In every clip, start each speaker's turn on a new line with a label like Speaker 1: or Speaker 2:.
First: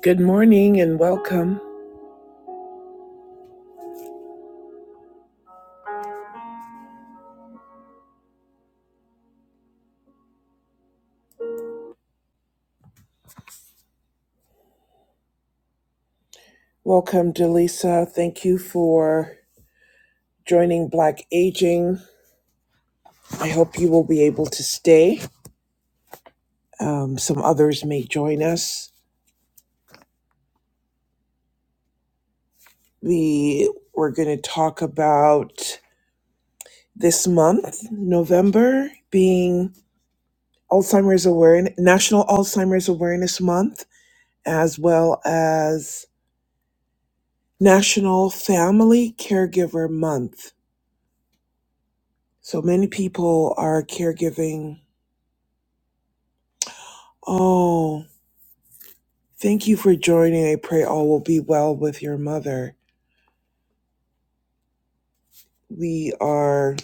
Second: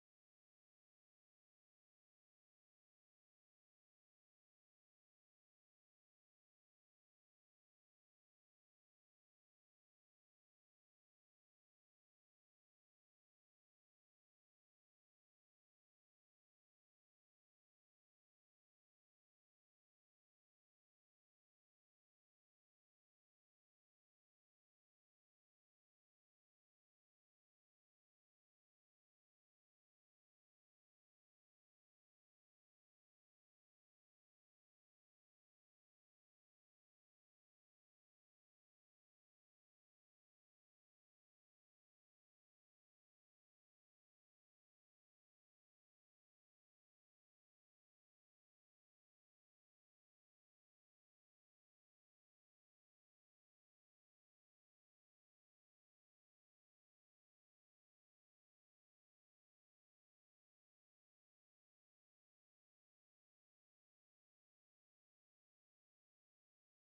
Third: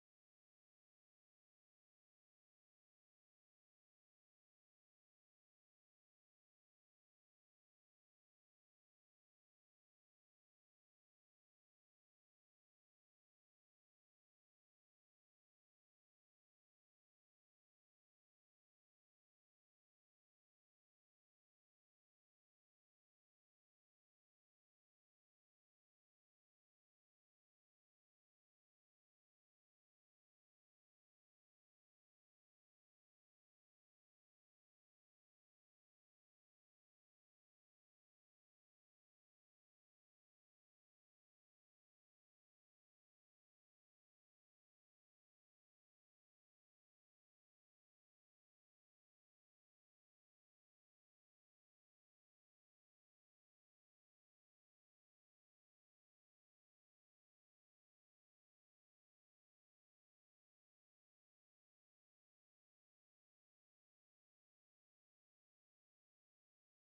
Speaker 1: Good morning and welcome. Welcome, Delisa. Thank you for joining Black Aging. I hope you will be able to stay. Um, some others may join us. We we're going to talk about this month, November, being Alzheimer's Awareness National Alzheimer's Awareness Month, as well as National Family Caregiver Month. So many people are caregiving. Oh, Thank you for joining. I pray all will be well with your mother. We are,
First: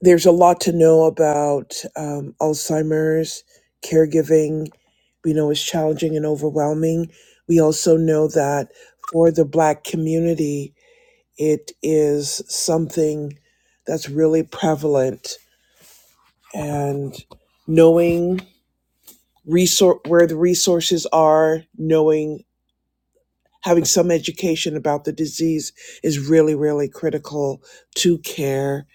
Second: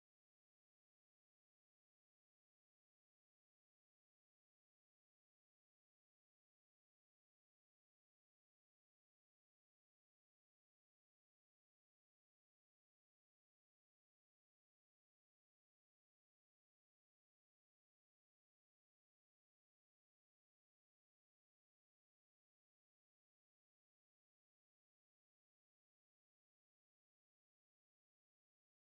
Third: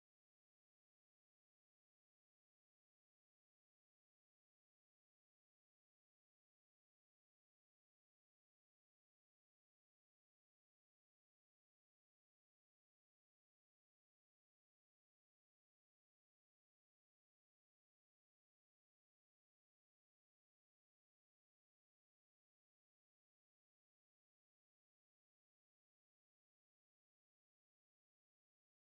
Speaker 1: there's a lot to know about um, Alzheimer's, caregiving. We know it's challenging and overwhelming. We also know that for the Black community, it is something that's really prevalent. And knowing resor- where the resources are, knowing having some education about the disease is really, really critical to care.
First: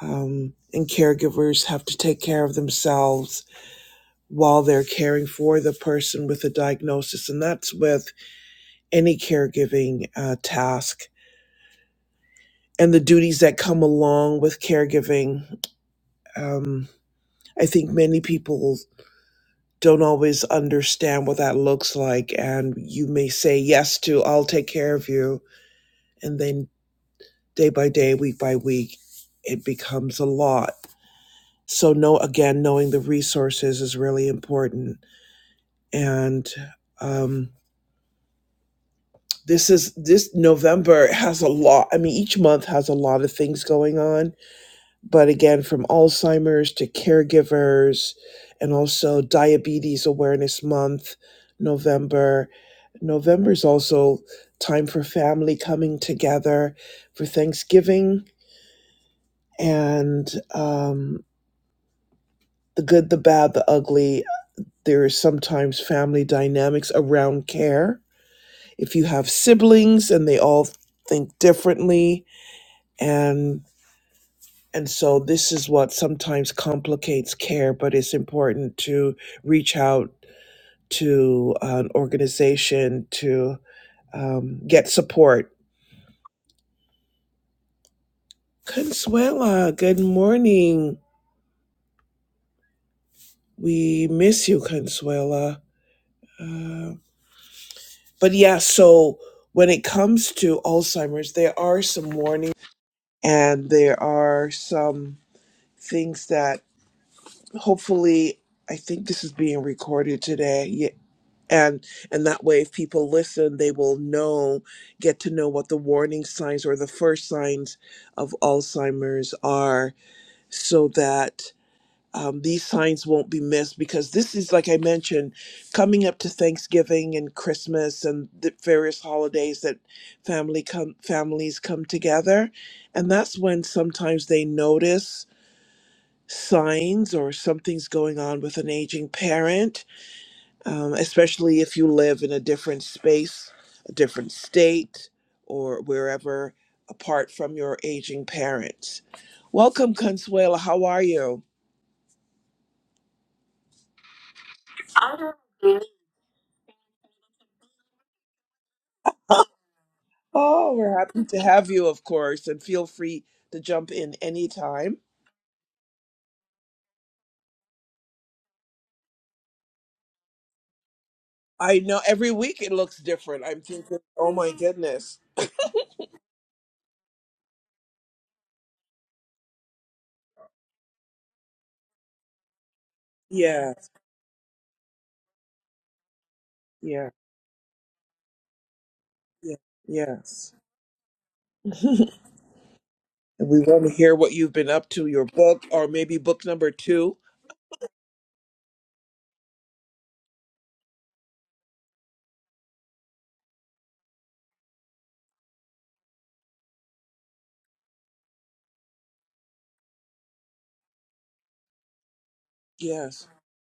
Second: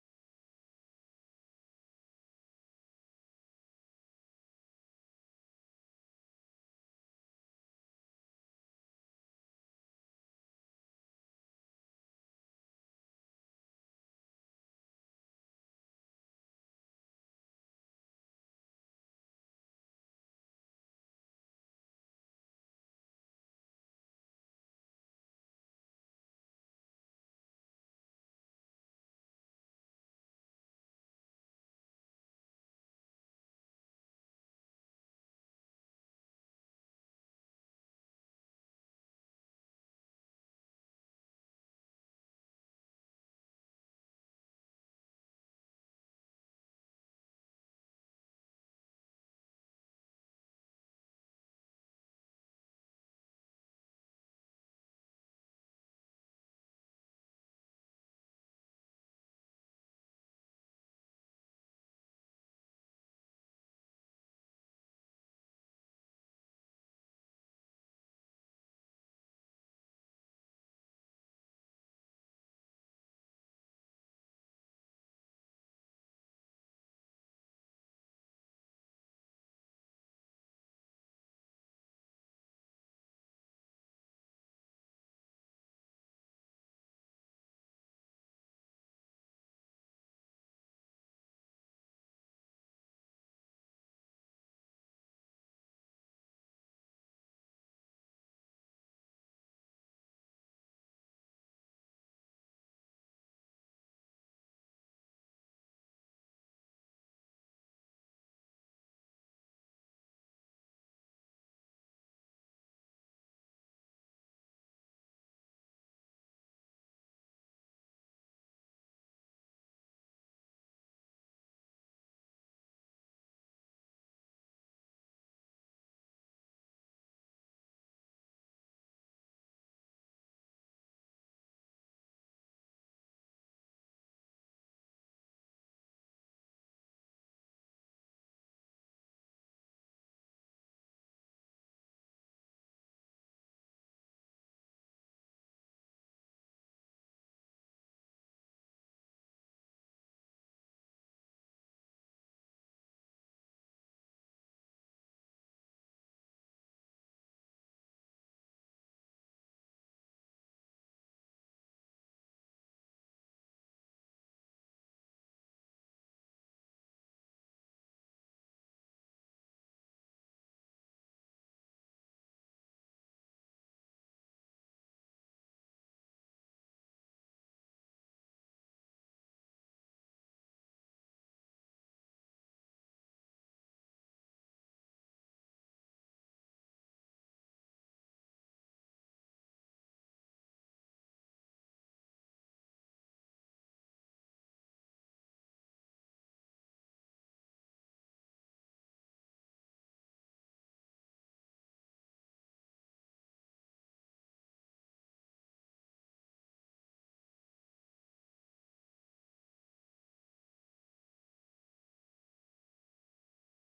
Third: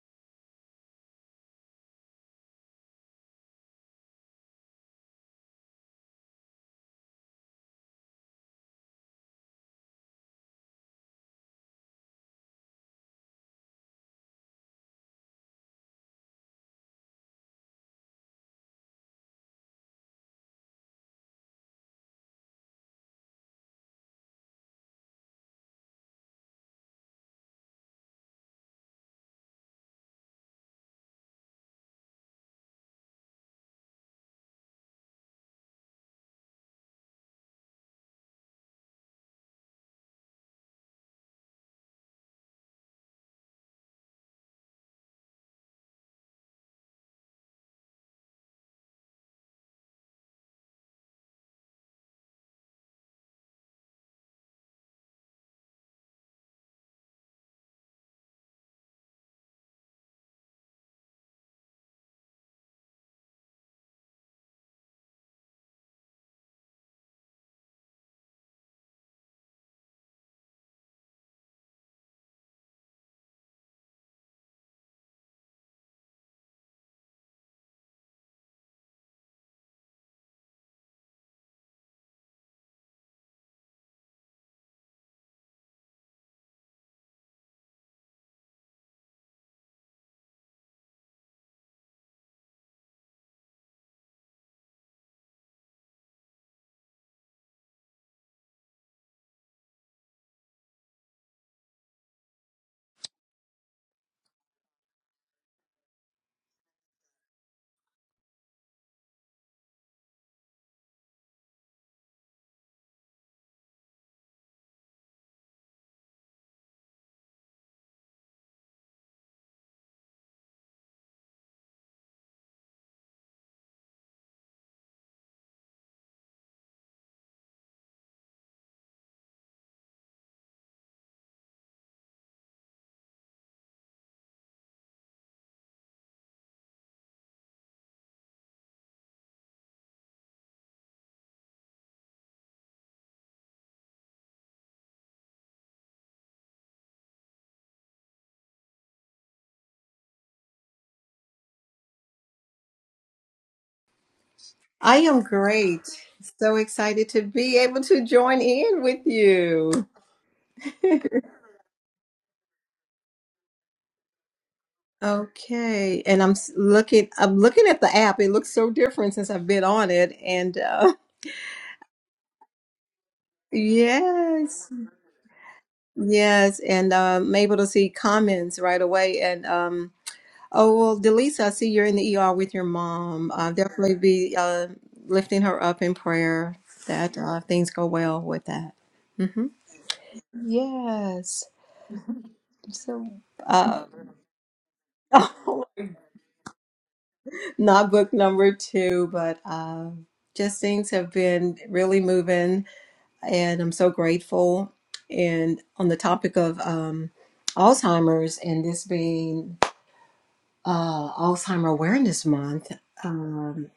Speaker 1: Um, and caregivers have to take care of themselves while they're caring for the person with the diagnosis. And that's with any caregiving uh, task and the duties that come along with caregiving. Um, I think many people don't always understand what that looks like. And you may say yes to, I'll take care of you. and then. day by day, week by week, it becomes a lot. So, no, again, knowing the resources is really important. And um, this is this November has a lot. I mean, each month has a lot of things going on. But again, from Alzheimer's to caregivers, and also Diabetes Awareness Month, November. November is also time for family coming together for Thanksgiving and um, the good, the bad, the ugly. There is sometimes family dynamics around care. If you have siblings and they all think differently and and so this is what sometimes complicates care, but it's important to reach out to an organization to um, get support. Consuela, good morning. We miss you, Consuela. Uh, But yeah, so when it comes to Alzheimer's, there are some warnings and there are some things that hopefully I think this is being recorded today. Yeah, And and that way if people listen, they will know, get to know what the warning signs or the first signs of Alzheimer's are so that um, these signs won't be missed because this is, like I mentioned, coming up to Thanksgiving and Christmas and the various holidays that family come families come together, and that's when sometimes they notice signs or something's going on with an aging parent, um, especially if you live in a different space, a different state, or wherever apart from your aging parents. Welcome, Consuela. How are you?
Speaker 2: I am great. So excited to be able to join in with you.
Speaker 1: Oh, we're happy to have you, of course, and feel free to jump in anytime.
Speaker 2: Okay, and I'm s- looking. I'm looking at the app. It looks so different since I've been on it, and uh,
Speaker 1: I know every week it looks different. I'm thinking, oh my
Speaker 2: yes,
Speaker 1: goodness.
Speaker 2: yes, and um, I'm able to see comments right away. And um, oh well, Delisa, I see you're in the ER with your mom. I'll
Speaker 1: Yes,
Speaker 2: definitely be uh, lifting her up in prayer
Speaker 1: yeah,
Speaker 2: that uh, things go well with that. hmm
Speaker 1: yeah, yes.
Speaker 2: Yes. So,
Speaker 1: And we want
Speaker 2: uh,
Speaker 1: to hear what you've been up to, your book,
Speaker 2: Oh,
Speaker 1: or maybe book number two.
Speaker 2: Not book number two, but um, just things have been really moving, and I'm so grateful. And on the topic of um, Alzheimer's and this being uh, Alzheimer Awareness Month,
Speaker 1: Yes.
Speaker 2: um,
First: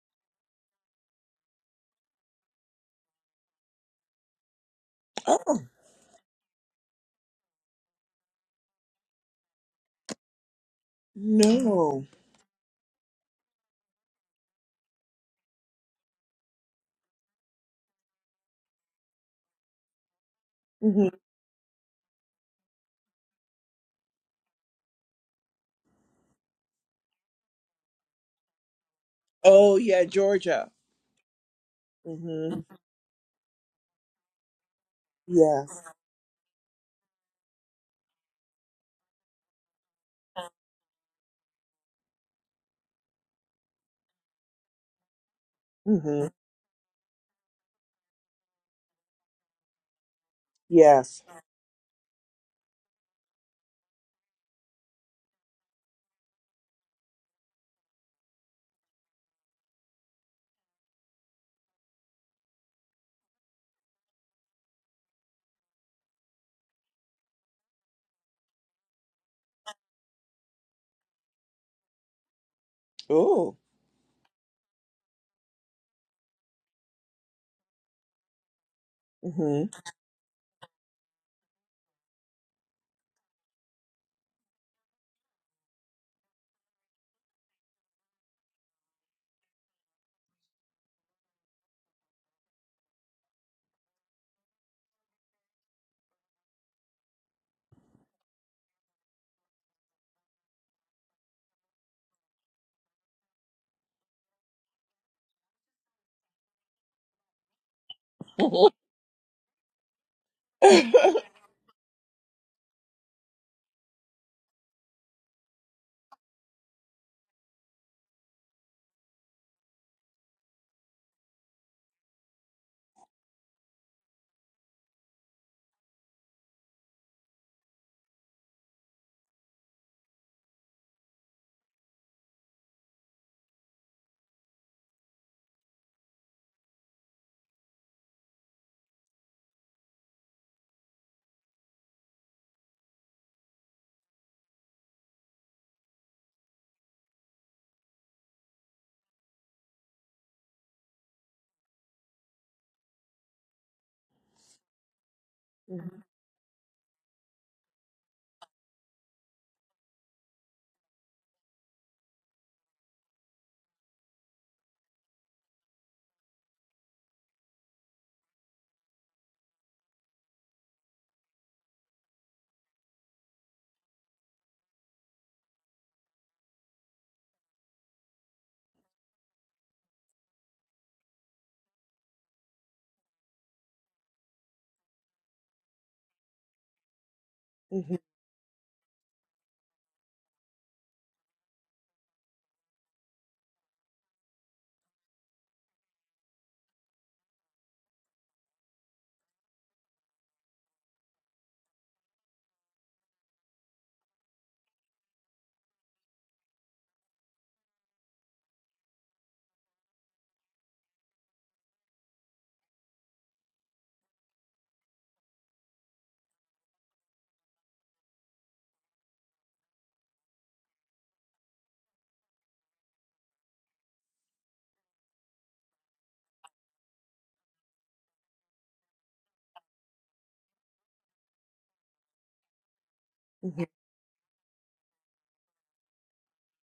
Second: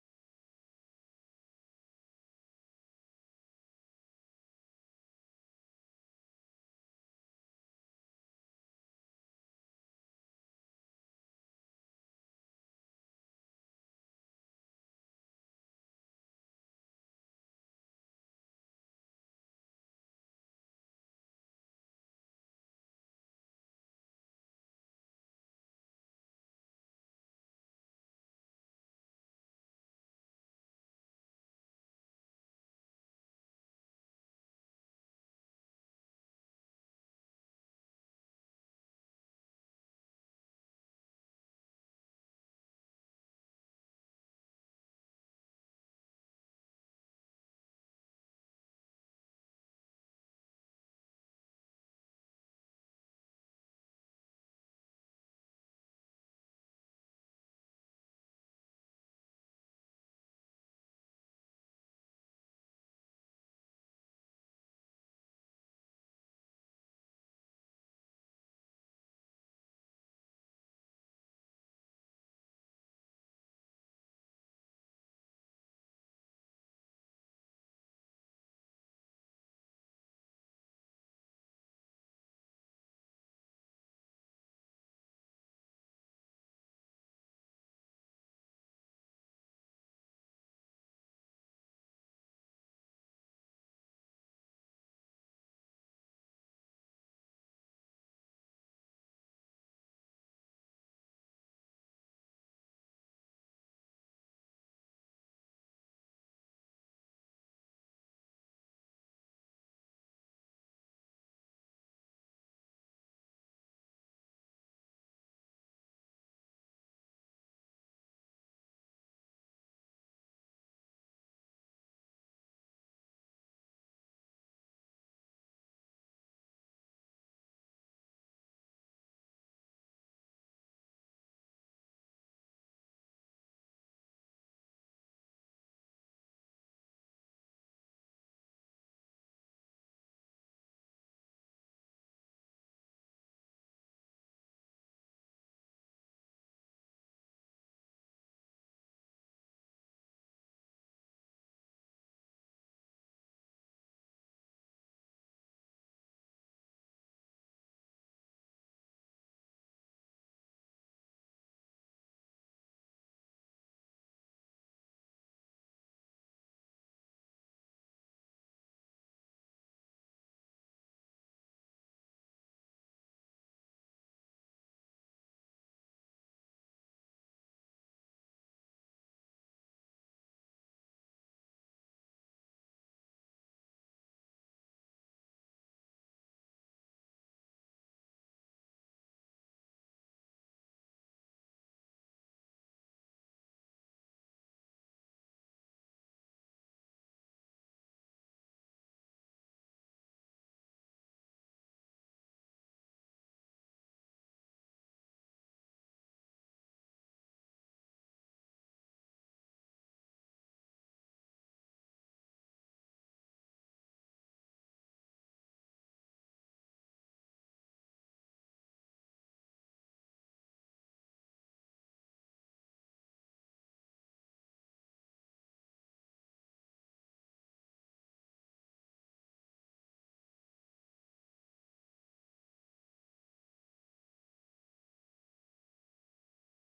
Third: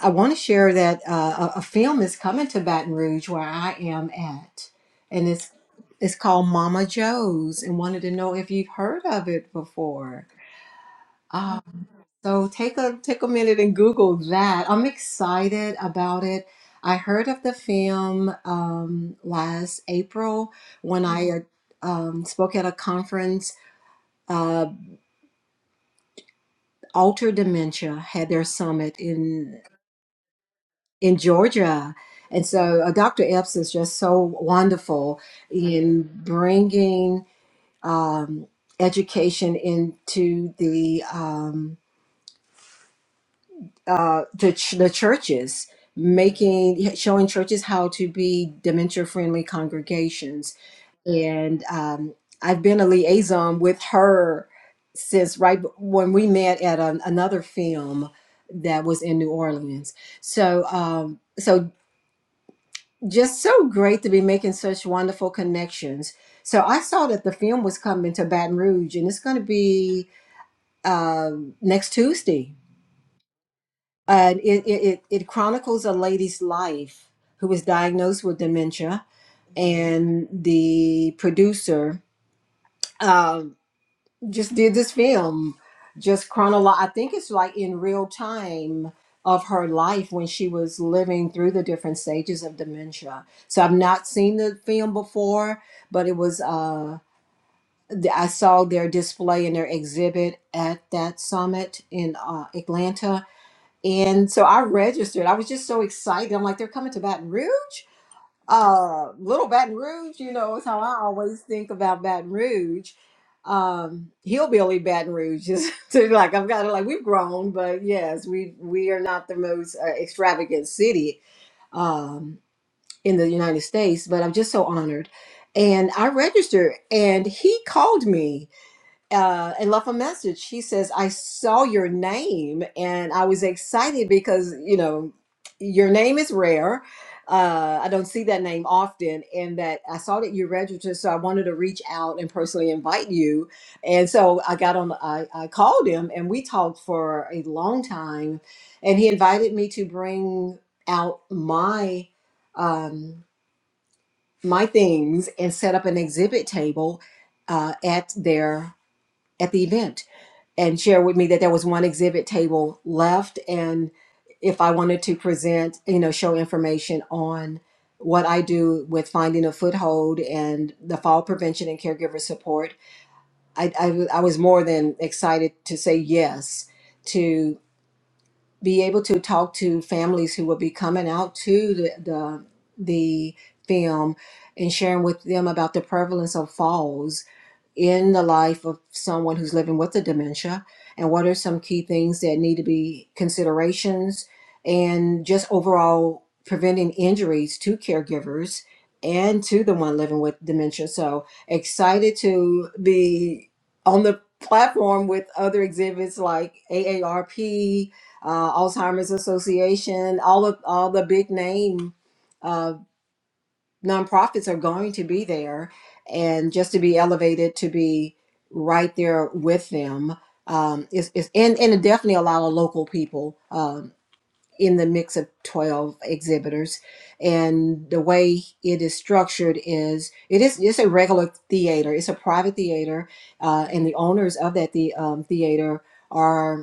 Speaker 2: I want to share that uh, a, a film is coming to Baton Rouge where I am at, and it's
Speaker 1: Oh,
Speaker 2: it's called Mama Joe's, and wanted to know if you've heard of it before. Um,
Speaker 1: no.
Speaker 2: So take a take a minute and Google that. I'm excited about it. I heard of the film um, last April when
Speaker 1: hmm
Speaker 2: I um, spoke at a conference. Uh, Alter Dementia had their summit in
Speaker 1: Oh, yeah, Georgia.
Speaker 2: in Georgia, and
Speaker 1: hmm
Speaker 2: so uh, Dr. Epps is just so wonderful
Speaker 1: Yes.
Speaker 2: in bringing um, education into the um, uh, the ch- the churches
Speaker 1: hmm
Speaker 2: making showing churches how to be dementia friendly congregations
Speaker 1: Yes.
Speaker 2: and um, i've been a liaison with her since right b- when we met at an, another film that was in new orleans so um, so just so great to be making such wonderful connections so i saw that the film was coming to baton rouge and it's going to be uh, next tuesday
Speaker 1: Oh.
Speaker 2: uh, it, it, it it chronicles a lady's life who was diagnosed with dementia,
Speaker 1: hmm
Speaker 2: and the producer um, just did this film, just chronolo. I think it's like in real time of her life when she was living through the different stages of dementia. So I've not seen the film before, but it was. Uh, th- I saw their display and their exhibit at that summit in uh, Atlanta and so I registered. I was just so excited. I'm like, they're coming to Baton Rouge? Uh, little Baton Rouge, you know, is how
Speaker 1: hmm
Speaker 2: I always think about Baton Rouge. Um, hillbilly Baton Rouge is to like I've got to like we've grown, but yes, we we are not the most uh, extravagant city um in the United States, but I'm just so honored. And I registered, and he called me uh, and left a message. She says, I saw your name and I was excited because, you know, your name is rare. Uh, I don't see that name often, and that I saw that you registered, so I wanted to reach out and personally invite you. And so I got on, I, I called him, and we talked for a long time. And he invited me to bring out my um, my things and set up an exhibit table uh, at their at the event and share with me that there was one exhibit table left and if i wanted to present you know show information on what i do with finding a foothold and the fall prevention and caregiver support I I I was more than excited to say yes to be able to talk to families who will be coming out to the the, the film and sharing with them about the prevalence of falls
Speaker 1: hmm
Speaker 2: in the life of someone who's living with the dementia and what are some key things that need to be considerations and just overall preventing injuries to caregivers and to the one living with dementia so excited to be on the platform with other exhibits like aarp uh, alzheimer's association all of all the big name uh, nonprofits are going to be there and just to be elevated to be right there with them um, is, is and, and definitely a lot of local people um, in the mix of 12 exhibitors and the way it is structured is it is it's a regular theater it's a private theater uh, and the owners of that the um, theater are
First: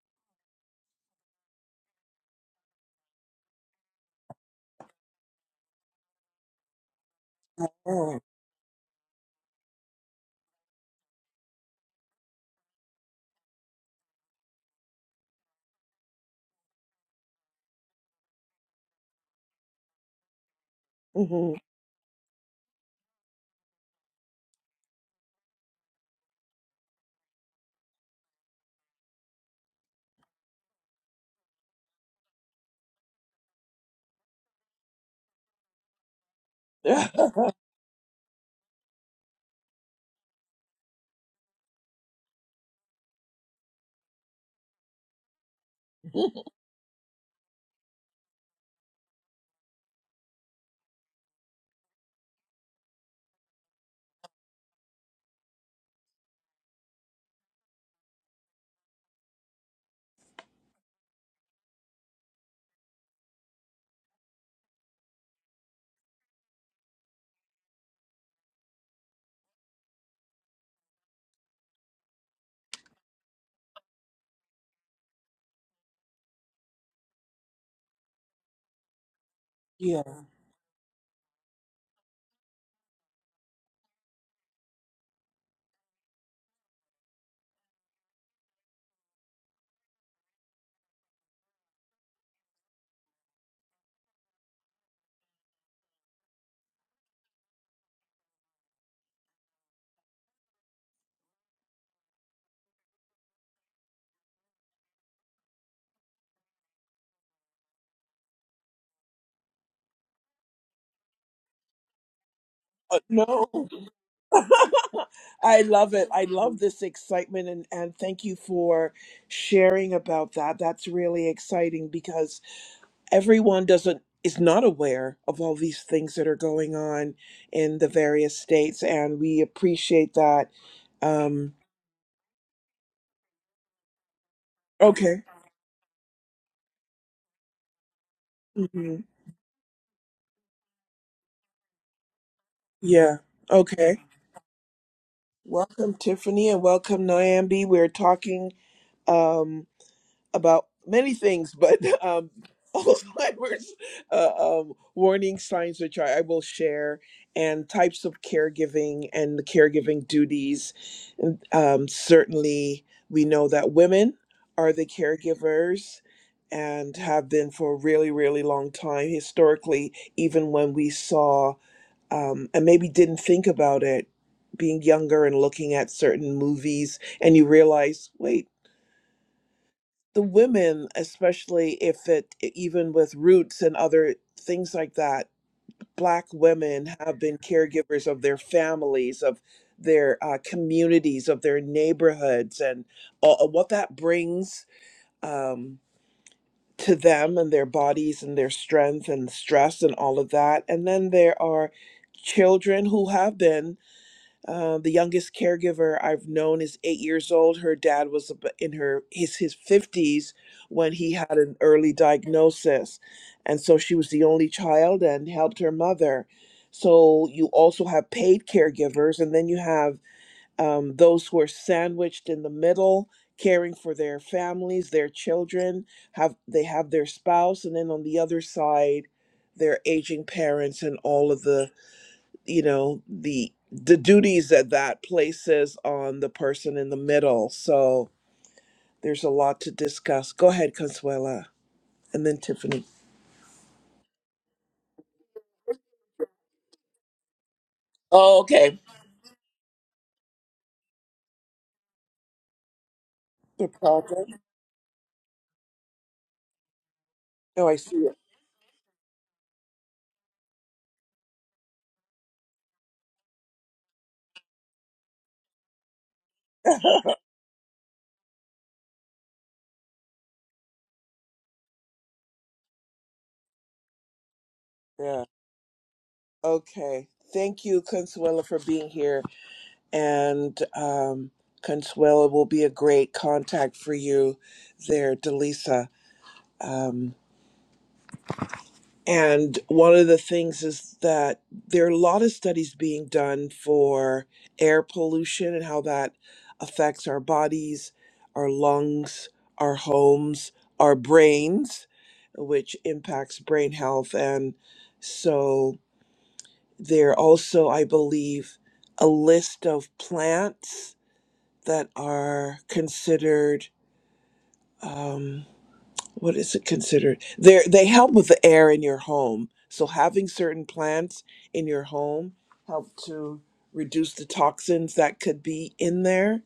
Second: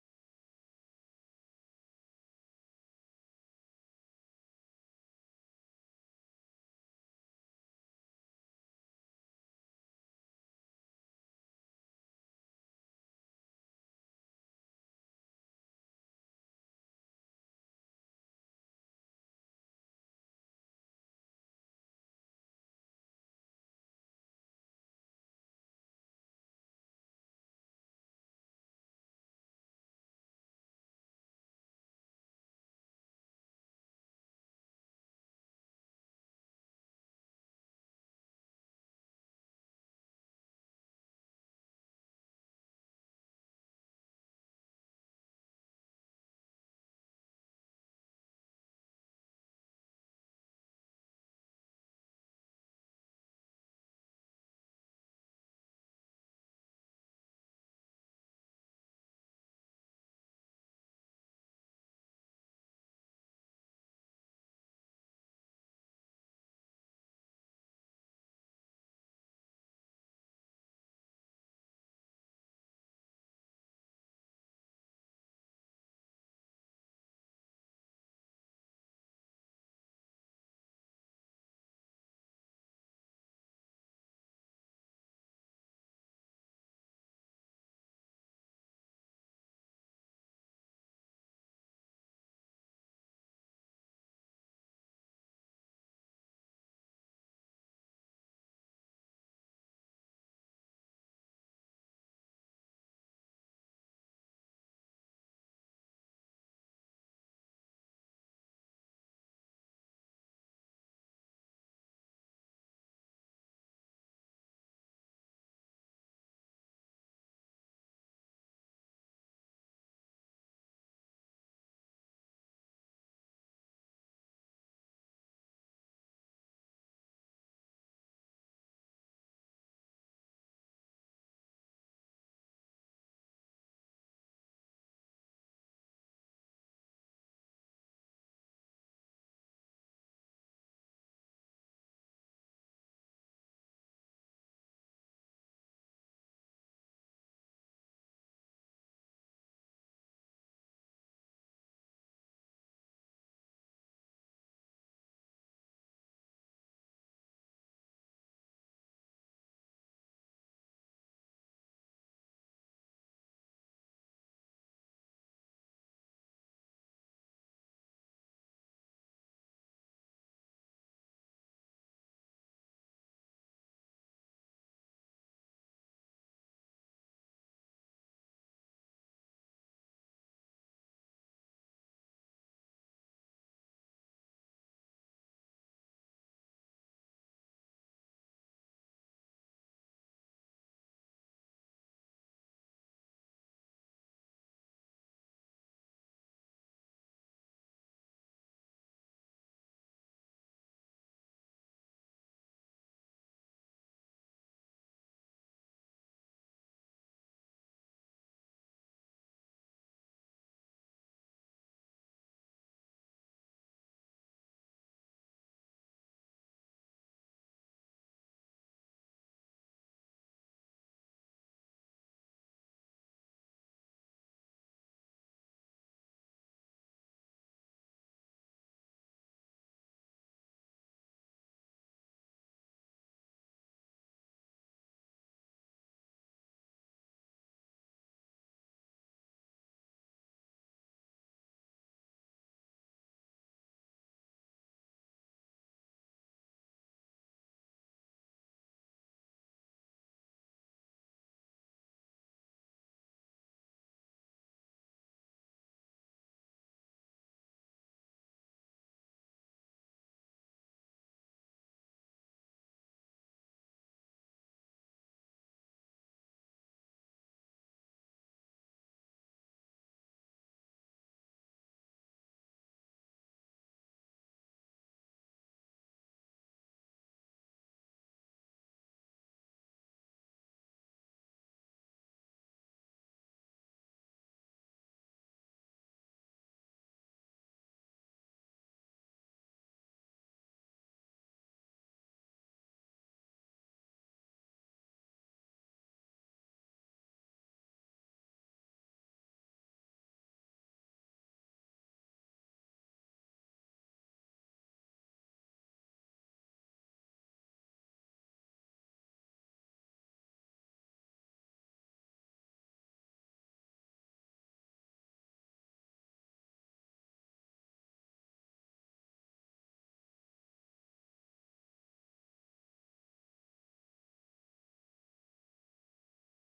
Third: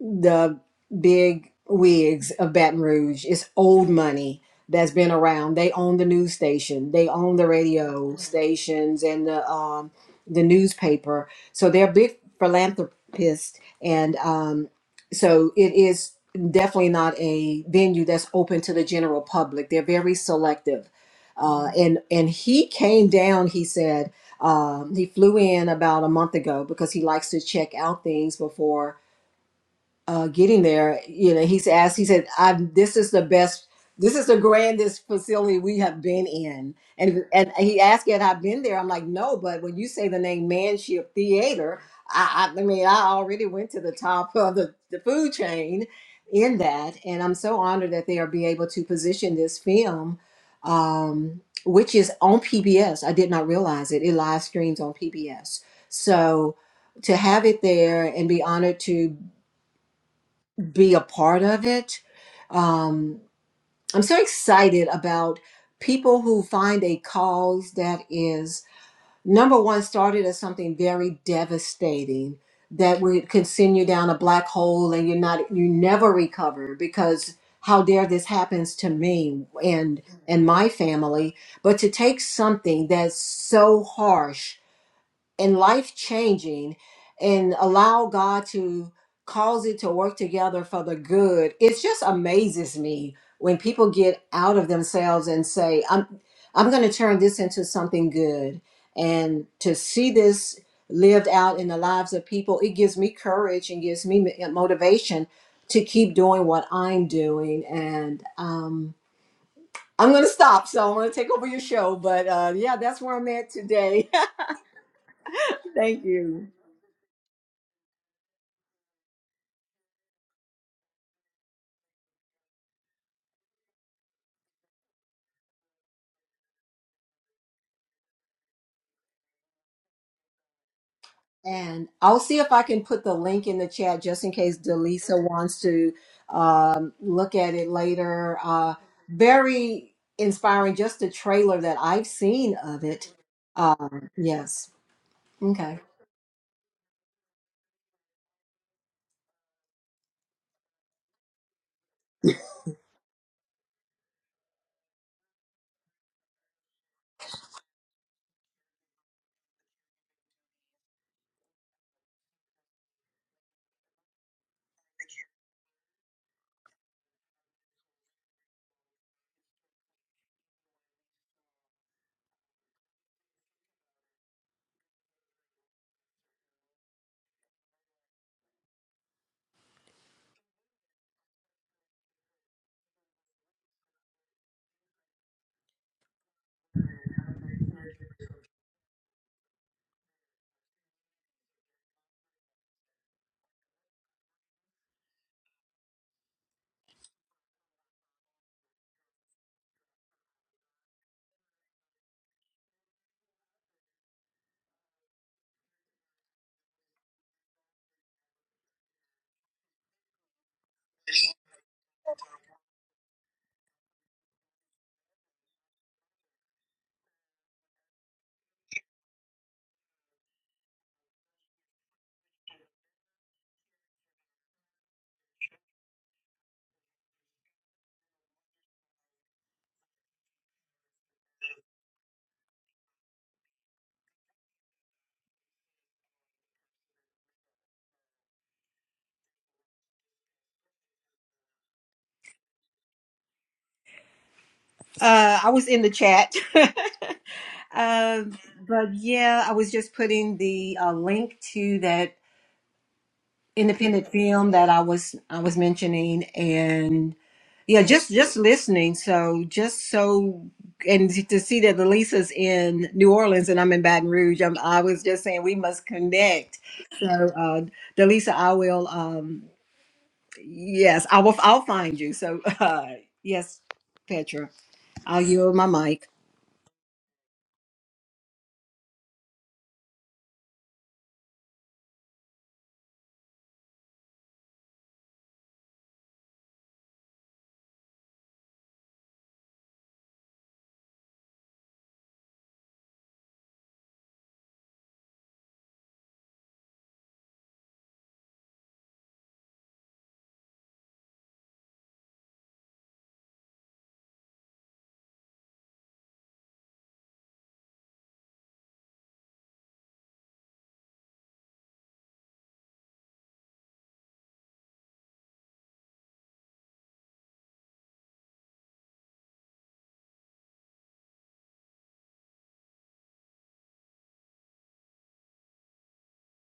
Speaker 2: the big wigs of Baton Rouge. It's old money that's been around. They own the news station. They own the radio
Speaker 1: Oh.
Speaker 2: stations and the um, the newspaper. So they're big philanthropists, and um, so it is definitely not a venue that's open to the general public. They're very selective.
Speaker 1: mhm.
Speaker 2: Uh, and and he came down. He said um, he flew in about a month ago because he likes to check out things before uh, getting there, you know, he's asked, he said, I'm, this is the best, this is the grandest facility we have been in. And, and he asked, had I been there? I'm like, no, but when you say the name Manship Theater, I, I, I mean, I already went to the top of the, the food chain in that. And I'm so honored that they are be able to position this film, um, which is on PBS. I did not realize it. It live streams on PBS. So to have it there and be honored to be a part of it. Um, I'm so excited about people who find a cause that is number one started as something very devastating that would can send you down a black hole and you're not you never recover because how dare this happens to me
Speaker 1: yeah.
Speaker 2: and and my family but to take something that's so harsh and life changing and allow God to cause it to work together for the good. It just amazes me when people get out of themselves and say, I'm I'm gonna turn this into something good. And to see this lived out in the lives of people, it gives me courage and gives me m- motivation to keep doing what I'm doing. And um, I'm going to stop. So I'm going to take over your show. But uh, yeah,
Speaker 1: Uh,
Speaker 2: that's where I'm
Speaker 1: no.
Speaker 2: at today.
Speaker 1: I love
Speaker 2: Thank
Speaker 1: it. I
Speaker 2: you.
Speaker 1: love this excitement and, and thank you for sharing about that. That's really exciting because everyone doesn't is not aware of all these things that are going on in the various states and we appreciate that. Um
Speaker 2: And I'll see if I can put the link in the chat just in case
Speaker 1: okay.
Speaker 2: Delisa wants to um, look at it later. Uh,
Speaker 1: hmm
Speaker 2: very inspiring, just the trailer that I've seen of it.
Speaker 1: Yeah. Okay.
Speaker 2: Um, yes. Okay.
Speaker 1: Welcome Tiffany and welcome Nyambi. We're talking Um, about many things, but um, Alzheimer's uh, um, warning signs, which I, I will share, and types of caregiving and the caregiving duties. And, Um, certainly, we know that women are the caregivers and have been for a really, really long time historically, even when we saw um, and maybe didn't think about it being younger and looking at certain movies and you realize wait the women, especially if it e, even with roots and other things like that, black women have been caregivers of their families, of their uh, communities, of their neighborhoods, and uh, what that brings um, to them and their bodies and their strength and stress and all of that. And then there are children who have been. Uh, the youngest caregiver I've known is eight years old. Her dad was ab- in her his his fifties when he had an early diagnosis, and so she was the only child and helped her mother. So you also have paid caregivers, and then you have um, those who are sandwiched in the middle, caring for their families, their children. Have they have their spouse, and then on the other side, their aging parents and all of the you know the the duties that that places on the person in the middle so there's a lot to discuss go ahead consuela and then tiffany
Speaker 2: Uh, I was in the chat. um,
Speaker 1: Oh, okay.
Speaker 2: but yeah, I was just putting the uh, link to that
Speaker 1: the
Speaker 2: independent
Speaker 1: project
Speaker 2: film that I was I was mentioning
Speaker 1: oh i
Speaker 2: Yeah,
Speaker 1: see
Speaker 2: just just listening. So just so and to see that Elisa's in New Orleans and I'm in Baton Rouge. I'm, I was just saying we must connect.
Speaker 1: it
Speaker 2: So uh Delisa, I will um yes, I will I'll find you. So uh yes, Petra, I'll
Speaker 1: yeah
Speaker 2: yield my mic.
Speaker 1: okay thank you consuela for being here and um consuela will be a great contact for you there delisa Um, And one of the things is that there are a lot of studies being done for air pollution and how that affects our bodies, our lungs, our homes, our brains, which impacts brain health. And so there are also, I believe, a list of plants that are considered. um, what is it considered? They they help with the air in your home. So having certain plants in your home help to reduce the toxins that could be in there.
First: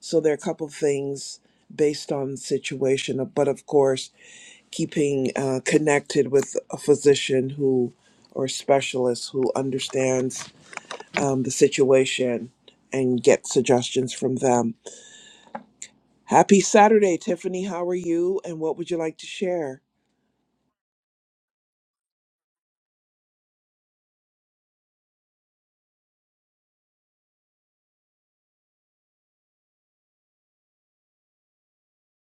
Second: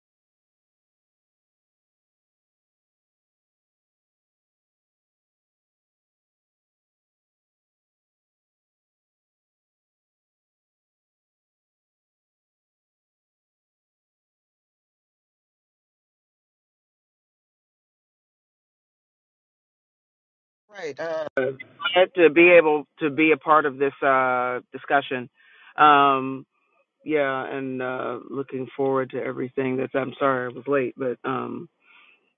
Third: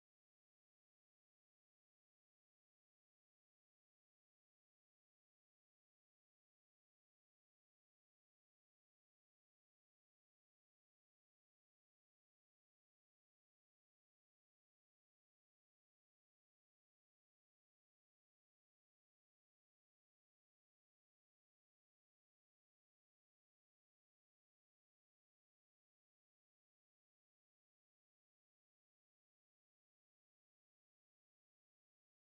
Speaker 1: So there are a couple of things based on the situation, uh, but of course, keeping uh, connected with a physician who or specialist who understands um, the situation and get suggestions from them. Happy Saturday, Tiffany. How are you? And what would you like to share?
Speaker 3: Right. Uh, glad to be able to be a part of this uh, discussion. Um, yeah, and uh, looking forward to everything. That's. I'm sorry I was late, but um,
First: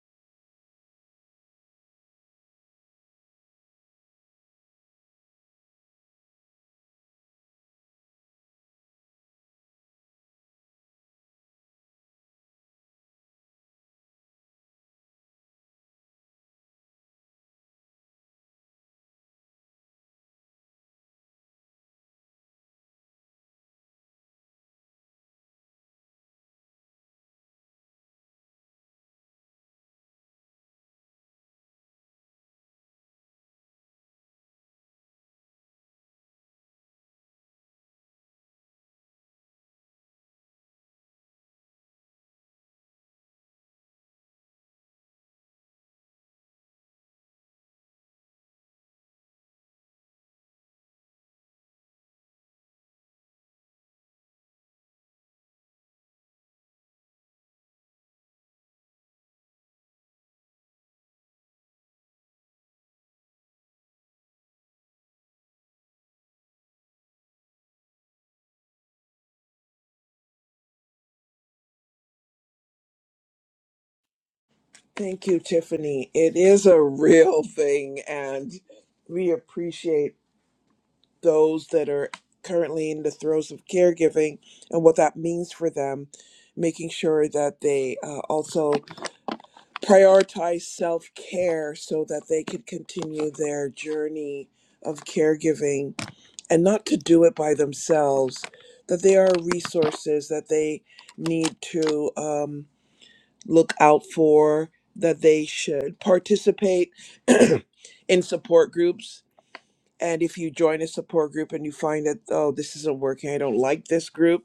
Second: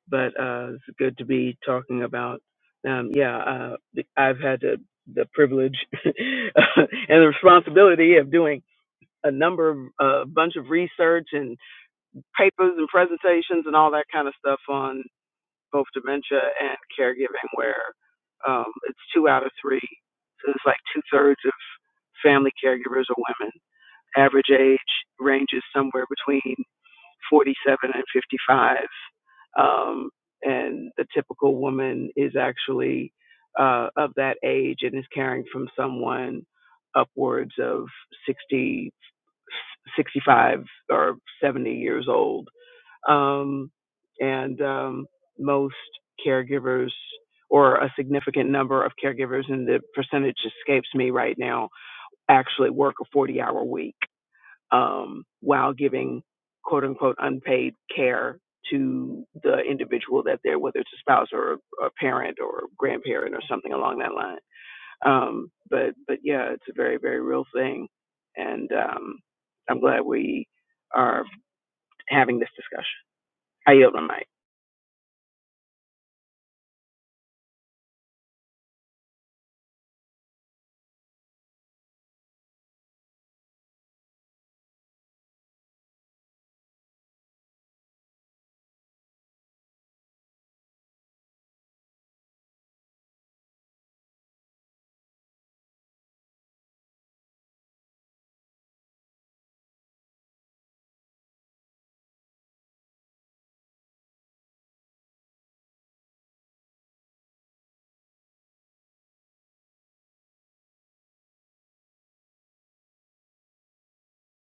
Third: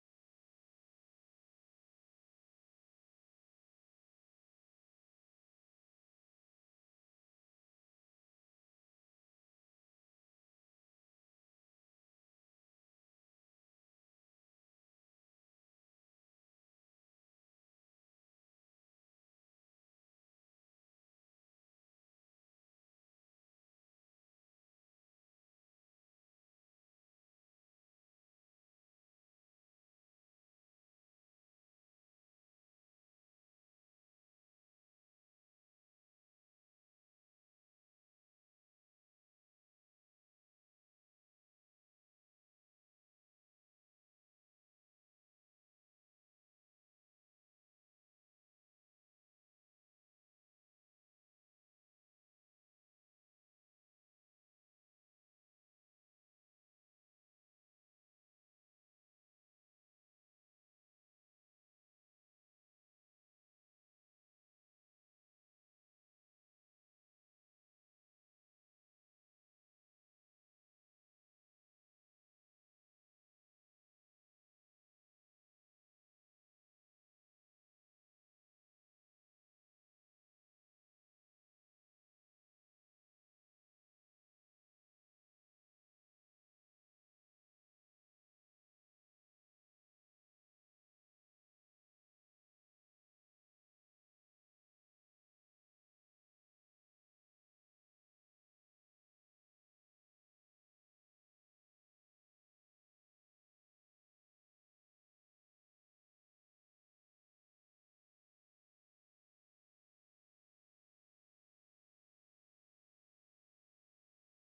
Speaker 3: but uh, it's good to be talking about. Um, yeah, uh, the- I've had the, the privilege and the responsibility of doing a number of a bunch of research and papers and presentations and all that kind of stuff on both dementia and caregiving, where um, it's two out of three. So it's like two thirds of family caregivers are women. Average age ranges somewhere between 47 and 55. Um, and the typical woman is actually uh, of that age and is caring from someone upwards of 60, 65 or 70 years old um, and um, most caregivers or a significant number of caregivers and the percentage escapes me right now actually work a 40 hour week um, while giving quote unquote unpaid care to the individual that they're whether it's a spouse or a, a parent or grandparent or something along that line um, but but yeah it's a very very real thing and um, i'm glad we are having this discussion i yield my mic
Speaker 1: Thank you, Tiffany. It is a real thing, and we appreciate those that are currently in the throes of caregiving and what that means for them, making sure that they uh, also prioritize self care so that they can continue their journey of caregiving and not to do it by themselves, that there are resources that they need to. Um, look out for that they should participate in support groups. And if you join a support group and you find that, oh, this isn't working, I don't like this group,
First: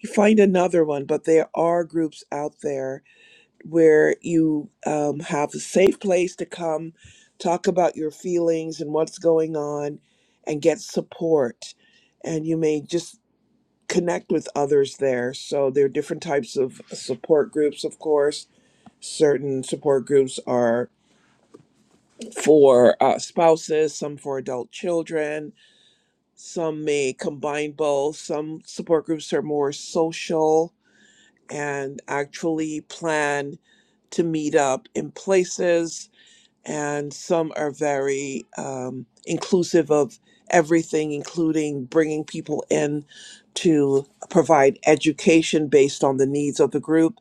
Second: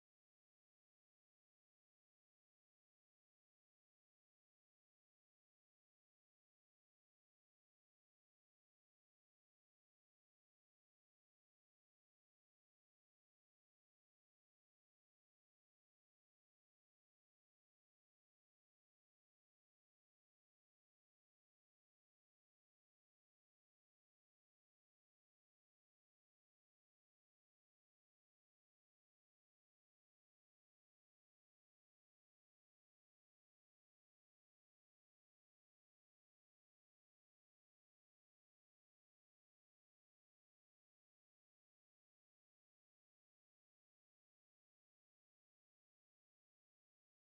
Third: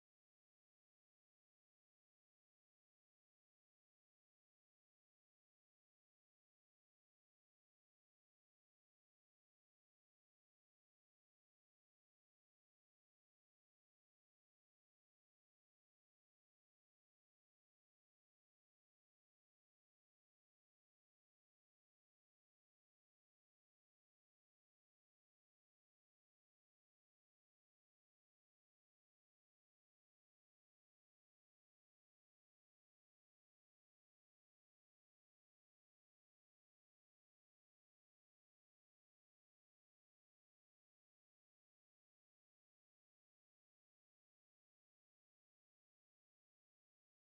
Speaker 1: you find another one. But there are groups out there where you um, have a safe place to come, talk about your feelings and what's going on, and get support. And you may just connect with others there. So there are different types of support groups, of course certain support groups are for uh, spouses, some for adult children, some may combine both. Some support groups are more social and actually plan to meet up in places, and some are very um, inclusive of everything, including bringing people in to provide education based on the needs of the group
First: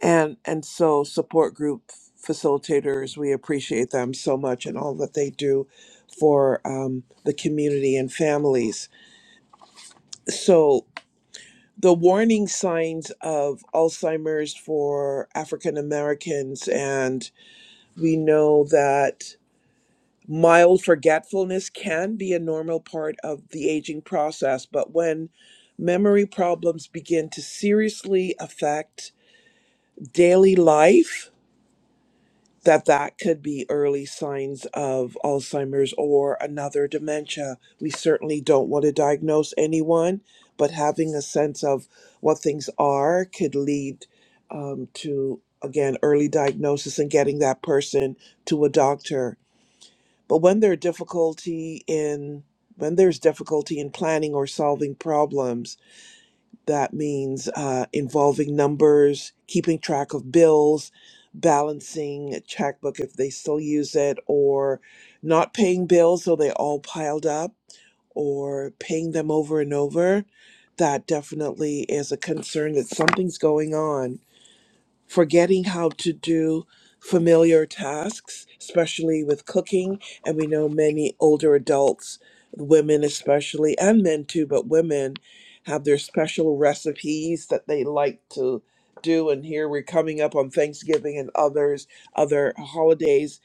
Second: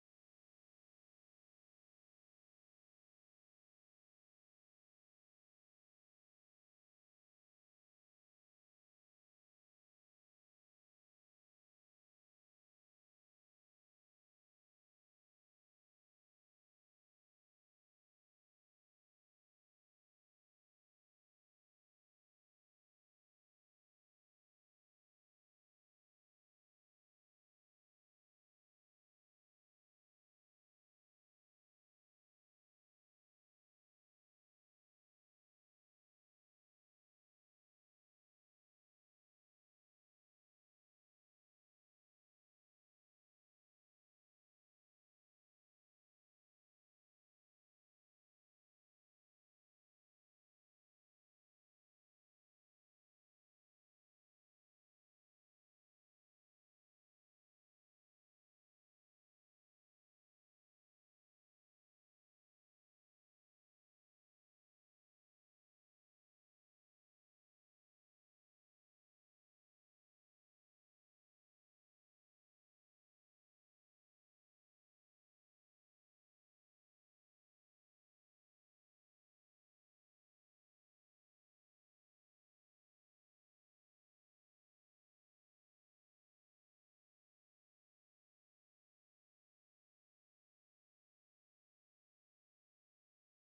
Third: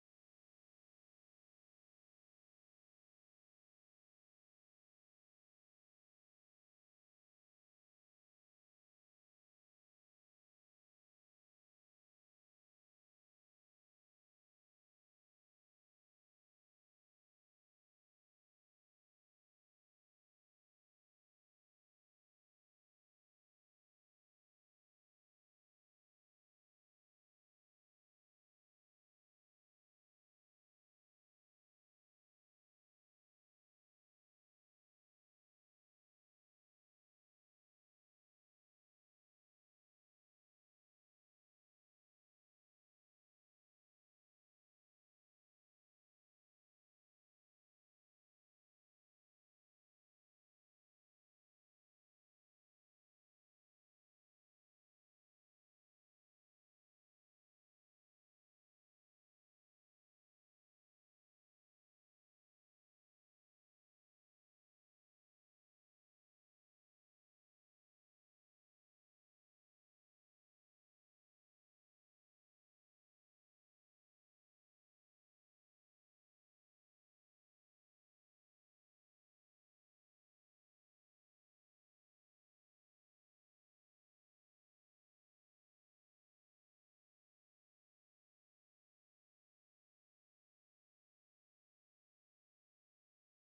Speaker 1: and and so support group facilitators we appreciate them so much and all that they do for um, the community and families so the warning signs of alzheimer's for african americans and we know that mild forgetfulness can be a normal part of the aging process but when memory problems begin to seriously affect daily life that that could be early signs of Alzheimer's or another dementia. We certainly don't want to diagnose anyone, but having a sense of what things are could lead um, to, again, early diagnosis and getting that person to a doctor. But when there are difficulty in when there's difficulty in planning or solving problems, that means uh, involving numbers, keeping track of bills, balancing a checkbook if they still use it, or not paying bills so they all piled up, or paying them over and over. That definitely is a concern that something's going on forgetting how to do familiar tasks, especially with cooking. And we know many older adults, women especially, and men too, but women have their special recipes that they like to do. And here we're coming up on Thanksgiving and others, other holidays.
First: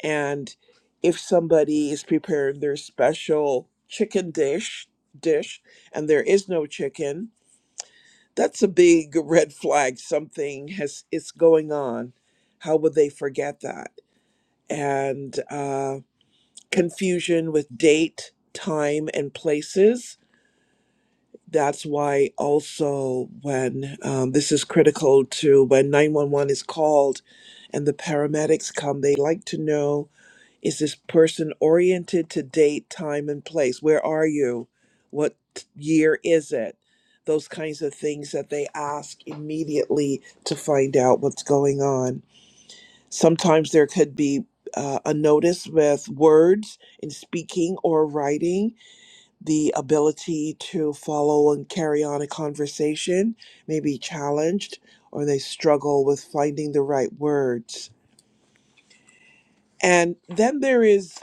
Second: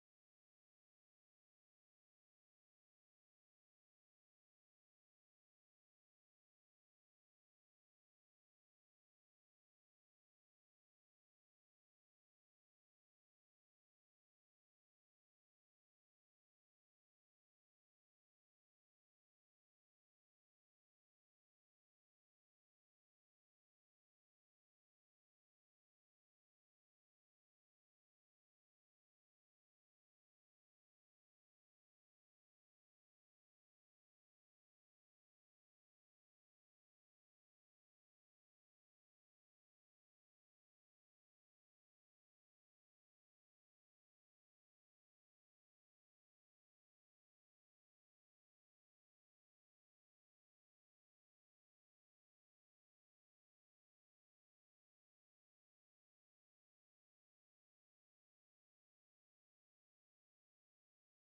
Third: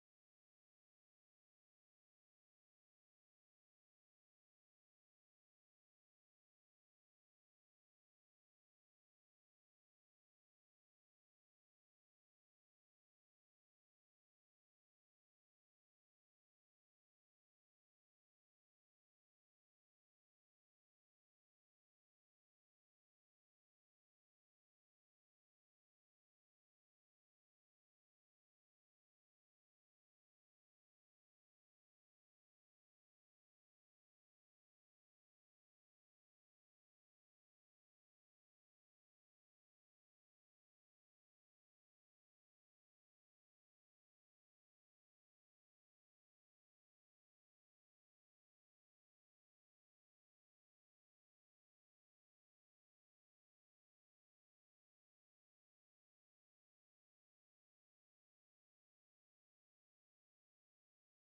Speaker 1: And if somebody is preparing their special chicken dish, dish, and there is no chicken, that's a big red flag. Something has is going on. How would they forget that? And uh, confusion with date, time, and places. That's why also when um, this is critical to when 911 is called and the paramedics come, they like to know is this person oriented to date, time, and place? Where are you? What t- year is it? Those kinds of things that they ask immediately to find out what's going on. Sometimes there could be uh, a notice with words in speaking or writing, the ability to follow and carry on a conversation may be challenged, or they struggle with finding the right words and then there is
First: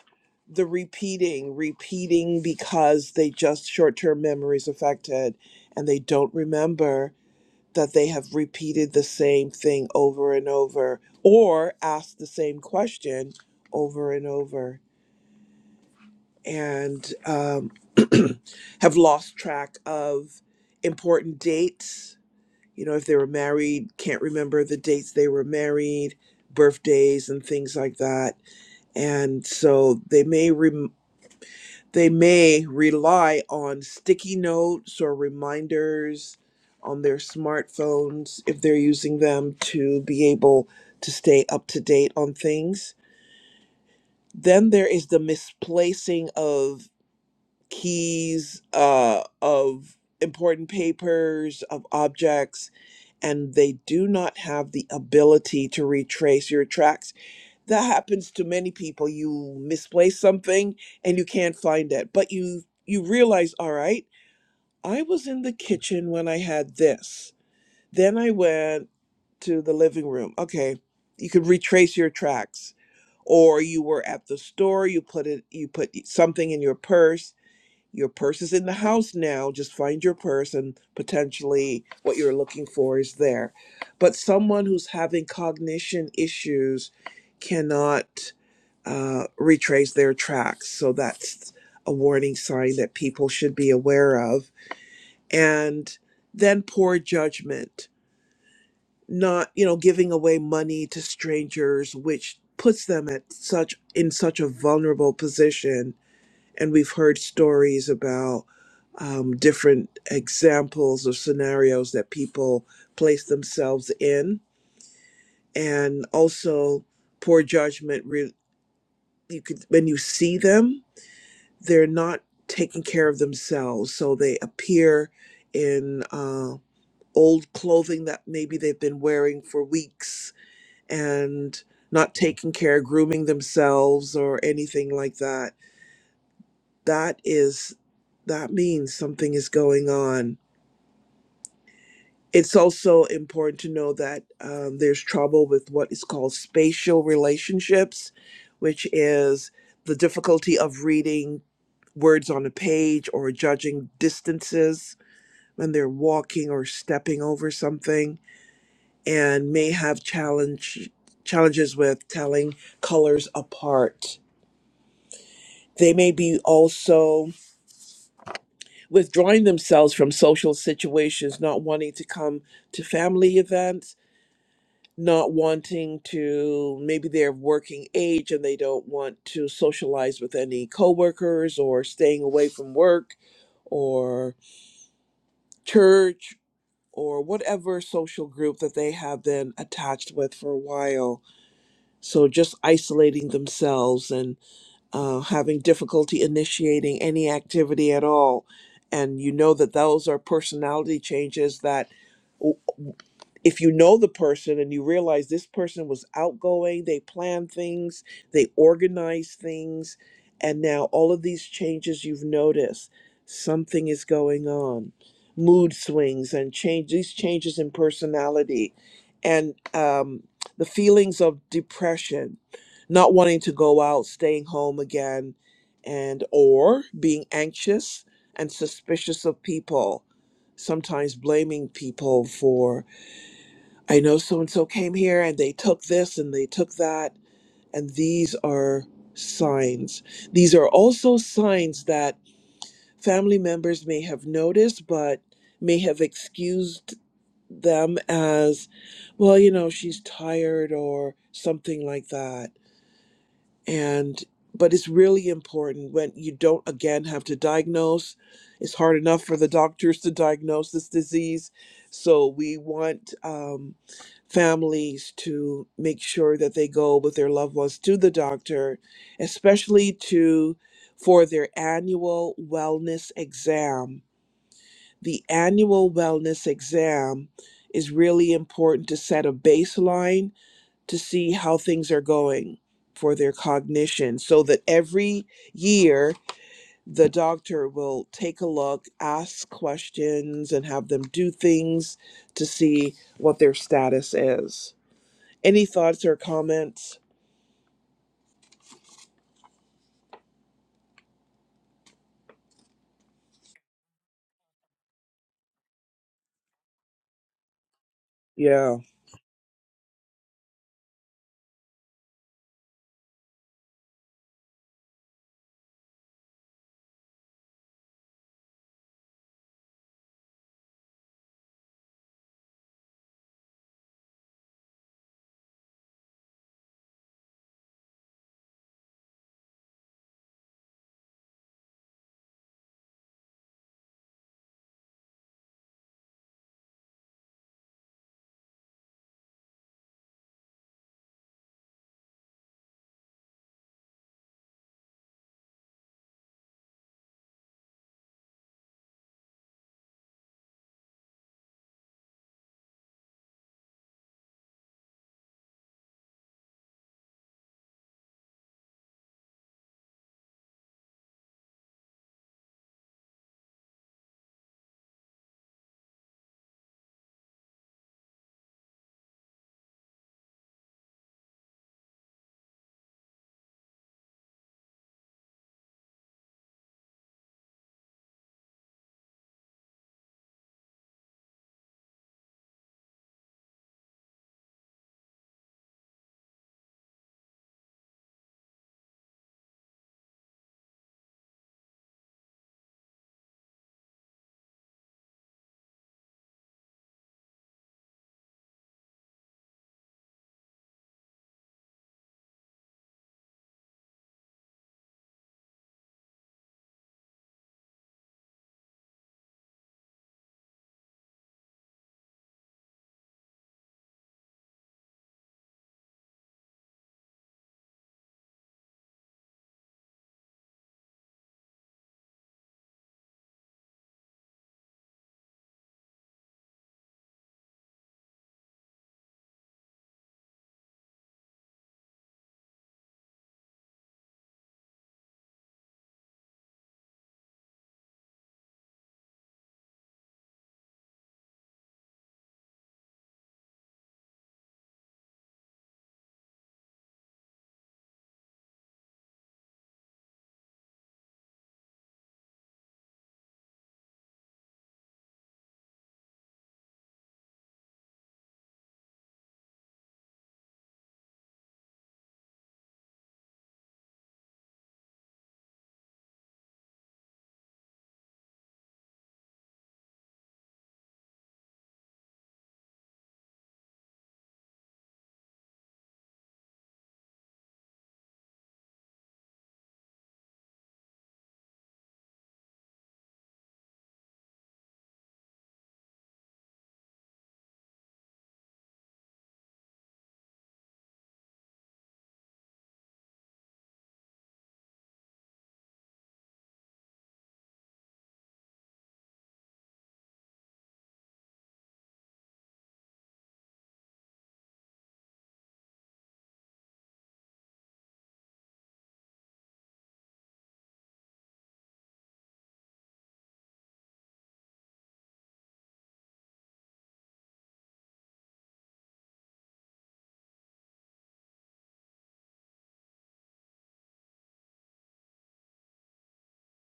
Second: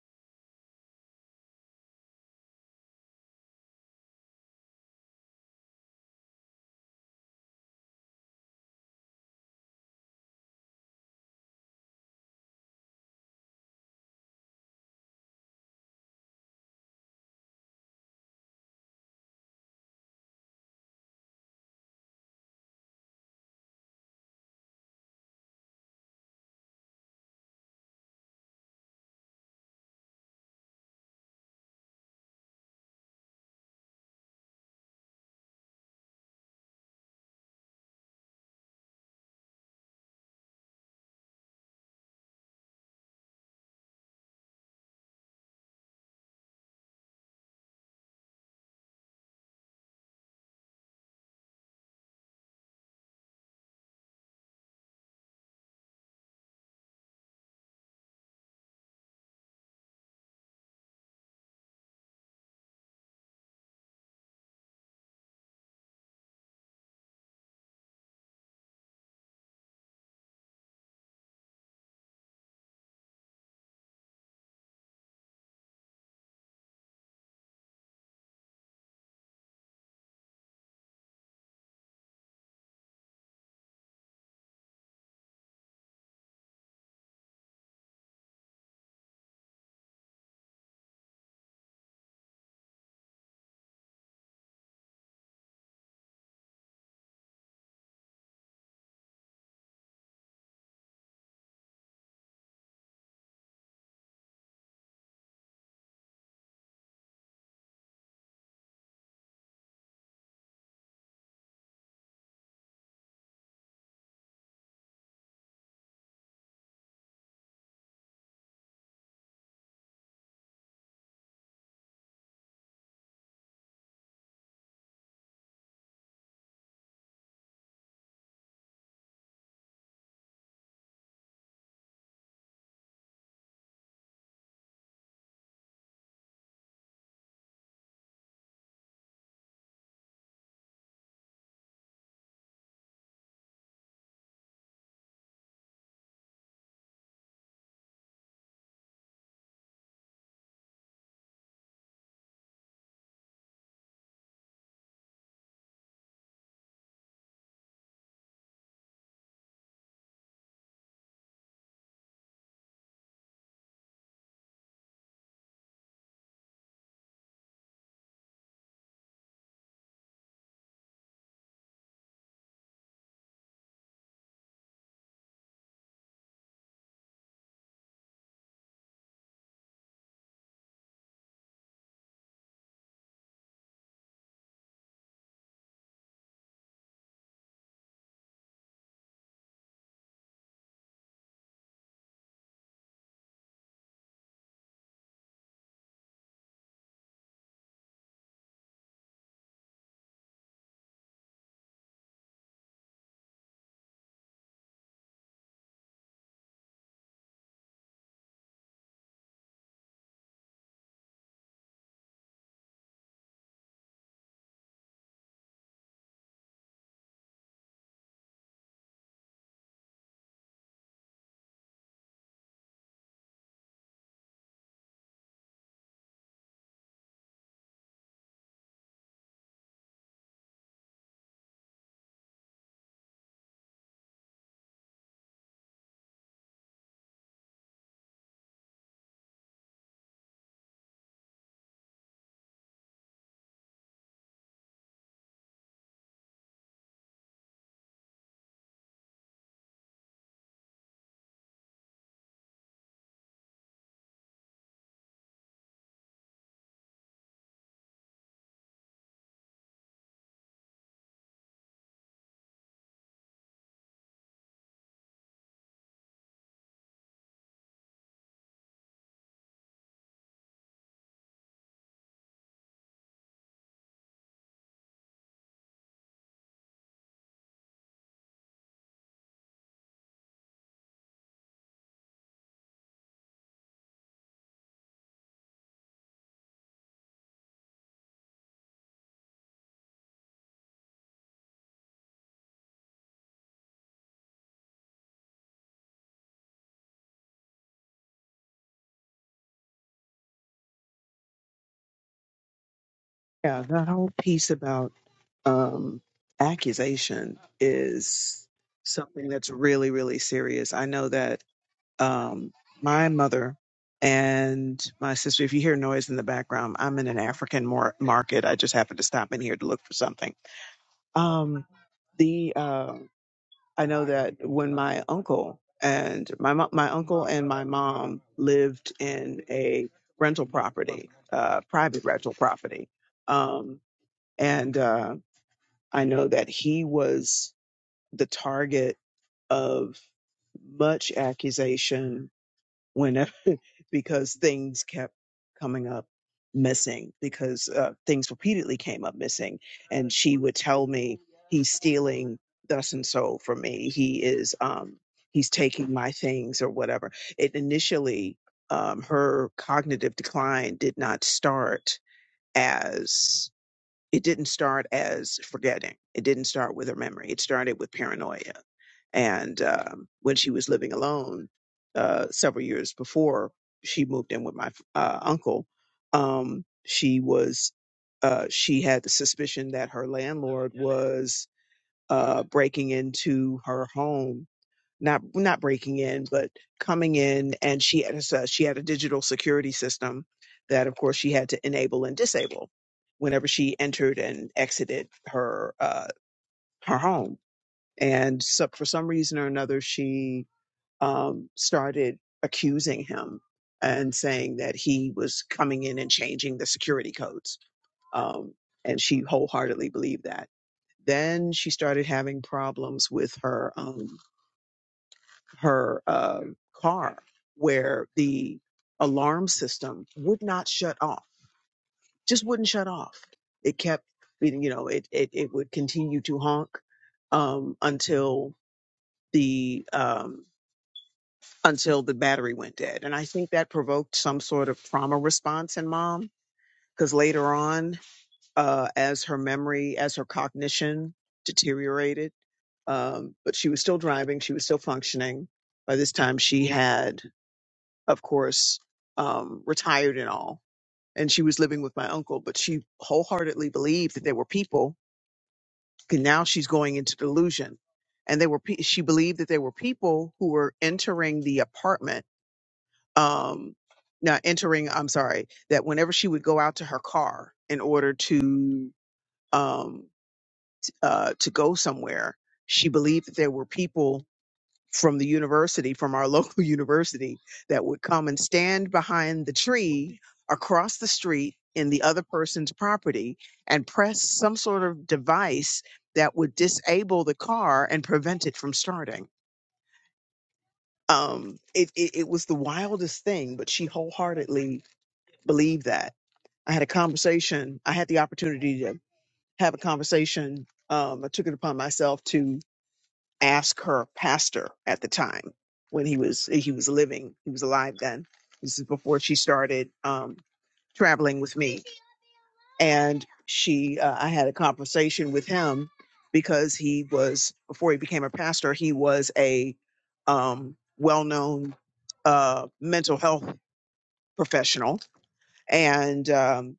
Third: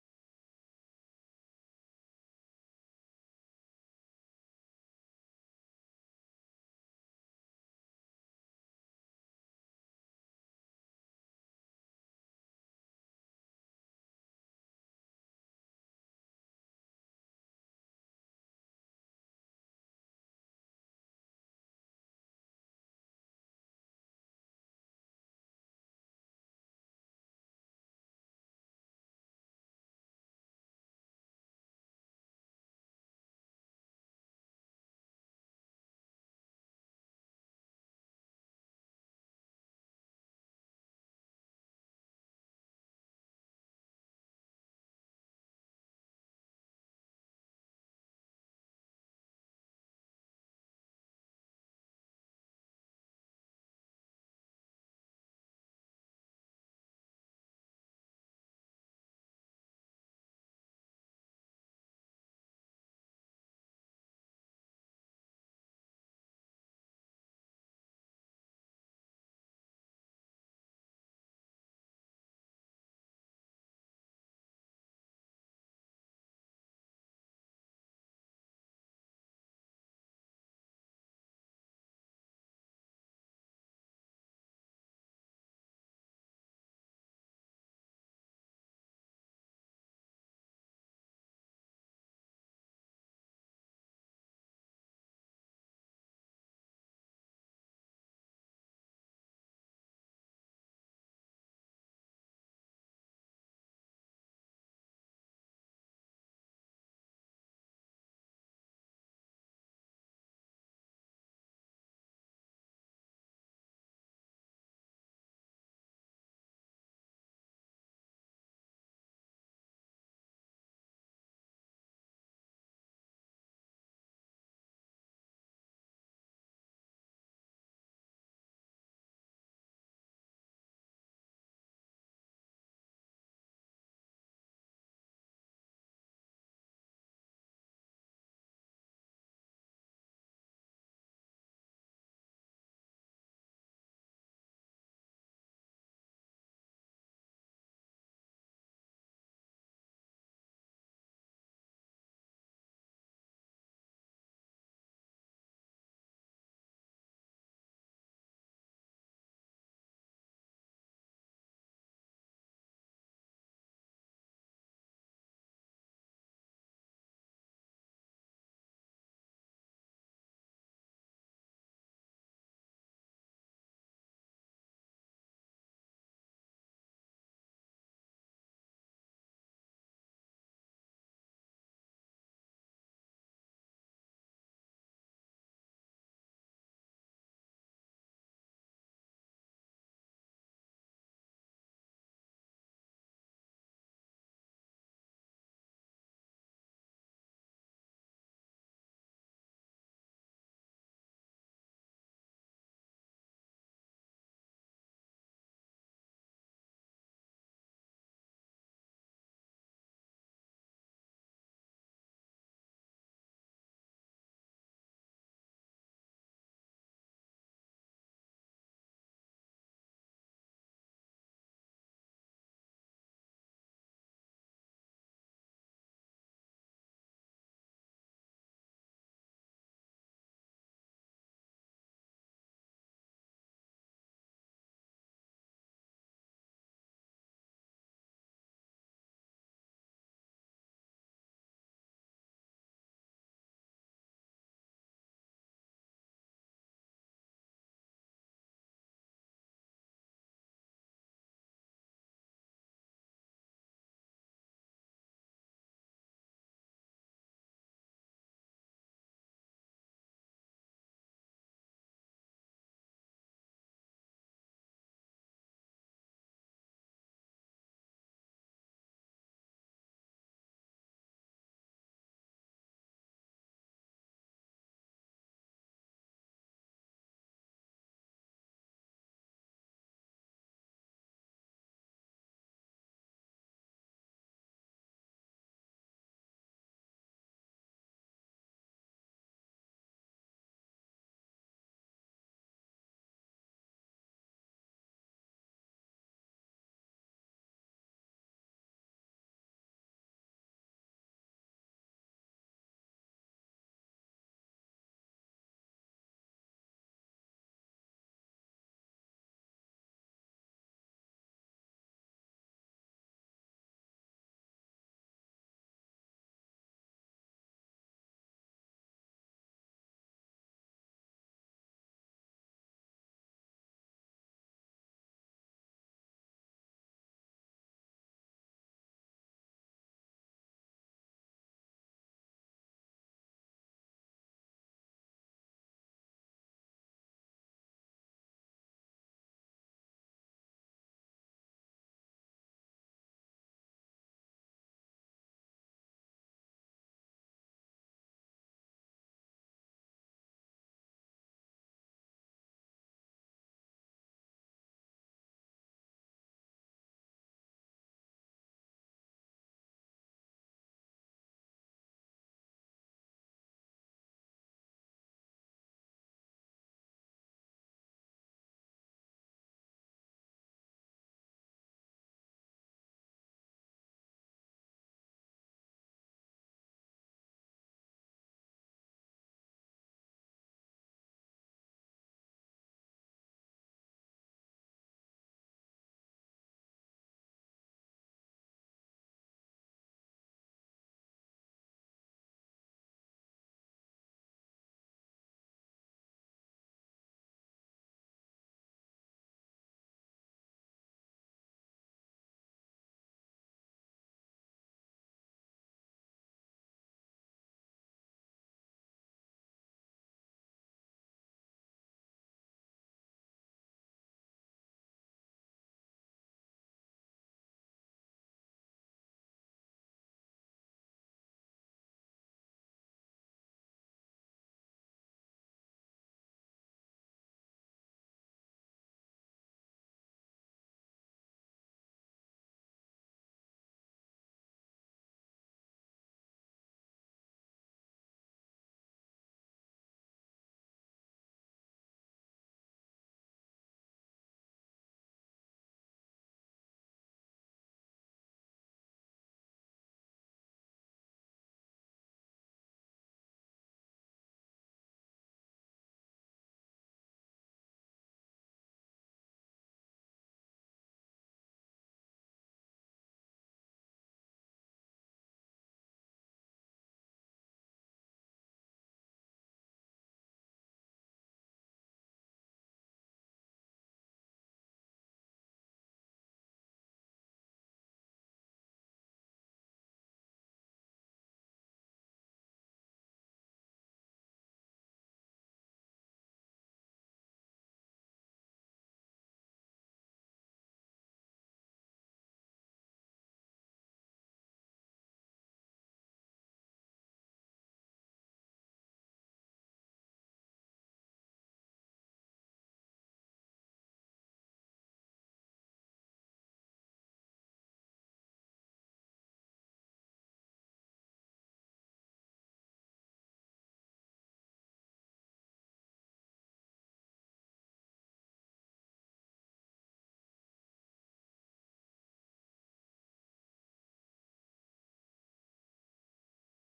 Speaker 1: the repeating, repeating because they just short term memory is affected and they don't remember that they have repeated the same thing over and over or asked the same question over and over and um, have lost track of important dates. You know, if they were married, can't remember the dates they were married, birthdays, and things like that and so they may rem- they may rely on sticky notes or reminders on their smartphones if they're using them to be able to stay up to date on things then there is the misplacing of keys uh, of important papers of objects and they do not have the ability to retrace your tracks that happens to many people you misplace something and you can't find it but you you realize all right i was in the kitchen when i had this then i went to the living room okay you could retrace your tracks or you were at the store you put it you put something in your purse your purse is in the house now. Just find your purse, and potentially what you're looking for is there. But someone who's having cognition issues cannot uh, retrace their tracks. So that's a warning sign that people should be aware of. And then poor judgment, not, you know, giving away money to strangers, which puts them at such in such a vulnerable position and we've heard stories about um, different examples of scenarios that people place themselves in, and also poor judgment. Re- you could when you see them, they're not taking care of themselves, so they appear in uh, old clothing that maybe they've been wearing for weeks and not taking care, grooming themselves or anything like that that is that means something is going on it's also important to know that um, there's trouble with what is called spatial relationships which is the difficulty of reading words on a page or judging distances when they're walking or stepping over something and may have challenge challenges with telling colors apart they may be also withdrawing themselves from social situations, not wanting to come to family events, not wanting to maybe they're working age and they don't want to socialize with any coworkers or staying away from work or church or whatever social group that they have been attached with for a while. So just isolating themselves and uh, having difficulty initiating any activity at all. And you know that those are personality changes that if you know the person and you realize this person was outgoing, they plan things, they organize things, and now all of these changes you've noticed, something is going on. Mood swings and change these changes in personality and um, the feelings of depression, not wanting to go out, staying home again, and or being anxious and suspicious of people, sometimes blaming people for I know so and so came here and they took this and they took that. And these are signs. These are also signs that family members may have noticed, but may have excused them as, well, you know, she's tired or something like that and but it's really important when you don't again have to diagnose it's hard enough for the doctors to diagnose this disease so we want um, families to make sure that they go with their loved ones to the doctor especially to for their annual wellness exam the annual wellness exam is really important to set a baseline to see how things are going for their cognition so that every year the doctor will take a look, ask questions, and have them do things to see what their status is. Any thoughts or comments?
Speaker 3: Yeah, that whole piece about um, accusation is
Speaker 1: Yeah.
Speaker 3: something that's really, really serious. I know that um, my mother and my sister, if you hear noise in the background, I'm in an African mar- market. I just happened to stop in here to look for something. Um, the uh, I know that when my uncle and my mo- my uncle and my mom lived in a rental property, uh, private rental property. um, and uh, I know that he was the target of much accusation whenever because things kept coming up missing because uh, things repeatedly came up missing and she would tell me he's stealing thus and so from me he is um he's taking my things or whatever it initially um her cognitive decline did not start as it didn't start as forgetting. It didn't start with her memory. It started with paranoia. And um, when she was living alone uh, several years before she moved in with my uh, uncle, um, she was uh, she had the suspicion that her landlord was uh, breaking into her home not not breaking in, but coming in, and she had a, s- she had a digital security system that, of course, she had to enable and disable whenever she entered and exited her uh, her home. And so, for some reason or another, she um, started accusing him and saying that he was coming in and changing the security codes. Um, and she wholeheartedly believed that. Then she started having problems with her. um, her uh, car where the alarm system would not shut off, just wouldn't shut off. It kept, you know, it, it, it would continue to honk um, until the um, until the battery went dead. And I think that provoked some sort of trauma response in mom because later on, uh, as her memory, as her cognition deteriorated, um, but she was still driving, she was still functioning. By this time, she had of course, um, retired and all. And she was living with my uncle, but she wholeheartedly believed that there were people. And now she's going into delusion. And they were, pe- she believed that there were people who were entering the apartment. Um, now entering, I'm sorry, that whenever she would go out to her car in order to, um, uh, to go somewhere, she believed that there were people from the university, from our local university, that would come and stand behind the tree across the street in the other person's property and press some sort of device that would disable the car and prevent it from starting. Um, it, it, it was the wildest thing, but she wholeheartedly believed that. I had a conversation, I had the opportunity to have a conversation. Um, I took it upon myself to. ask her pastor at the time when he was he was living he was alive then this is before she started um traveling with me and she uh, i had a conversation with him because he was before he became a pastor he was a um well-known uh mental health professional and um,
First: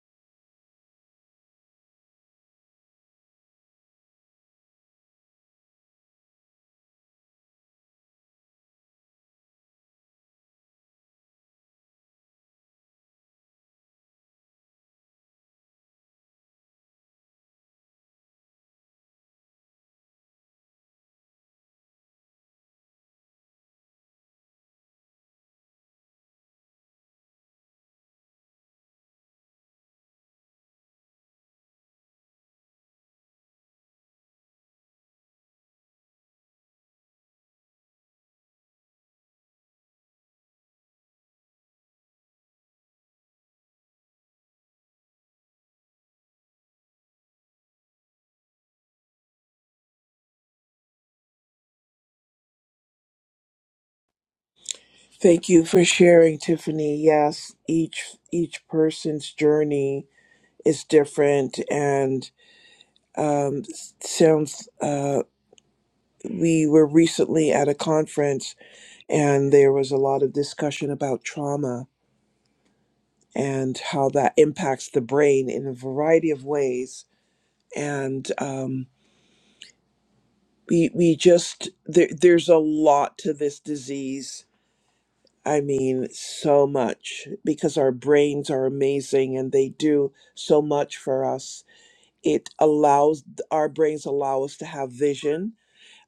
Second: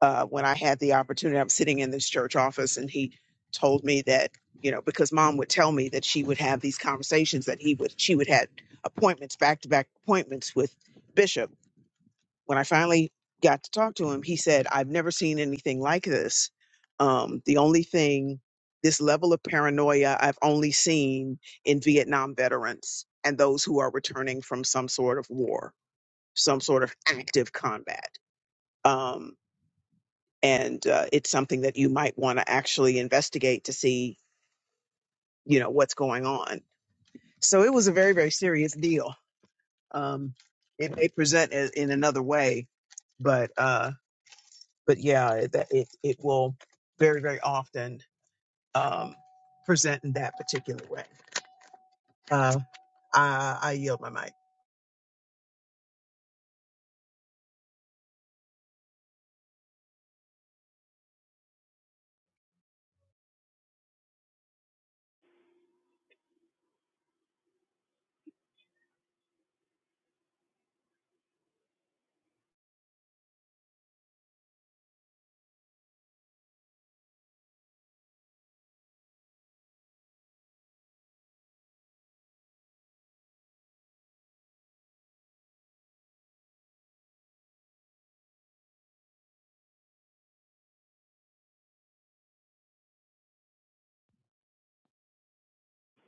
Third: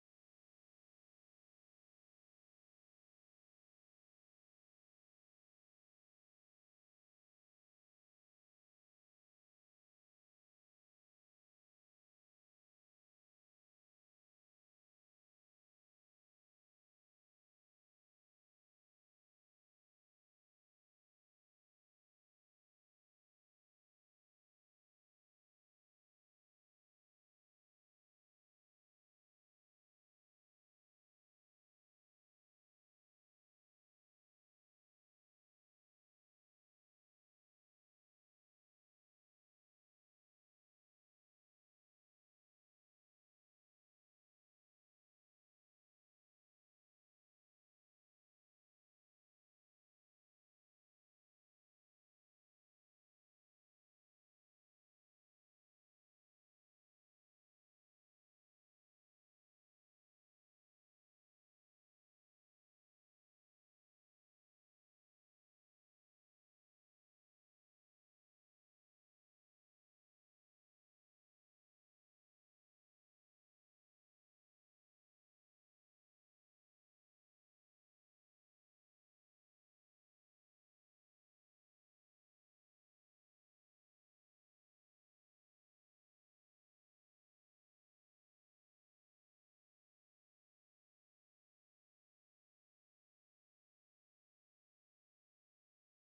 Speaker 3: uh, when I had the opportunity. I'm sitting in this church office, and he told me that you know because mom would tell me that she would have these conversations that he would she would had appointments back to back appointments with bishop. When I finally got to talk to him, he said, "I've never seen anything like this. Um, the only thing." This level of paranoia I've only seen in Vietnam veterans and those who are returning from some sort of war, some sort of active combat. Um, and uh, it's something that you might want to actually investigate to see you know what's going on so it was a very very serious deal um it may present i- in another way but uh but yeah it that- it, it will very very often um present in that particular way uh i i yield my mic
Speaker 1: Thank you for sharing, Tiffany. Yes, each each person's journey is different, and um, sounds. Uh, we were recently at a conference and there was a lot of discussion about trauma and how that impacts the brain in a variety of ways. And um, we we just there, there's a lot to this disease. I mean, so much because our brains are amazing and they do so much for us. It allows our brains allow us to have vision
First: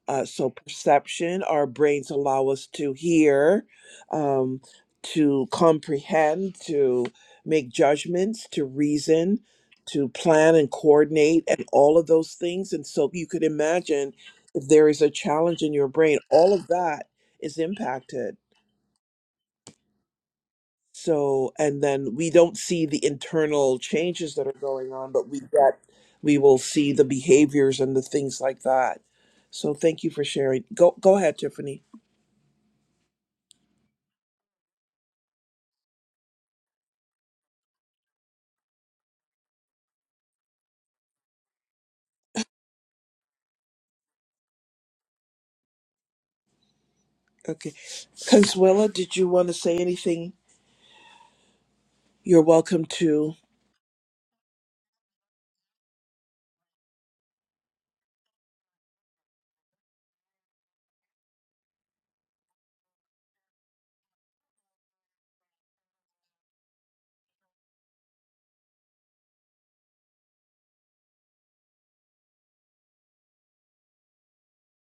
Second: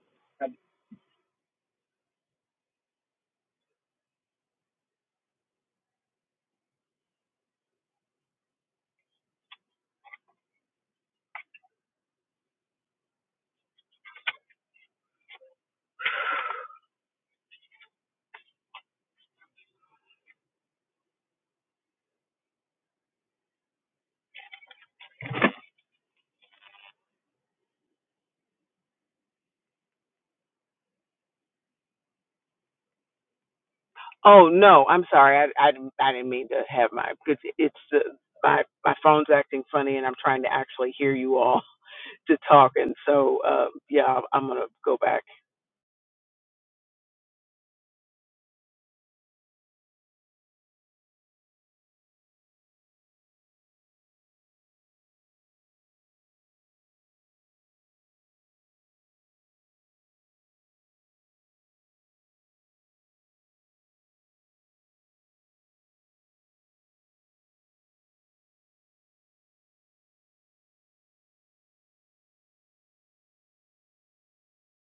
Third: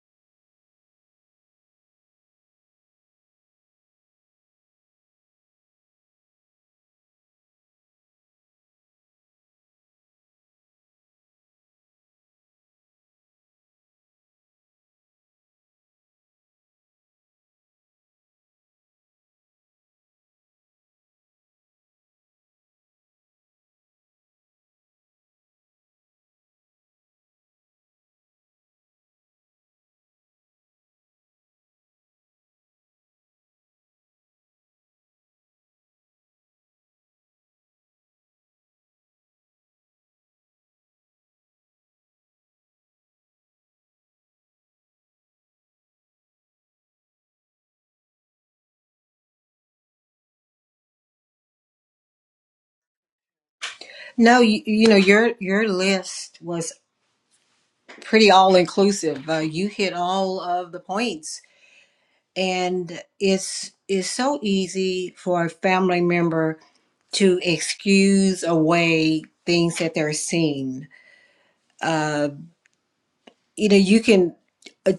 Speaker 1: uh, so perception our brains allow us to hear um, to comprehend to make judgments to reason to plan and coordinate and all of those things and so you could imagine if there is a challenge in your brain all of that is impacted so and then we don't see the internal changes that are going on but we get we will see the behaviors and the things like that so thank you for sharing go go ahead tiffany
Speaker 3: Oh no, I'm sorry. I, I, didn't- I didn't mean to have my because it's the my my phone's acting funny and I'm trying to actually hear you all. to talking. So uh, yeah, I'm I'm gonna go back.
Speaker 1: Okay. Consuela, did you want to say anything? You're welcome to.
Speaker 2: No, you, you know your your list was pretty all inclusive. Uh, you hit all of the points, and it's it's so easy for a family member to excuse away things that they're seeing. Uh, you know, you can uh,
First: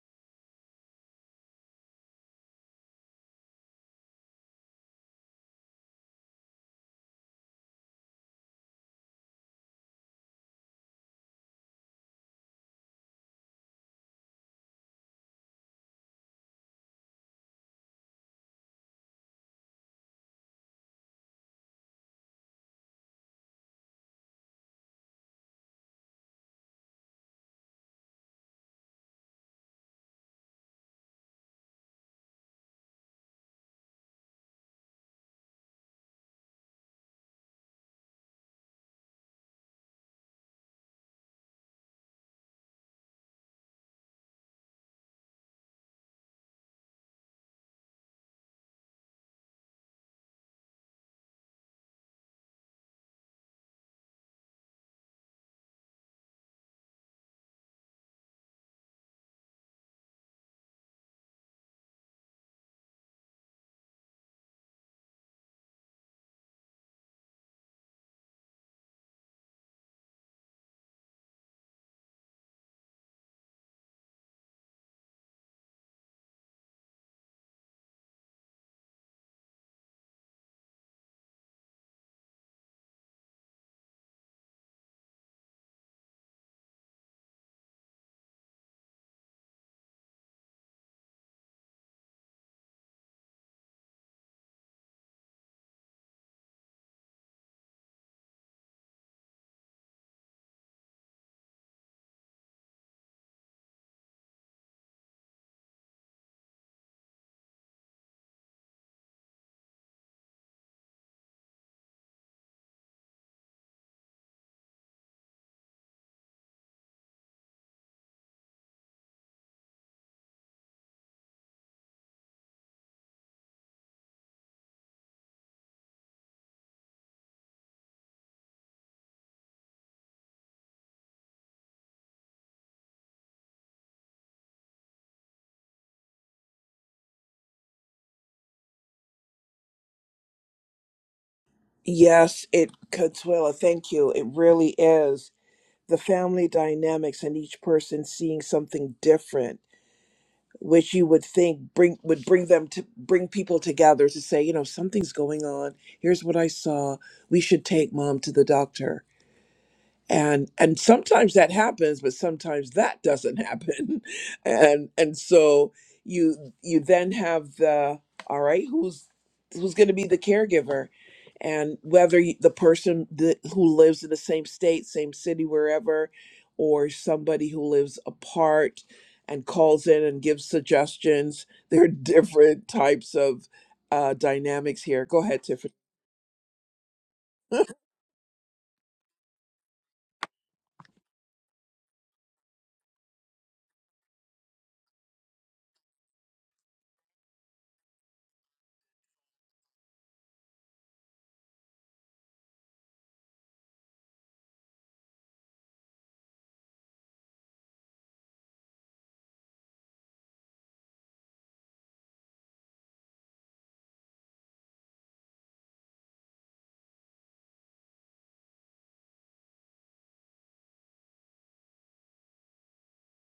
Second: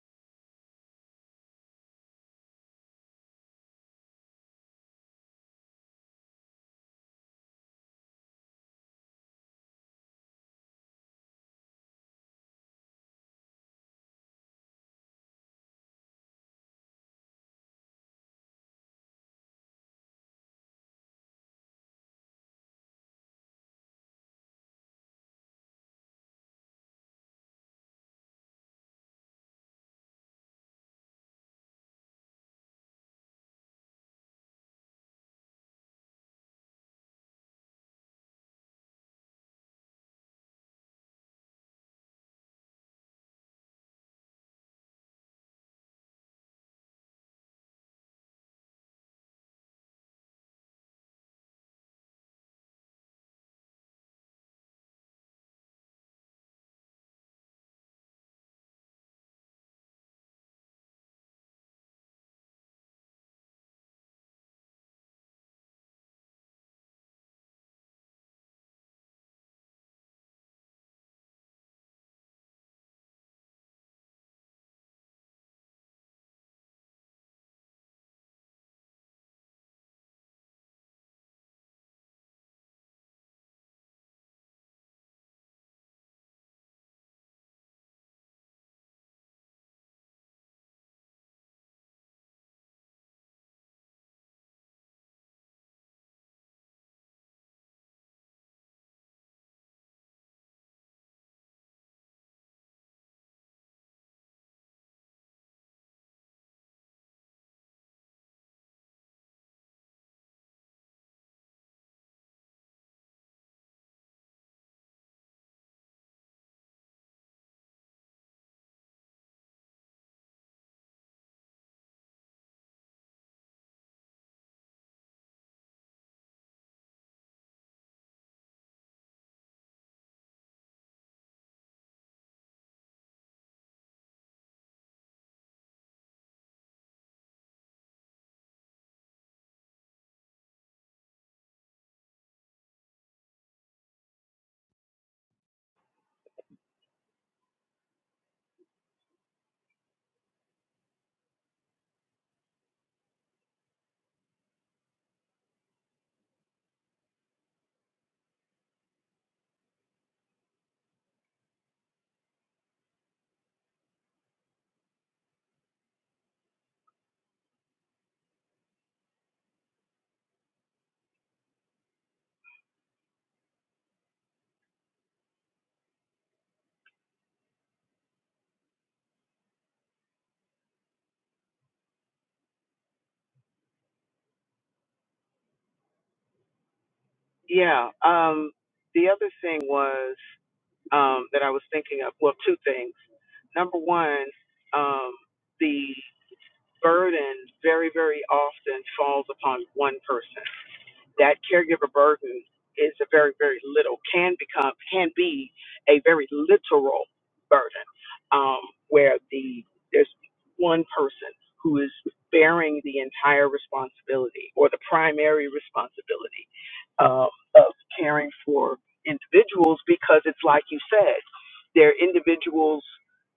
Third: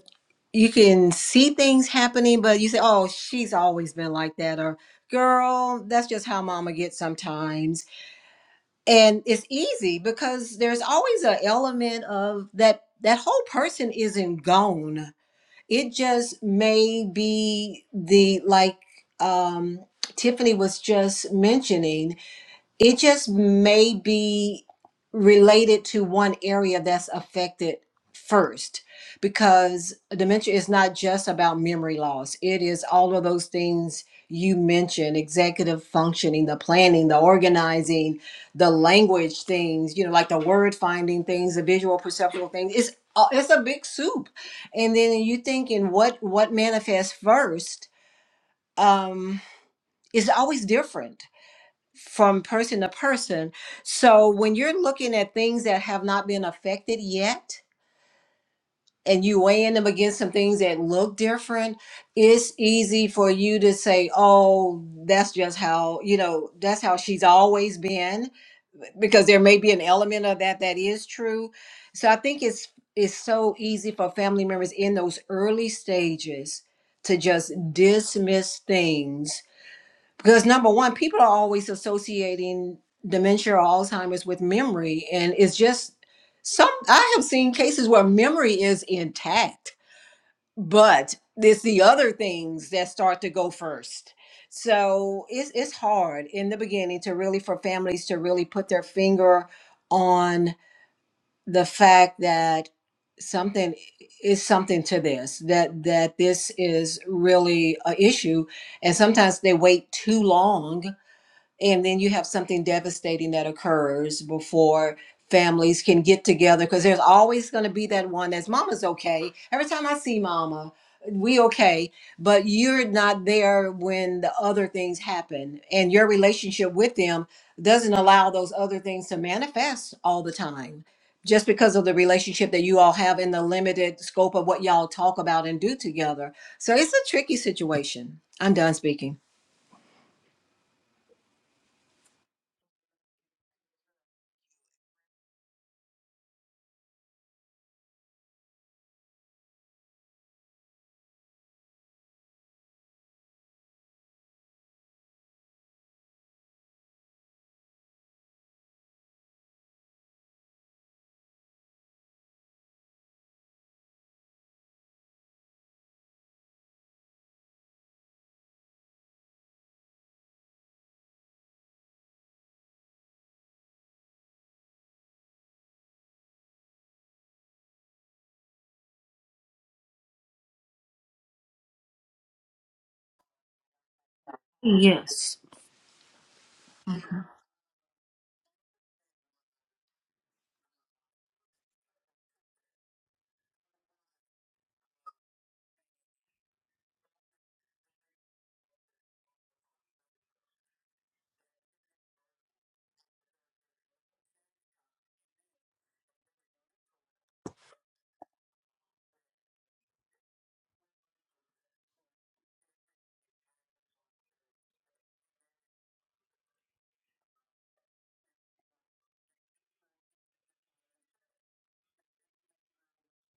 Speaker 2: you can see things happening, but you say, "Oh, she's always been like that," or "Girl, that's just how Mama gets sometimes." And it's easy because there's always an element of that that whole person isn't gone. It just may be the like um, Tiffany was just mentioning It just may be related to one area that's affected first because dementia is not just about memory loss, it is all of those things you mentioned executive functioning, the planning, the organizing, the language things, you know, like the word finding things, the visual perceptual things. It's a- it's a big soup. And then you think, thinking what what manifests first um is always different from person to person. So when you're looking at things that have not been affected yet, and you weighing them against some things that look different, it's easy for you to say, "Oh, that's just how you know that's how she's always been," because there may be an element of that that is true. So I think it's it's so easy for family members in those early stages to just dismiss things because number one people are always associating dementia or alzheimer's with memory and it's just some i have seen cases where memory is intact but it's the other things that start to go first so it's, it's hard in the beginning to really for families to really put their finger on the fact that something is something to this that that this is really a issue and sometimes they wait too long and then you have something devastating that occurs before families can get together because there's always going to be that one that's mama's okay every time i see mama we okay but you're not there when the other things happen and your relationship with them doesn't allow those other things to manifest all the time just because of the relationship that you all have in the limited scope of what y'all talk about and do together so it's a tricky situation i'm done speaking
Speaker 1: Yes, it Consuela, thank you. It really is. The family dynamics and each person seeing something different, which you would think bring would bring them to bring people together to say, you know, something's going on. Here's what I saw. We should take mom to the doctor and and sometimes that happens but sometimes that doesn't happen and and so you you then have the all right who's who's going to be the caregiver and whether y- the person that, who lives in the same state same city wherever or somebody who lives apart and calls in and gives suggestions there are different types of uh, dynamics here go
Speaker 2: Yes.
Speaker 1: ahead tiffany
Speaker 3: Yeah. Um, the other thing was um, that I was thinking of. Well, two things. Number one, um, burden very, very often falls upon one person. That caregiver burden is a very, very little, can become, can be a very literal burden, um, where the, there's one person who is bearing the entire responsibility or the primary responsibility um, of caring for individuals because it's like you said, there are individuals,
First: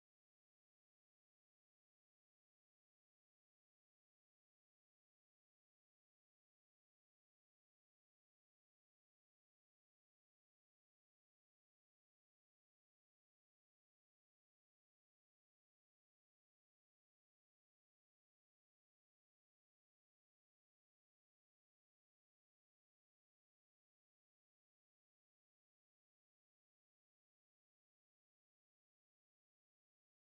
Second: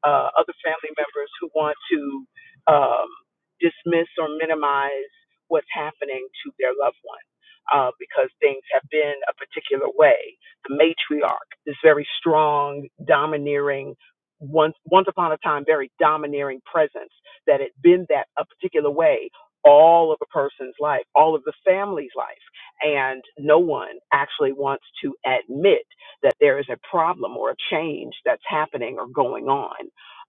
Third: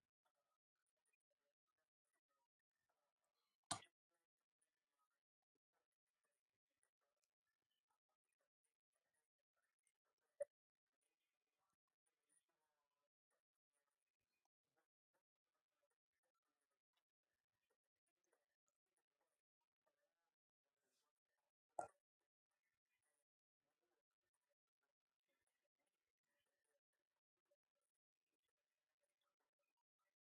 Speaker 3: uh, other family members who want to. Um, dismiss or minimize what's happening to their loved one uh, because things have been a particular way. The matriarch, this very strong, domineering, once once upon a time very domineering presence that had been that a particular way all of a person's life, all of the family's life, and no one actually wants to admit that there is a problem or a change that's happening or going on.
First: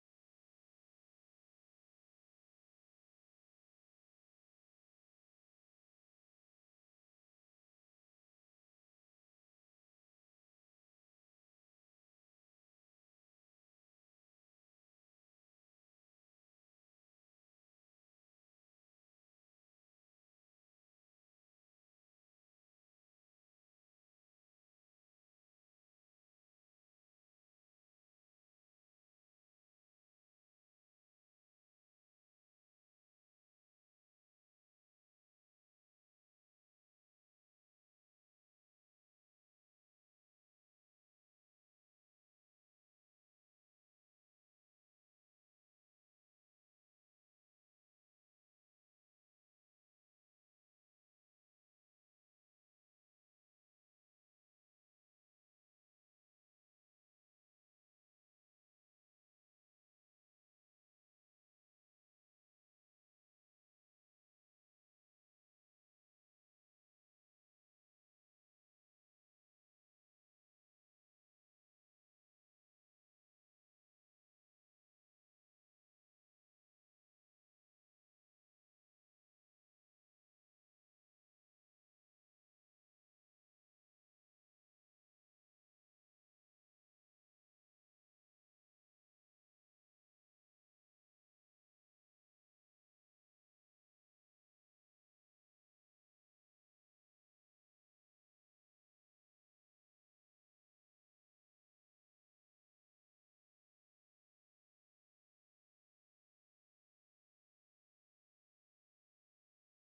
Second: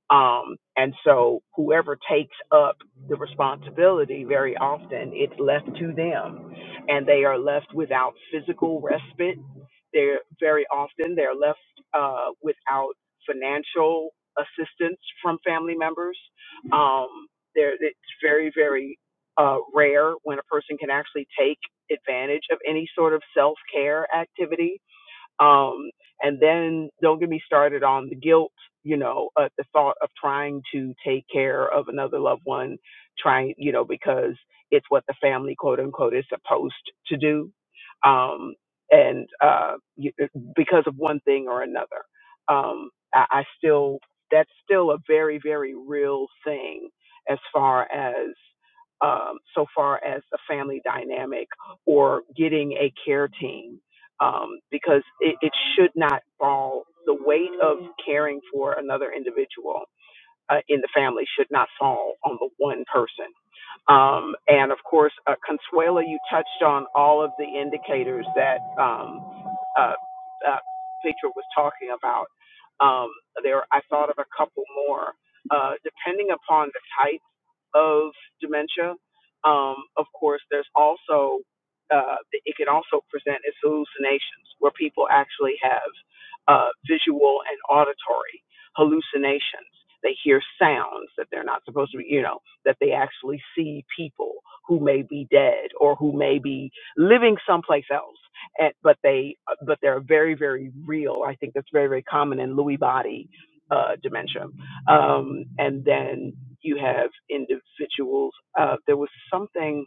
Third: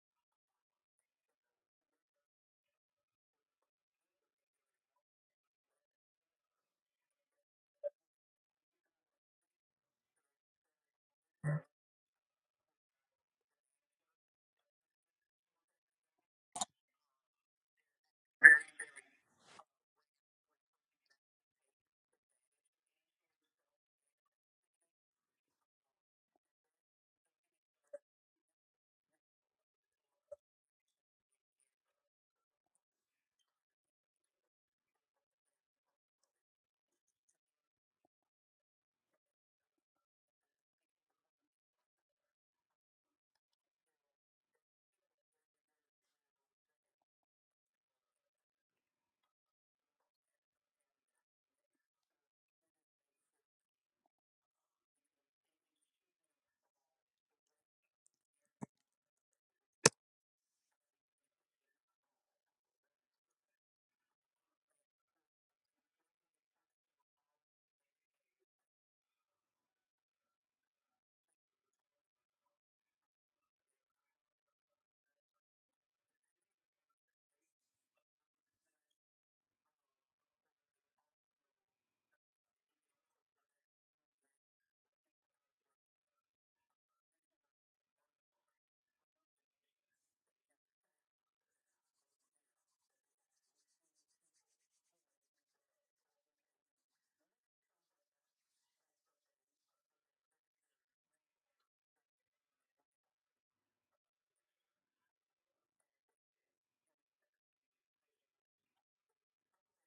Speaker 3: Um, and so whoever takes up the responsibility very often it's left to them and they are left without physical respite they're very often they're left uh, without financial assistance from family members um, there it's very very uh, rare when a person can actually take advantage of any sort of self-care activity um, and then don't get me started on the guilt, you know, at the thought of trying to take care of another loved one, trying, you know, because it's what the family, quote unquote, is supposed to do. Um, and uh, you, uh, because of one thing or another, um, I, I still, that's still a very, very real thing as far as, um, so far as the family dynamic or getting a care team um, because it, it should not fall. The weight of caring for another individual uh, in the family should not fall on the one person. Um, and of course, uh, Consuela, you touched on all of the indicators that um, uh, uh, Petra was talking about. Um, there, I thought of a couple more. Uh, depending upon the type of dementia. Um, of course, there's also uh, it can also present as hallucinations, where people actually have uh, visual and auditory hallucinations. They hear sounds that they're not supposed to be, you know, that they actually see people who may be dead or who may be living someplace else. And, but they, but they're very, very real. I think that's very, very common in Lewy body uh, dementia um, and then you have individuals. Uh, there was something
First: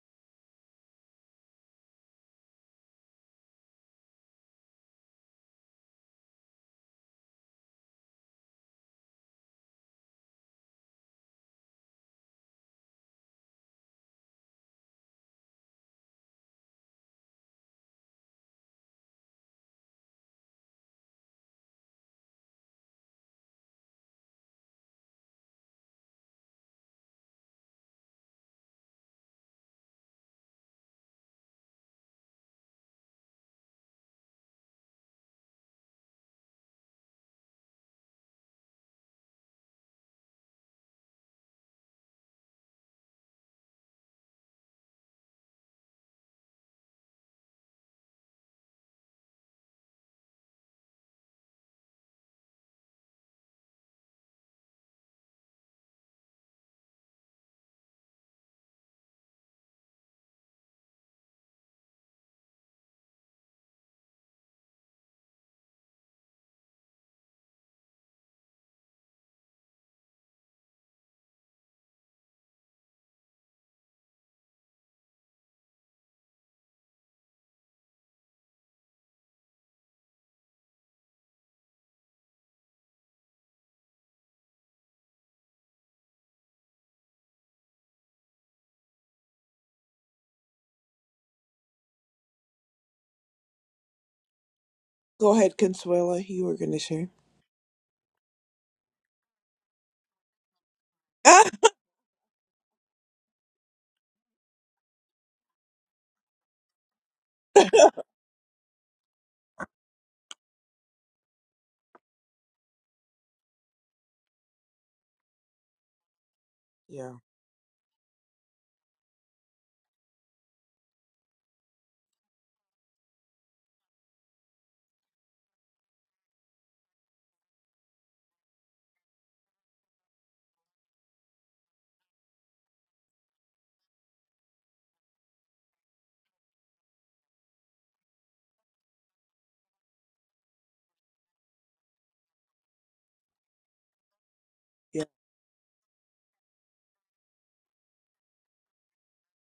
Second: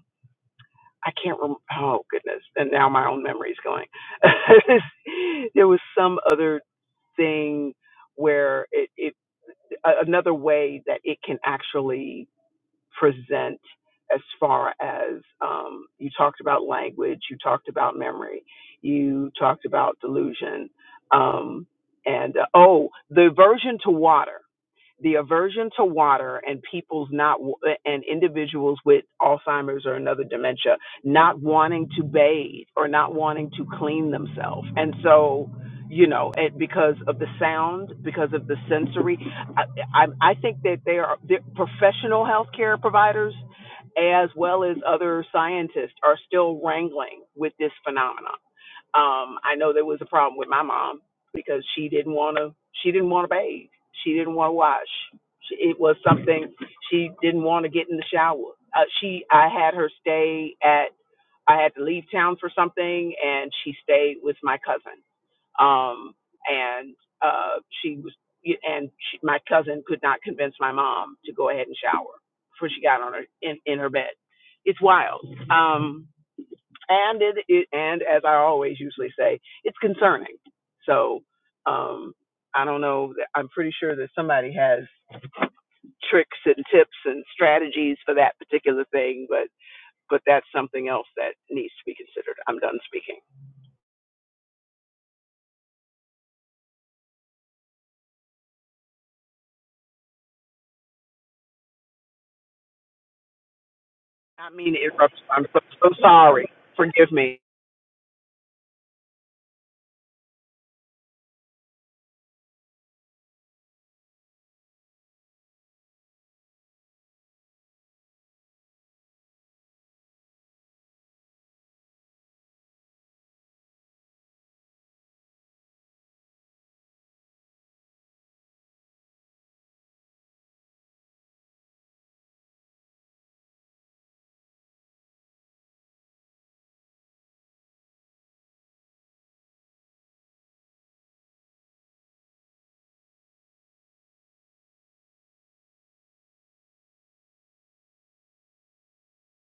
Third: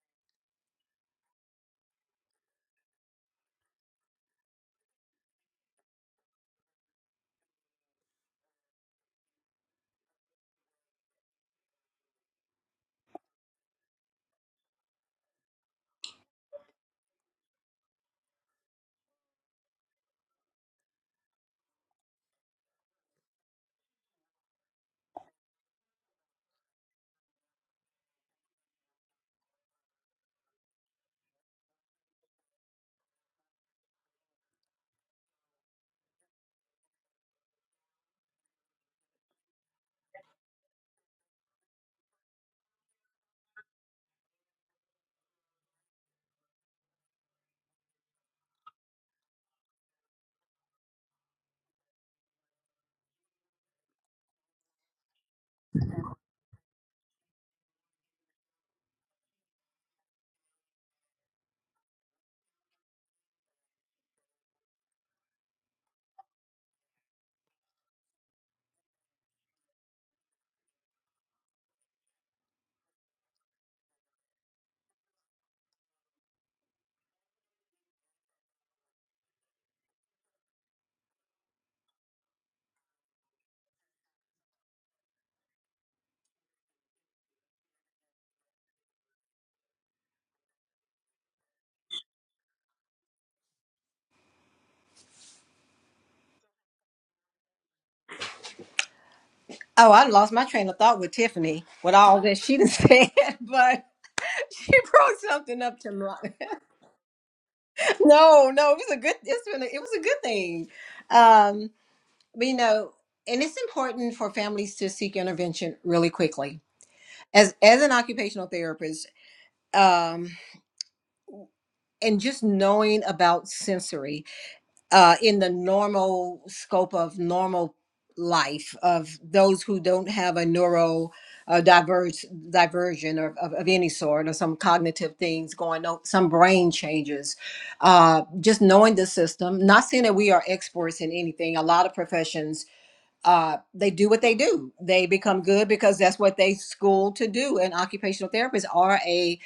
Speaker 3: I can't remember. Oh goodness! And now my own memory is going. there was some other thing where it, it a- another way that it can actually present as far as um, you talked about language, you talked about memory, you talked about delusion, um, and uh, oh, the aversion to water the aversion to water and people's not and individuals with Alzheimer's or another dementia not wanting to bathe or not wanting to clean themselves. And so, you know, it, because of the sound, because of the sensory, I, I, I think that they are the professional healthcare providers as well as other scientists are still wrangling with this phenomenon. Um, I know there was a problem with my mom because she didn't want to. She didn't want to bathe. She didn't want to wash. She, it was something she didn't want to get in the shower. Uh, she, I had her stay at. I had to leave town for something, and she stayed with my cousin. Um, and uh, she was, and she, my cousin could not convince my mom to go ahead and shower before she got on her in, in her bed. It's wild. Um, and it, it and as I always usually say, it's concerning. So um, I don't know. I'm pretty sure that somebody has tricks and tips and strategies for that particular thing, but but that's something else that needs to be considered. I'm done speaking.
Speaker 1: go ahead consuela you were going to share
Speaker 2: Oh, I lost my train of thought with
Speaker 1: Ah,
Speaker 2: Tiffany with all that she done said, but
Speaker 3: I
Speaker 2: she
Speaker 3: mean, it,
Speaker 2: brought
Speaker 3: I'm so,
Speaker 2: something up
Speaker 3: so
Speaker 2: to mind.
Speaker 3: sorry. Forgive me
Speaker 2: no, no, it was a good. It's been. A, it was a good thing. Um, but you know, and it's important for families to seek intervention really quickly.
Speaker 1: yeah
Speaker 2: As as an occupational therapist, um, and just knowing about sensory. uh, in the normal scope of normal life of those who don't have a neuro uh, diverge, diversion or, of, of any sort or some cognitive things going on some brain changes uh, just knowing the system not saying that we are experts in anything a lot of professions uh, they do what they do they become good because that's what they school to do and occupational therapists are a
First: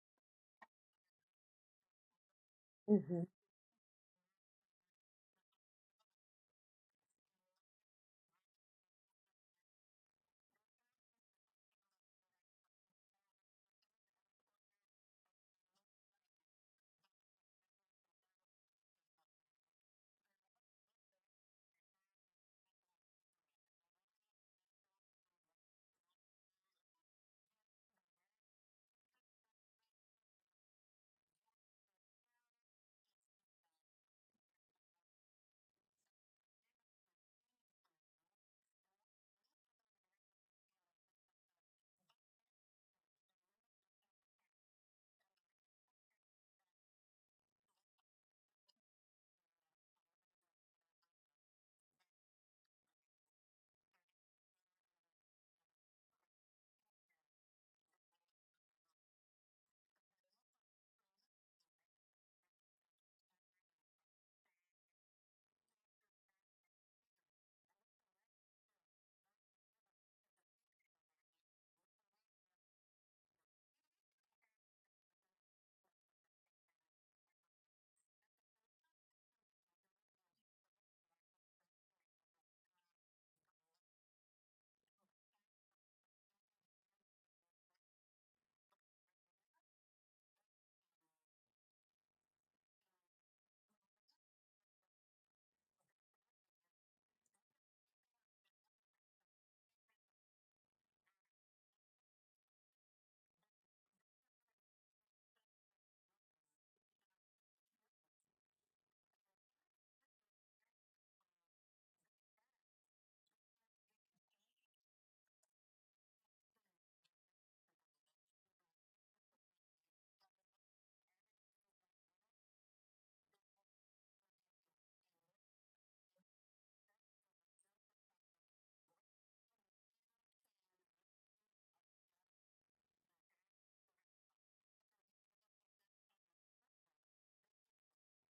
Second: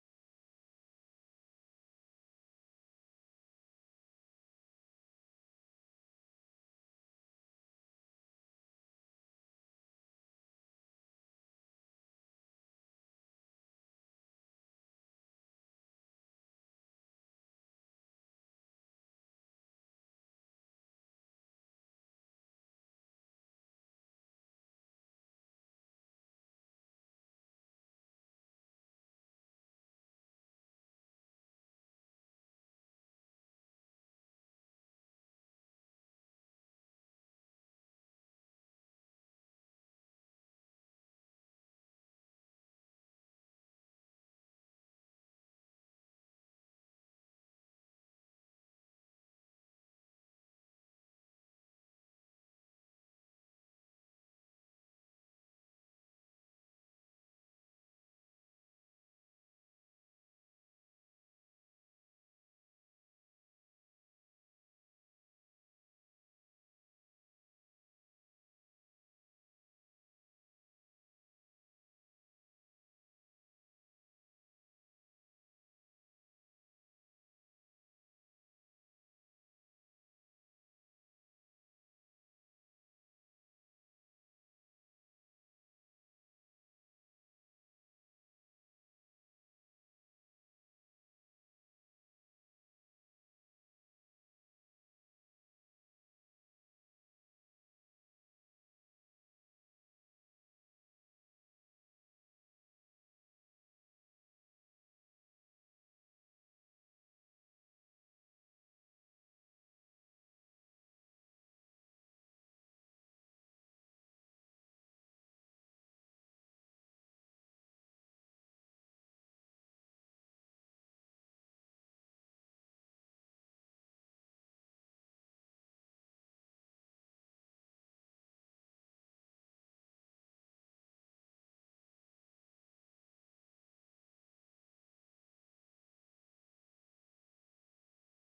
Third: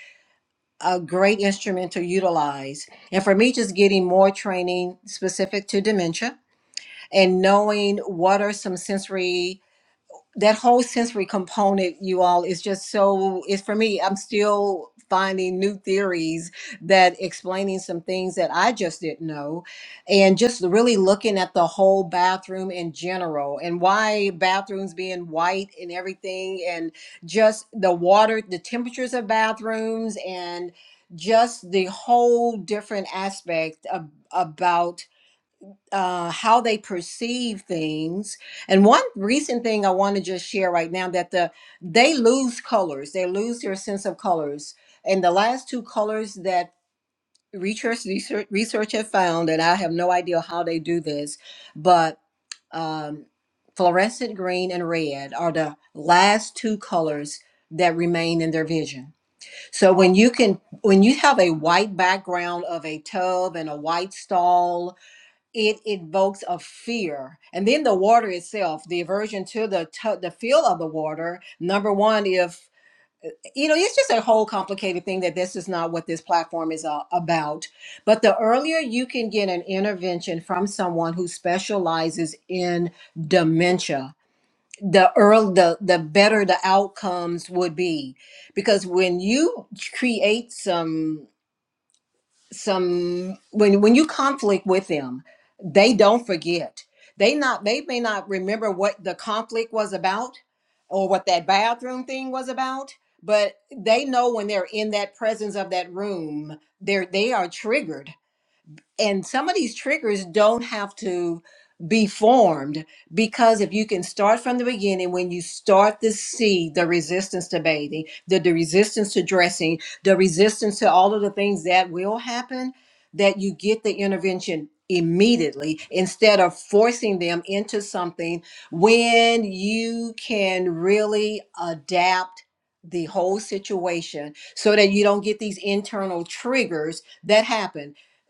Speaker 2: a great instrument to utilize.
Speaker 1: hmm
Speaker 2: And for me, just getting more training specific to dementia and knowing what are some sensory that whole sensory component you all is just so it's for me i'm still finding new theories that explaining some things that i just didn't know and just really looking at the whole bathroom in general and why bathrooms being white and everything and just the water the temperatures of bathrooms and just the whole different aspect of, about uh, how they perceive things. And one recent thing I want to just share right now that the they lose colors, they lose their sense of colors. And the last two colors that research research, research have found, and I have no idea how they do this, but um, fluorescent green and red are the last two colors that remain in their vision. So when you can when you have a white background of a tub and a white stall it evokes a fear and then the water itself the aversion to the to- the feel of the water number one if you know it's just a whole complicated thing that this is not what this platform is uh, about but the earlier you can get an intervention from someone who specializes in dementia the earl the the better the outcomes would be because when you create some some when when you conflict with them they don't forget they not they may not remember what the conflict was about or what that bathroom thing was about but they know when they're in that presence of that room they're they are triggered and some of these triggers don't have to be formed because if you can start from the beginning when you start to see the resistance to bathing the, the resistance to dressing the resistance to all of the things that will happen that you get the intervention immediately instead of forcing them into something when you can really adapt the whole situation so that you don't get these internal triggers that happen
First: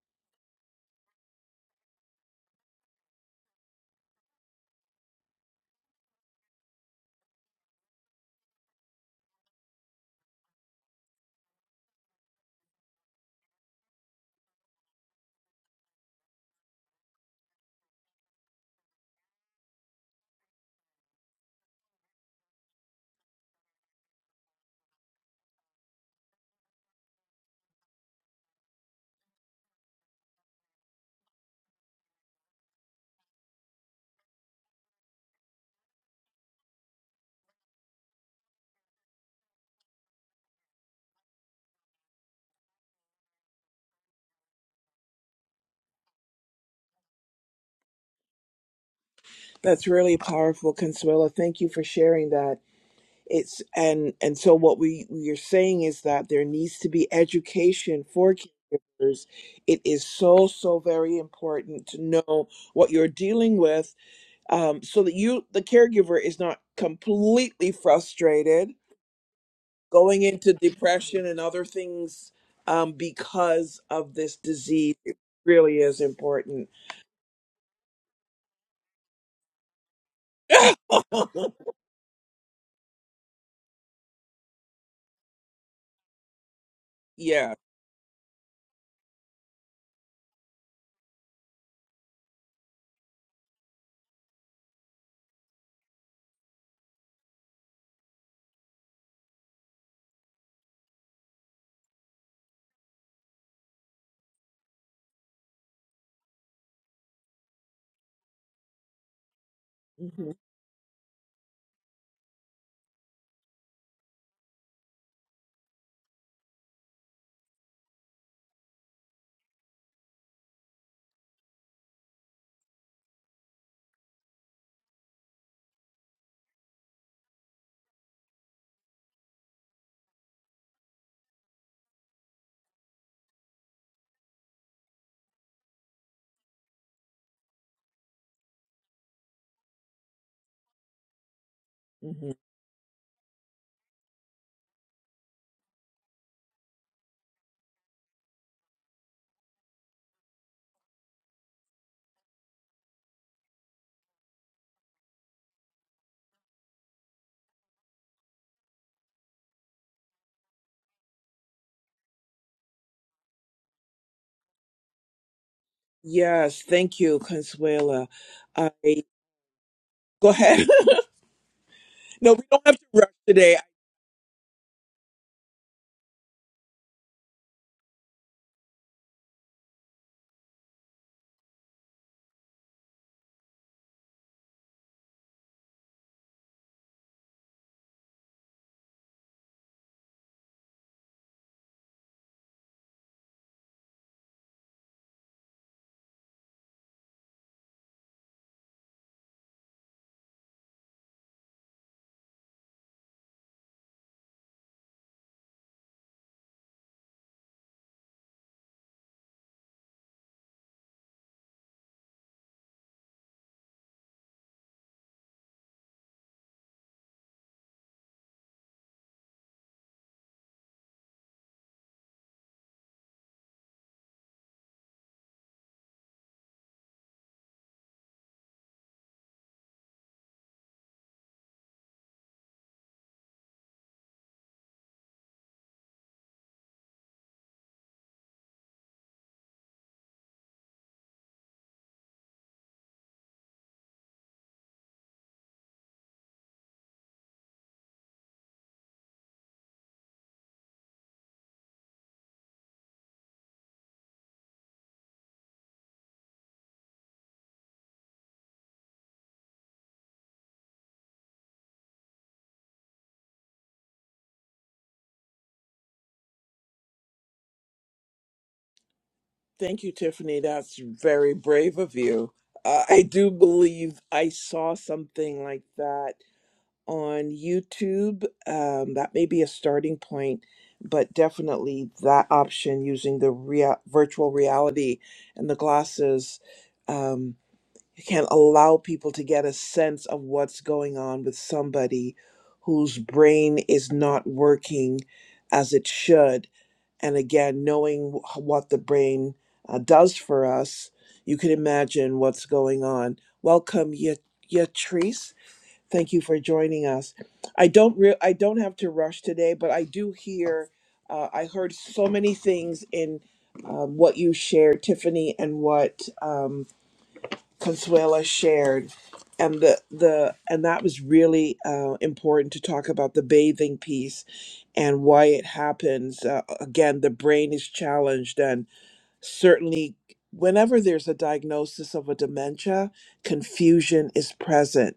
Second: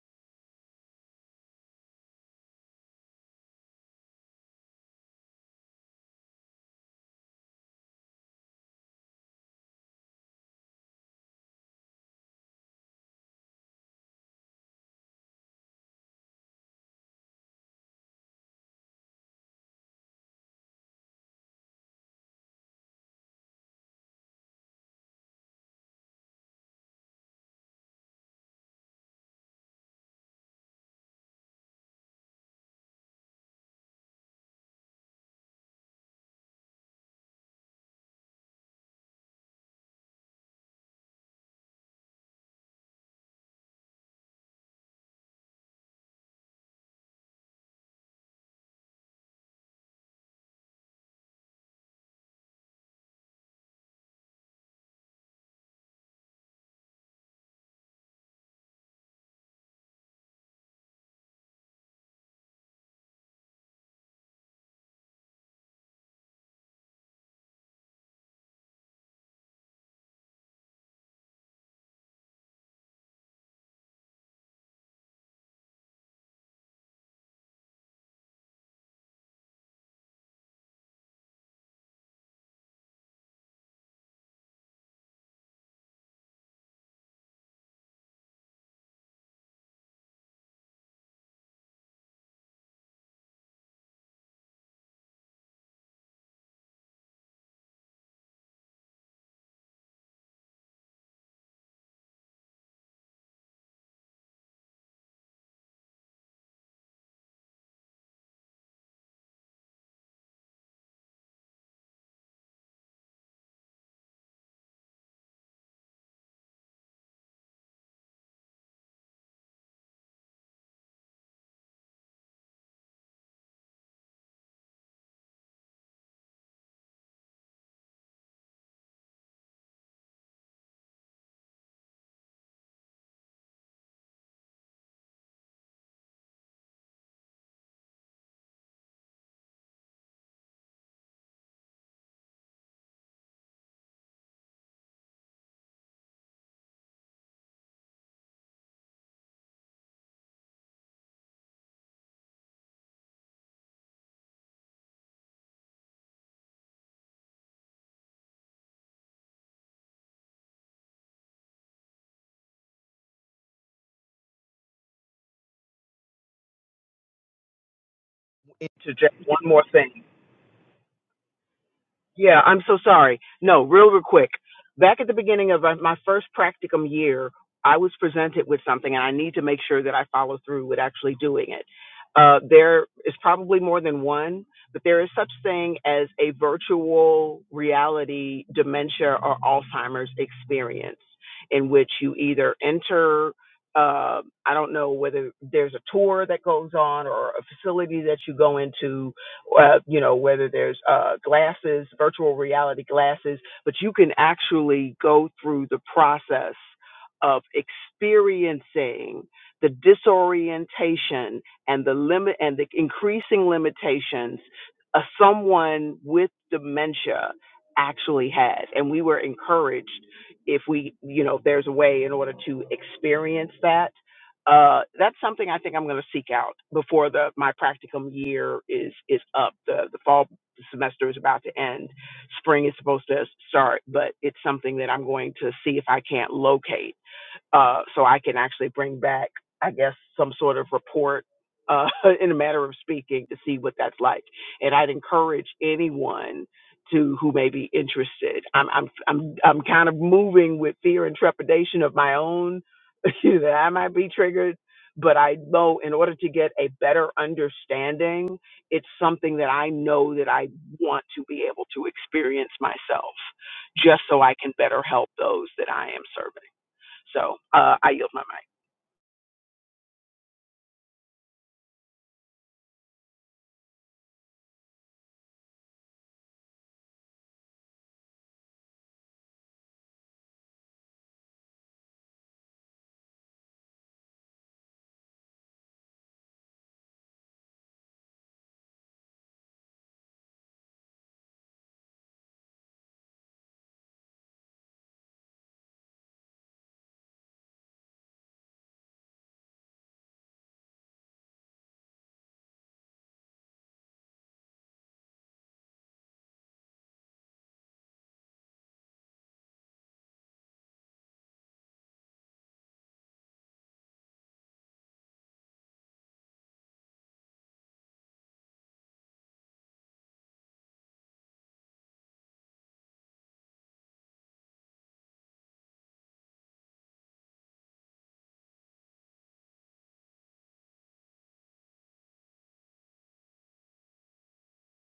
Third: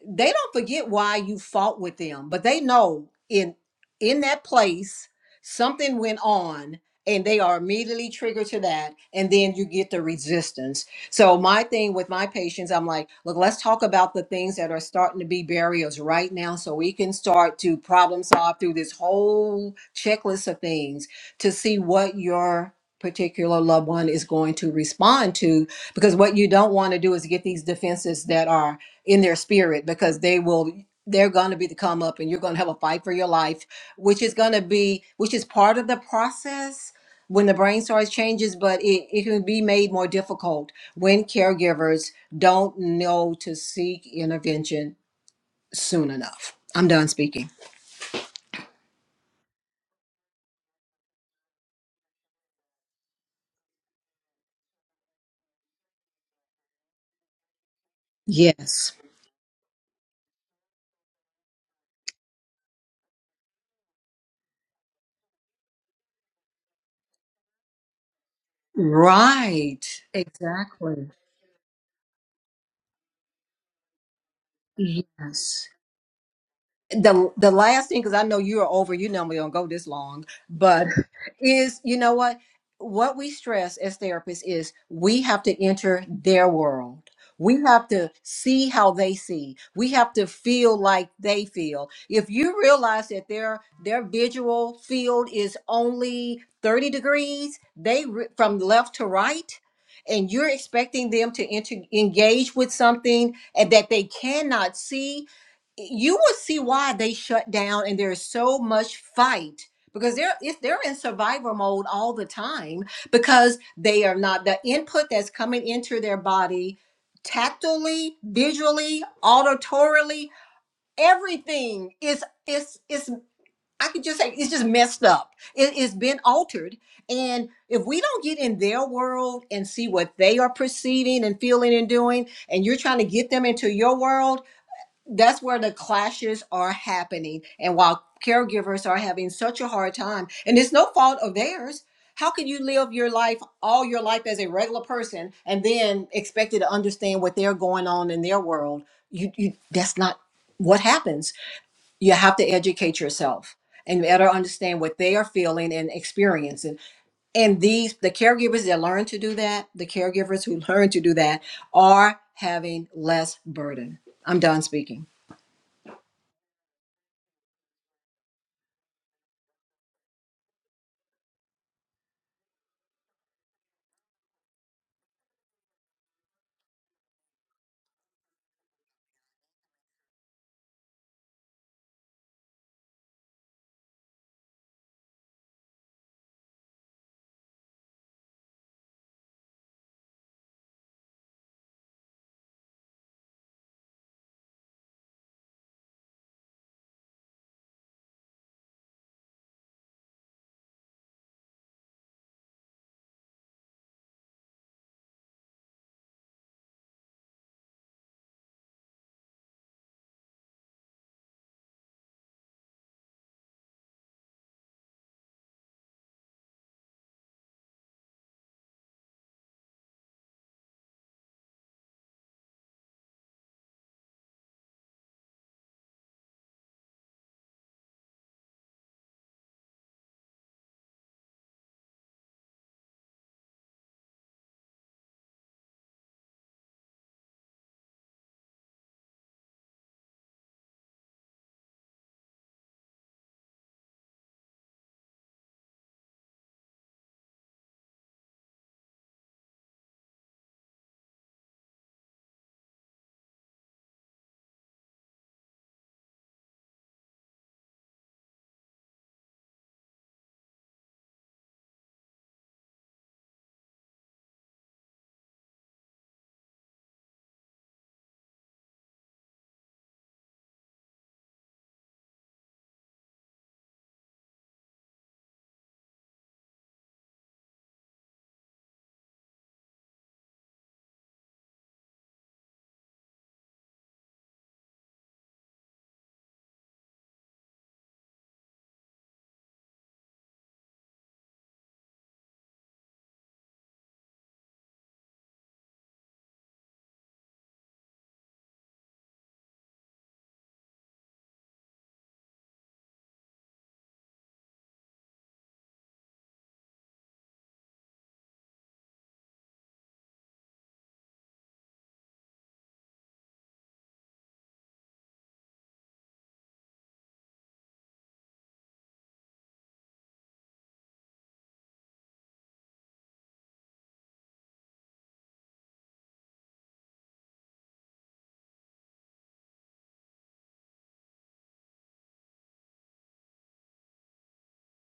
Speaker 2: they don't forget why you fought with them, but they know in in that place something went on and they are immediately triggered to that and then you get the resistance. So my thing with my patients, I'm like, look, let's talk about the things that are starting to be barriers right now so we can start to problem solve through this whole checklist of things to see what your particular loved one is going to respond to because what you don't want to do is get these defenses that are in their spirit because they will they're going to be the come up and you're going to have a fight for your life which is going to be which is part of the process when the brain starts changes but it, it can be made more difficult when caregivers don't know to seek intervention soon enough i'm done speaking
Speaker 1: That's really powerful, Consuela. Thank you for sharing that. It's and and so what we we are saying is that there needs to be education for
Speaker 2: yes
Speaker 1: caregivers. It is so so very important to know what you're dealing with, um, so that you the caregiver is not completely frustrated,
Speaker 2: right
Speaker 1: going into
Speaker 2: exactly
Speaker 1: depression and other things um, because of this disease. It
Speaker 2: yes
Speaker 1: really is important.
Speaker 2: the the last thing because i know you're over you normally don't go this long but is you know what what we stress as therapists is we have to enter their world
Speaker 1: yeah.
Speaker 2: we have to see how they see we have to feel like they feel if you realize that their their visual field is only 30 degrees they re- from left to right and you're expecting them to enter, engage with something and that they cannot see you will see why they shut down and there's so much fight because
Speaker 1: hmm
Speaker 2: they're if they're in survival mode all the time because they are not the input that's coming into their body tactily visually auditorily everything is is is i could just say it's just messed up it, it's been altered and if we don't get in their world and see what they are perceiving and feeling and doing and you're trying to get them into your world that's where the clashes are happening. And while caregivers are having such a hard time, and it's no fault of theirs, how can you live your life, all your life as a regular person, and then expected to understand what they're going on in their world? You, you that's not what happens. You have to educate yourself and better understand what they are feeling and experiencing. And these the caregivers that learn to do that, the caregivers who learn to do that are having less burden. I'm done speaking.
Speaker 1: Yes, thank you, Consuela. I
Speaker 3: interject one more thing.
Speaker 1: go ahead. no,
Speaker 3: Yeah,
Speaker 1: we
Speaker 3: I'm
Speaker 1: don't have
Speaker 3: so
Speaker 1: to rush
Speaker 3: sorry.
Speaker 1: today.
Speaker 3: No, real, real quick. Back at the beginning of uh, my first practicum year, I was presented with something, and I need to make sure that I follow through with actually doing it. Uh, there is probably more than one, but there is such thing as a virtual reality dementia or Alzheimer's experience, in which you either enter. Uh, I don't know whether there's a tour that goes on or a facility that you go into uh, you know, whether there's uh, glasses, virtual reality glasses, but you can actually go through the process of experiencing the disorientation and the limit and the increasing limitations uh, someone with dementia actually has. And we were encouraged if we, you know, if there's a way in order to experience that uh, that's something I think I'm going to seek out before the my practicum year is is up. The the fall semester is about to end. Spring is supposed to start, but it's something that I'm going to see if I can't locate uh, so I can actually bring back, I guess, some sort of report uh, in a matter of speaking to see what that's like. And I'd encourage anyone to who may be interested. I'm I'm I'm I'm kind of moving with fear and trepidation of my own that I might be triggered. But I know in order to get a better understanding, it's something that I know that I want to be able to experience myself, just so I can better help those that I am serving. So uh, I yield my mic.
Speaker 1: Thank you, Tiffany. That's very brave of you. Uh, I do believe I saw something like that on YouTube. Um, that may be a starting point, but definitely that option using the rea- virtual reality and the glasses. Um, You can't allow people to get a sense of what's going on with somebody whose brain is not working as it should. And again, knowing wh- what the brain uh, does for us, you can imagine what's going on. Welcome, Ya- Yatrice. Thank you for joining us. I don't re- I don't have to rush today, but I do hear. Uh, I heard so many things in um, what you shared, Tiffany, and what. Um, Consuela shared, and the the and that was really uh, important to talk about the bathing piece and why it happens. Uh, again, the brain is challenged, and certainly whenever there's a diagnosis of a dementia, confusion is present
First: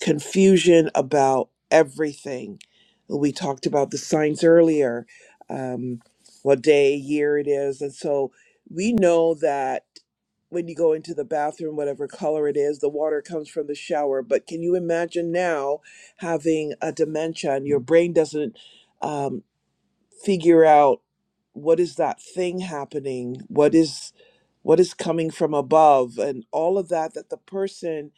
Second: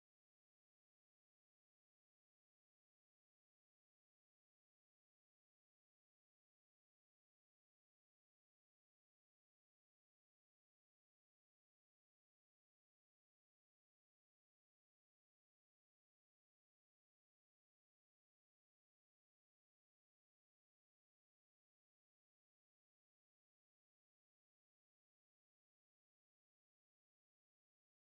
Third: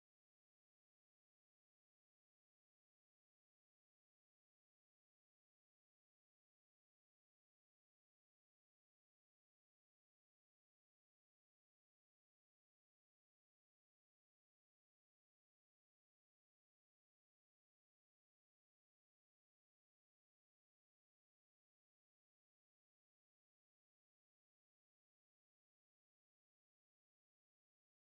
Speaker 1: confusion about everything. We talked about the signs earlier, um, what day, year it is. And so we know that when you go into the bathroom, whatever color it is, the water comes from the shower. But can you imagine now having a dementia and your brain doesn't um, figure out what is that thing happening? What is what is coming from above and all of that that the person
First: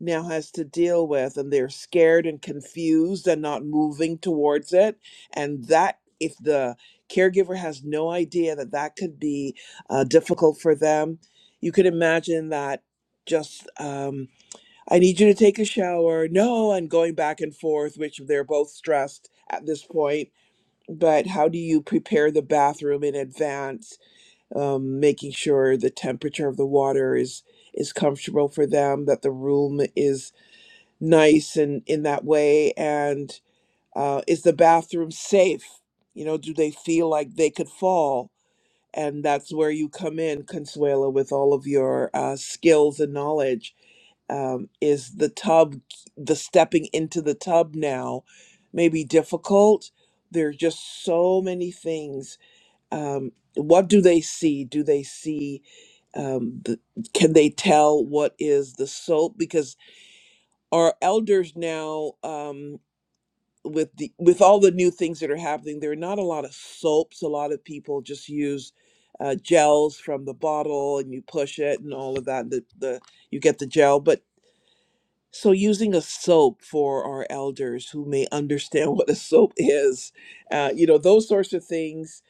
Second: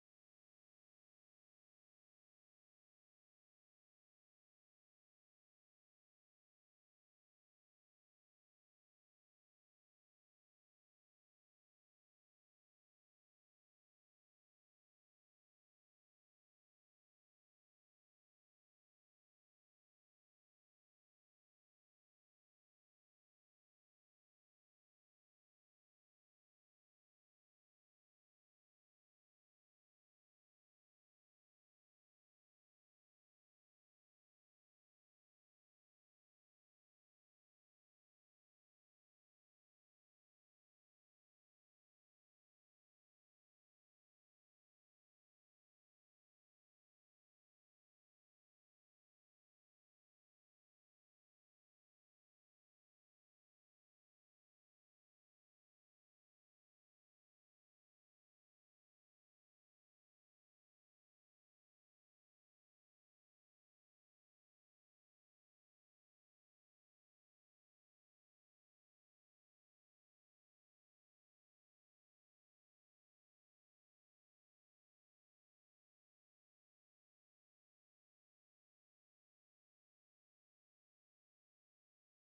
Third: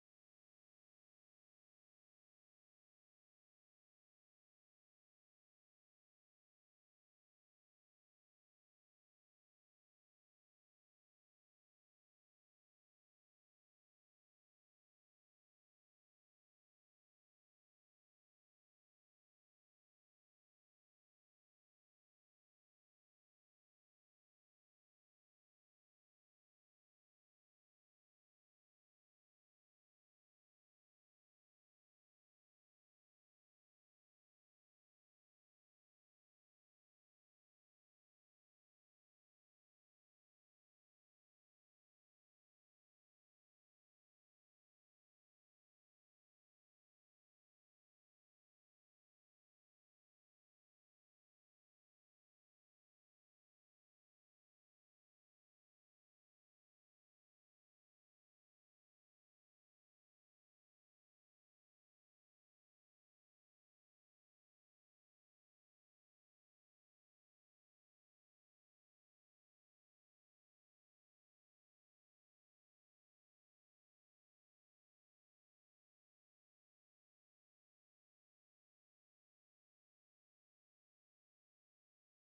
Speaker 1: now has to deal with and they're scared and confused and not moving towards it and that if the caregiver has no idea that that could be uh, difficult for them you could imagine that just um, i need you to take a shower no and going back and forth which they're both stressed at this point but how do you prepare the bathroom in advance um, making sure the temperature of the water is is comfortable for them that the room is nice and in that way and uh, is the bathroom safe you know do they feel like they could fall and that's where you come in consuela with all of your uh, skills and knowledge um, is the tub the stepping into the tub now maybe difficult there are just so many things um, what do they see do they see um, the, can they tell what is the soap because our elders now um with the with all the new things that are happening there are not a lot of soaps a lot of people just use uh, gels from the bottle and you push it and all of that and the, the you get the gel but so using a soap for our elders who may understand what a soap is uh, you know those sorts of things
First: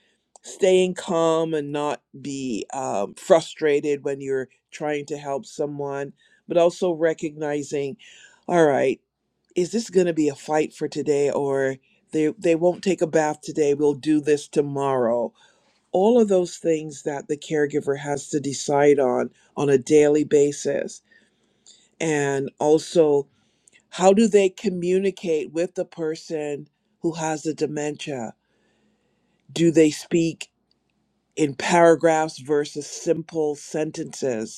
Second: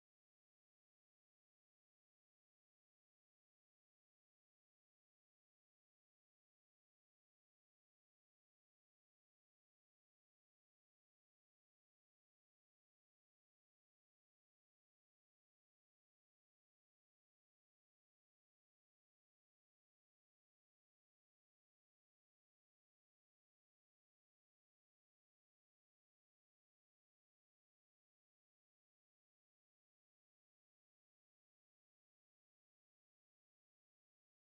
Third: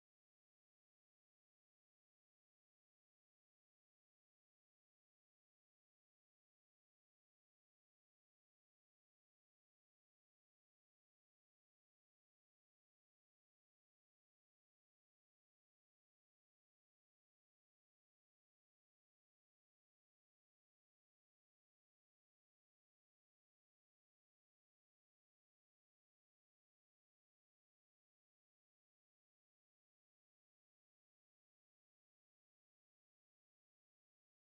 Speaker 1: staying calm and not be um, frustrated when you're trying to help someone but also recognizing all right is this going to be a fight for today or they they won't take a bath today we'll do this tomorrow all of those things that the caregiver has to decide on on a daily basis and also how do they communicate with the person who has the dementia do they speak in paragraphs versus simple sentences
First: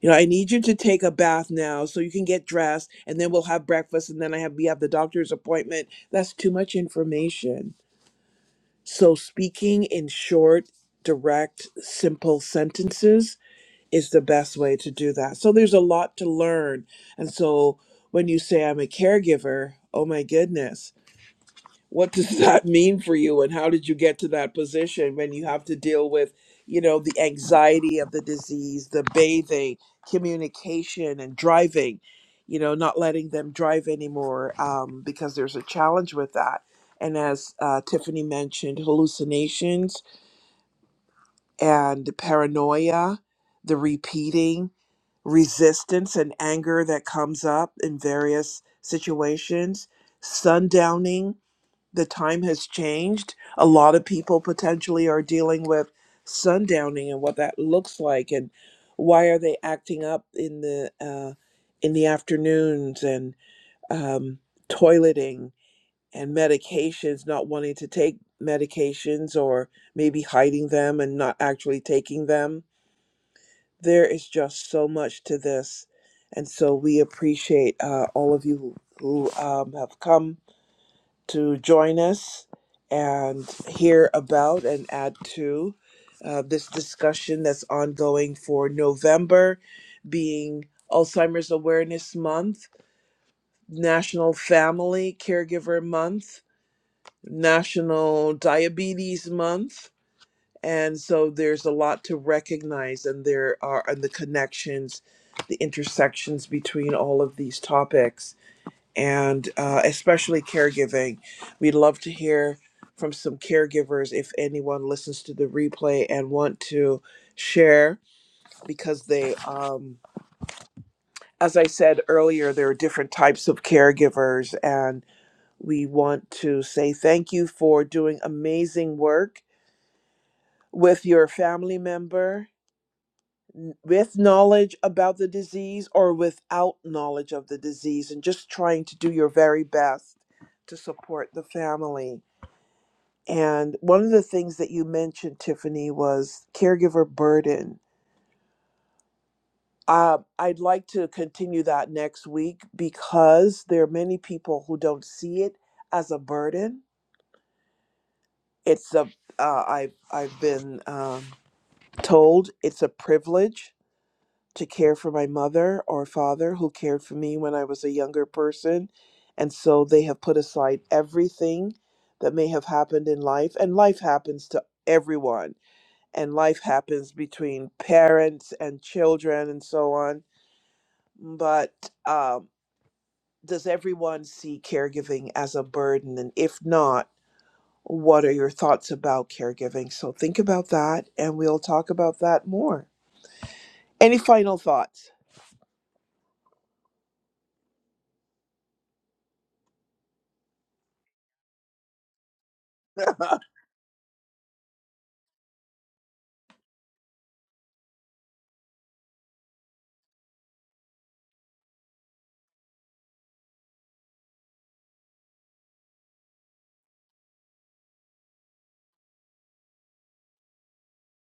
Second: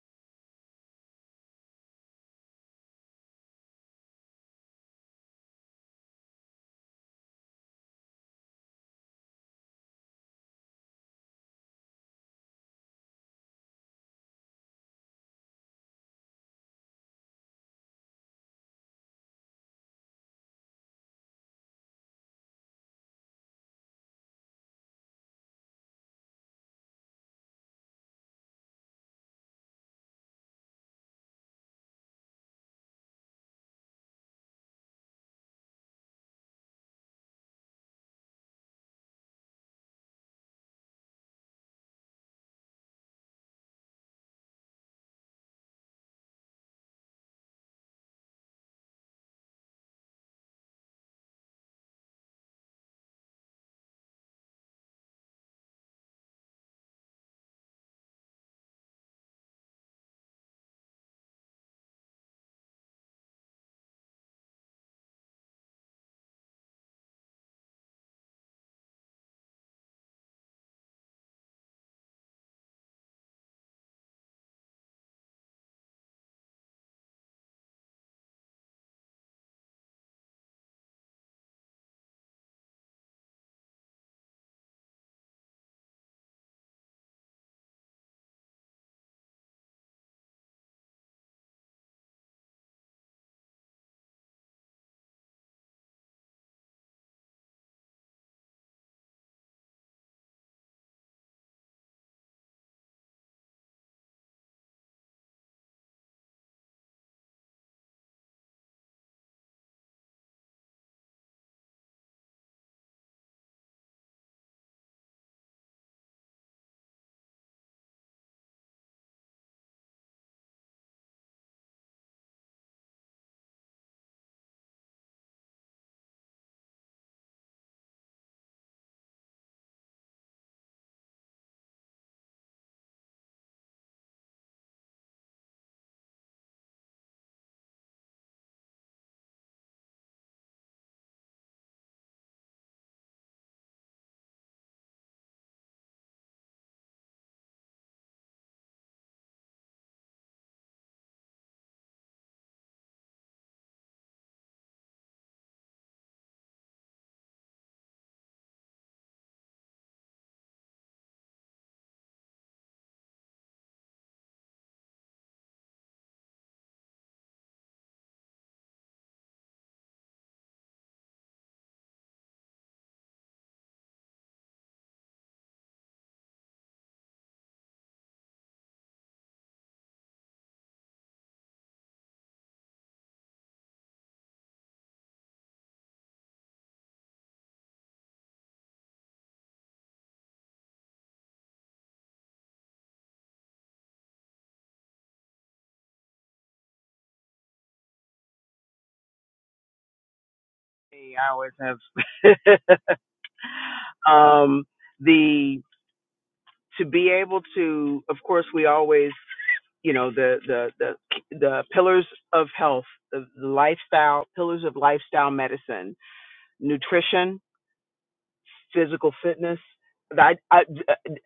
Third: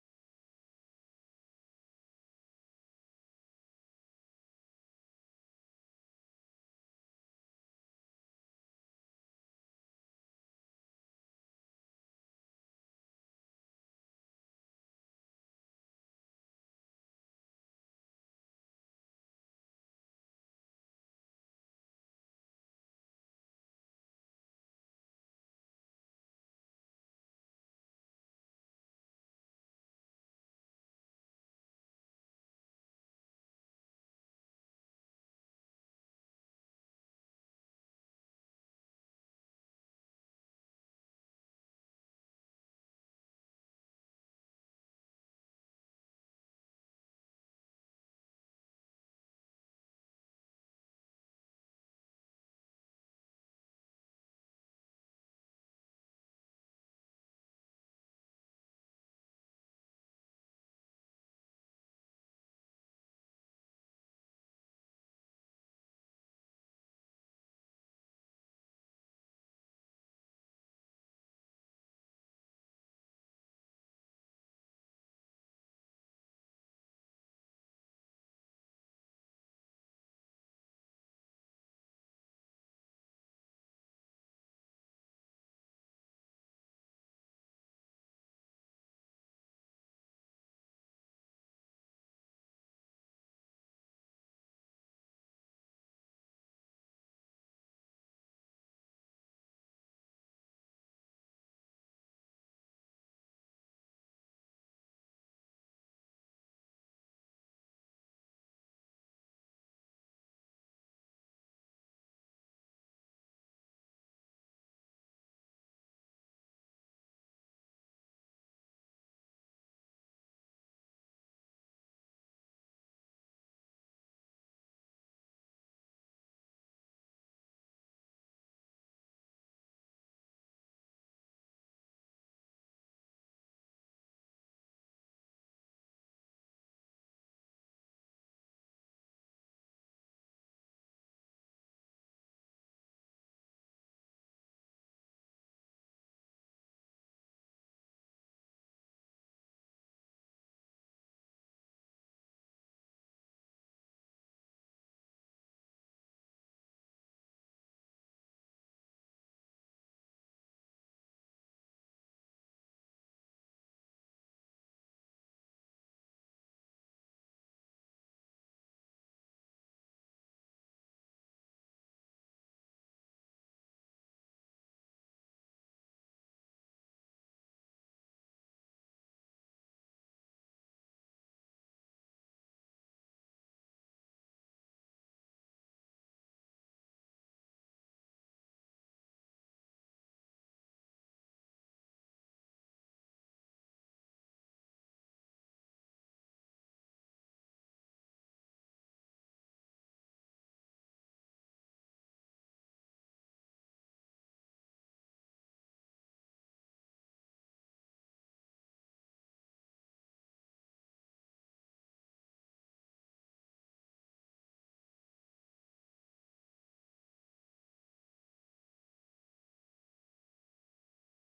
Speaker 1: you know, I need you to take a bath now so you can get dressed and then we'll have breakfast and then I have we have the doctor's appointment. That's too much information. So speaking in short, direct, simple sentences is the best way to do that. So there's a lot to learn. And so when you say I'm a caregiver, oh my goodness what does that mean for you and how did you get to that position when you have to deal with you know the anxiety of the disease the bathing communication and driving you know not letting them drive anymore um, because there's a challenge with that and as uh, tiffany mentioned hallucinations and paranoia the repeating resistance and anger that comes up in various situations sundowning the time has changed. A lot of people potentially are dealing with sundowning and what that looks like, and why are they acting up in the uh, in the afternoons and um, toileting and medications, not wanting to take medications or maybe hiding them and not actually taking them. There is just so much to this, and so we appreciate uh, all of you who, who um, have come to join us and hear about and add to uh, this discussion that's ongoing for November, being Alzheimer's Awareness Month, National Family Caregiver Month, National Diabetes Month. And so there's a lot to recognize, and there are and the connections, the intersections between all of these topics and uh, especially caregiving. We'd love to hear from some caregivers if anyone listens to the replay and want to share because they, um, as I said earlier, there are different types of caregivers, and we want to say thank you for doing amazing work with your family member. n- With knowledge about the disease or without knowledge of the disease, and just trying to do your very best to support the family. And one of the things that you mentioned, Tiffany, was caregiver burden. Uh, I'd like to continue that next week because there are many people who don't see it as a burden. It's a uh, I've I've been um, told it's a privilege to care for my mother or father who cared for me when I was a younger person, and so they have put aside everything that may have happened in life, and life happens to everyone and life happens between parents and children and so on. But um, does everyone see caregiving as a burden? And if not, what are your thoughts about caregiving? So think about that and we'll talk about that more. Any final thoughts?
Speaker 3: Hey, I always have um, the to be able to. Of course, we always, you know, the the the the pillars of health, the, the lifestyle pillars of lifestyle medicine, nutrition, physical fitness. I I,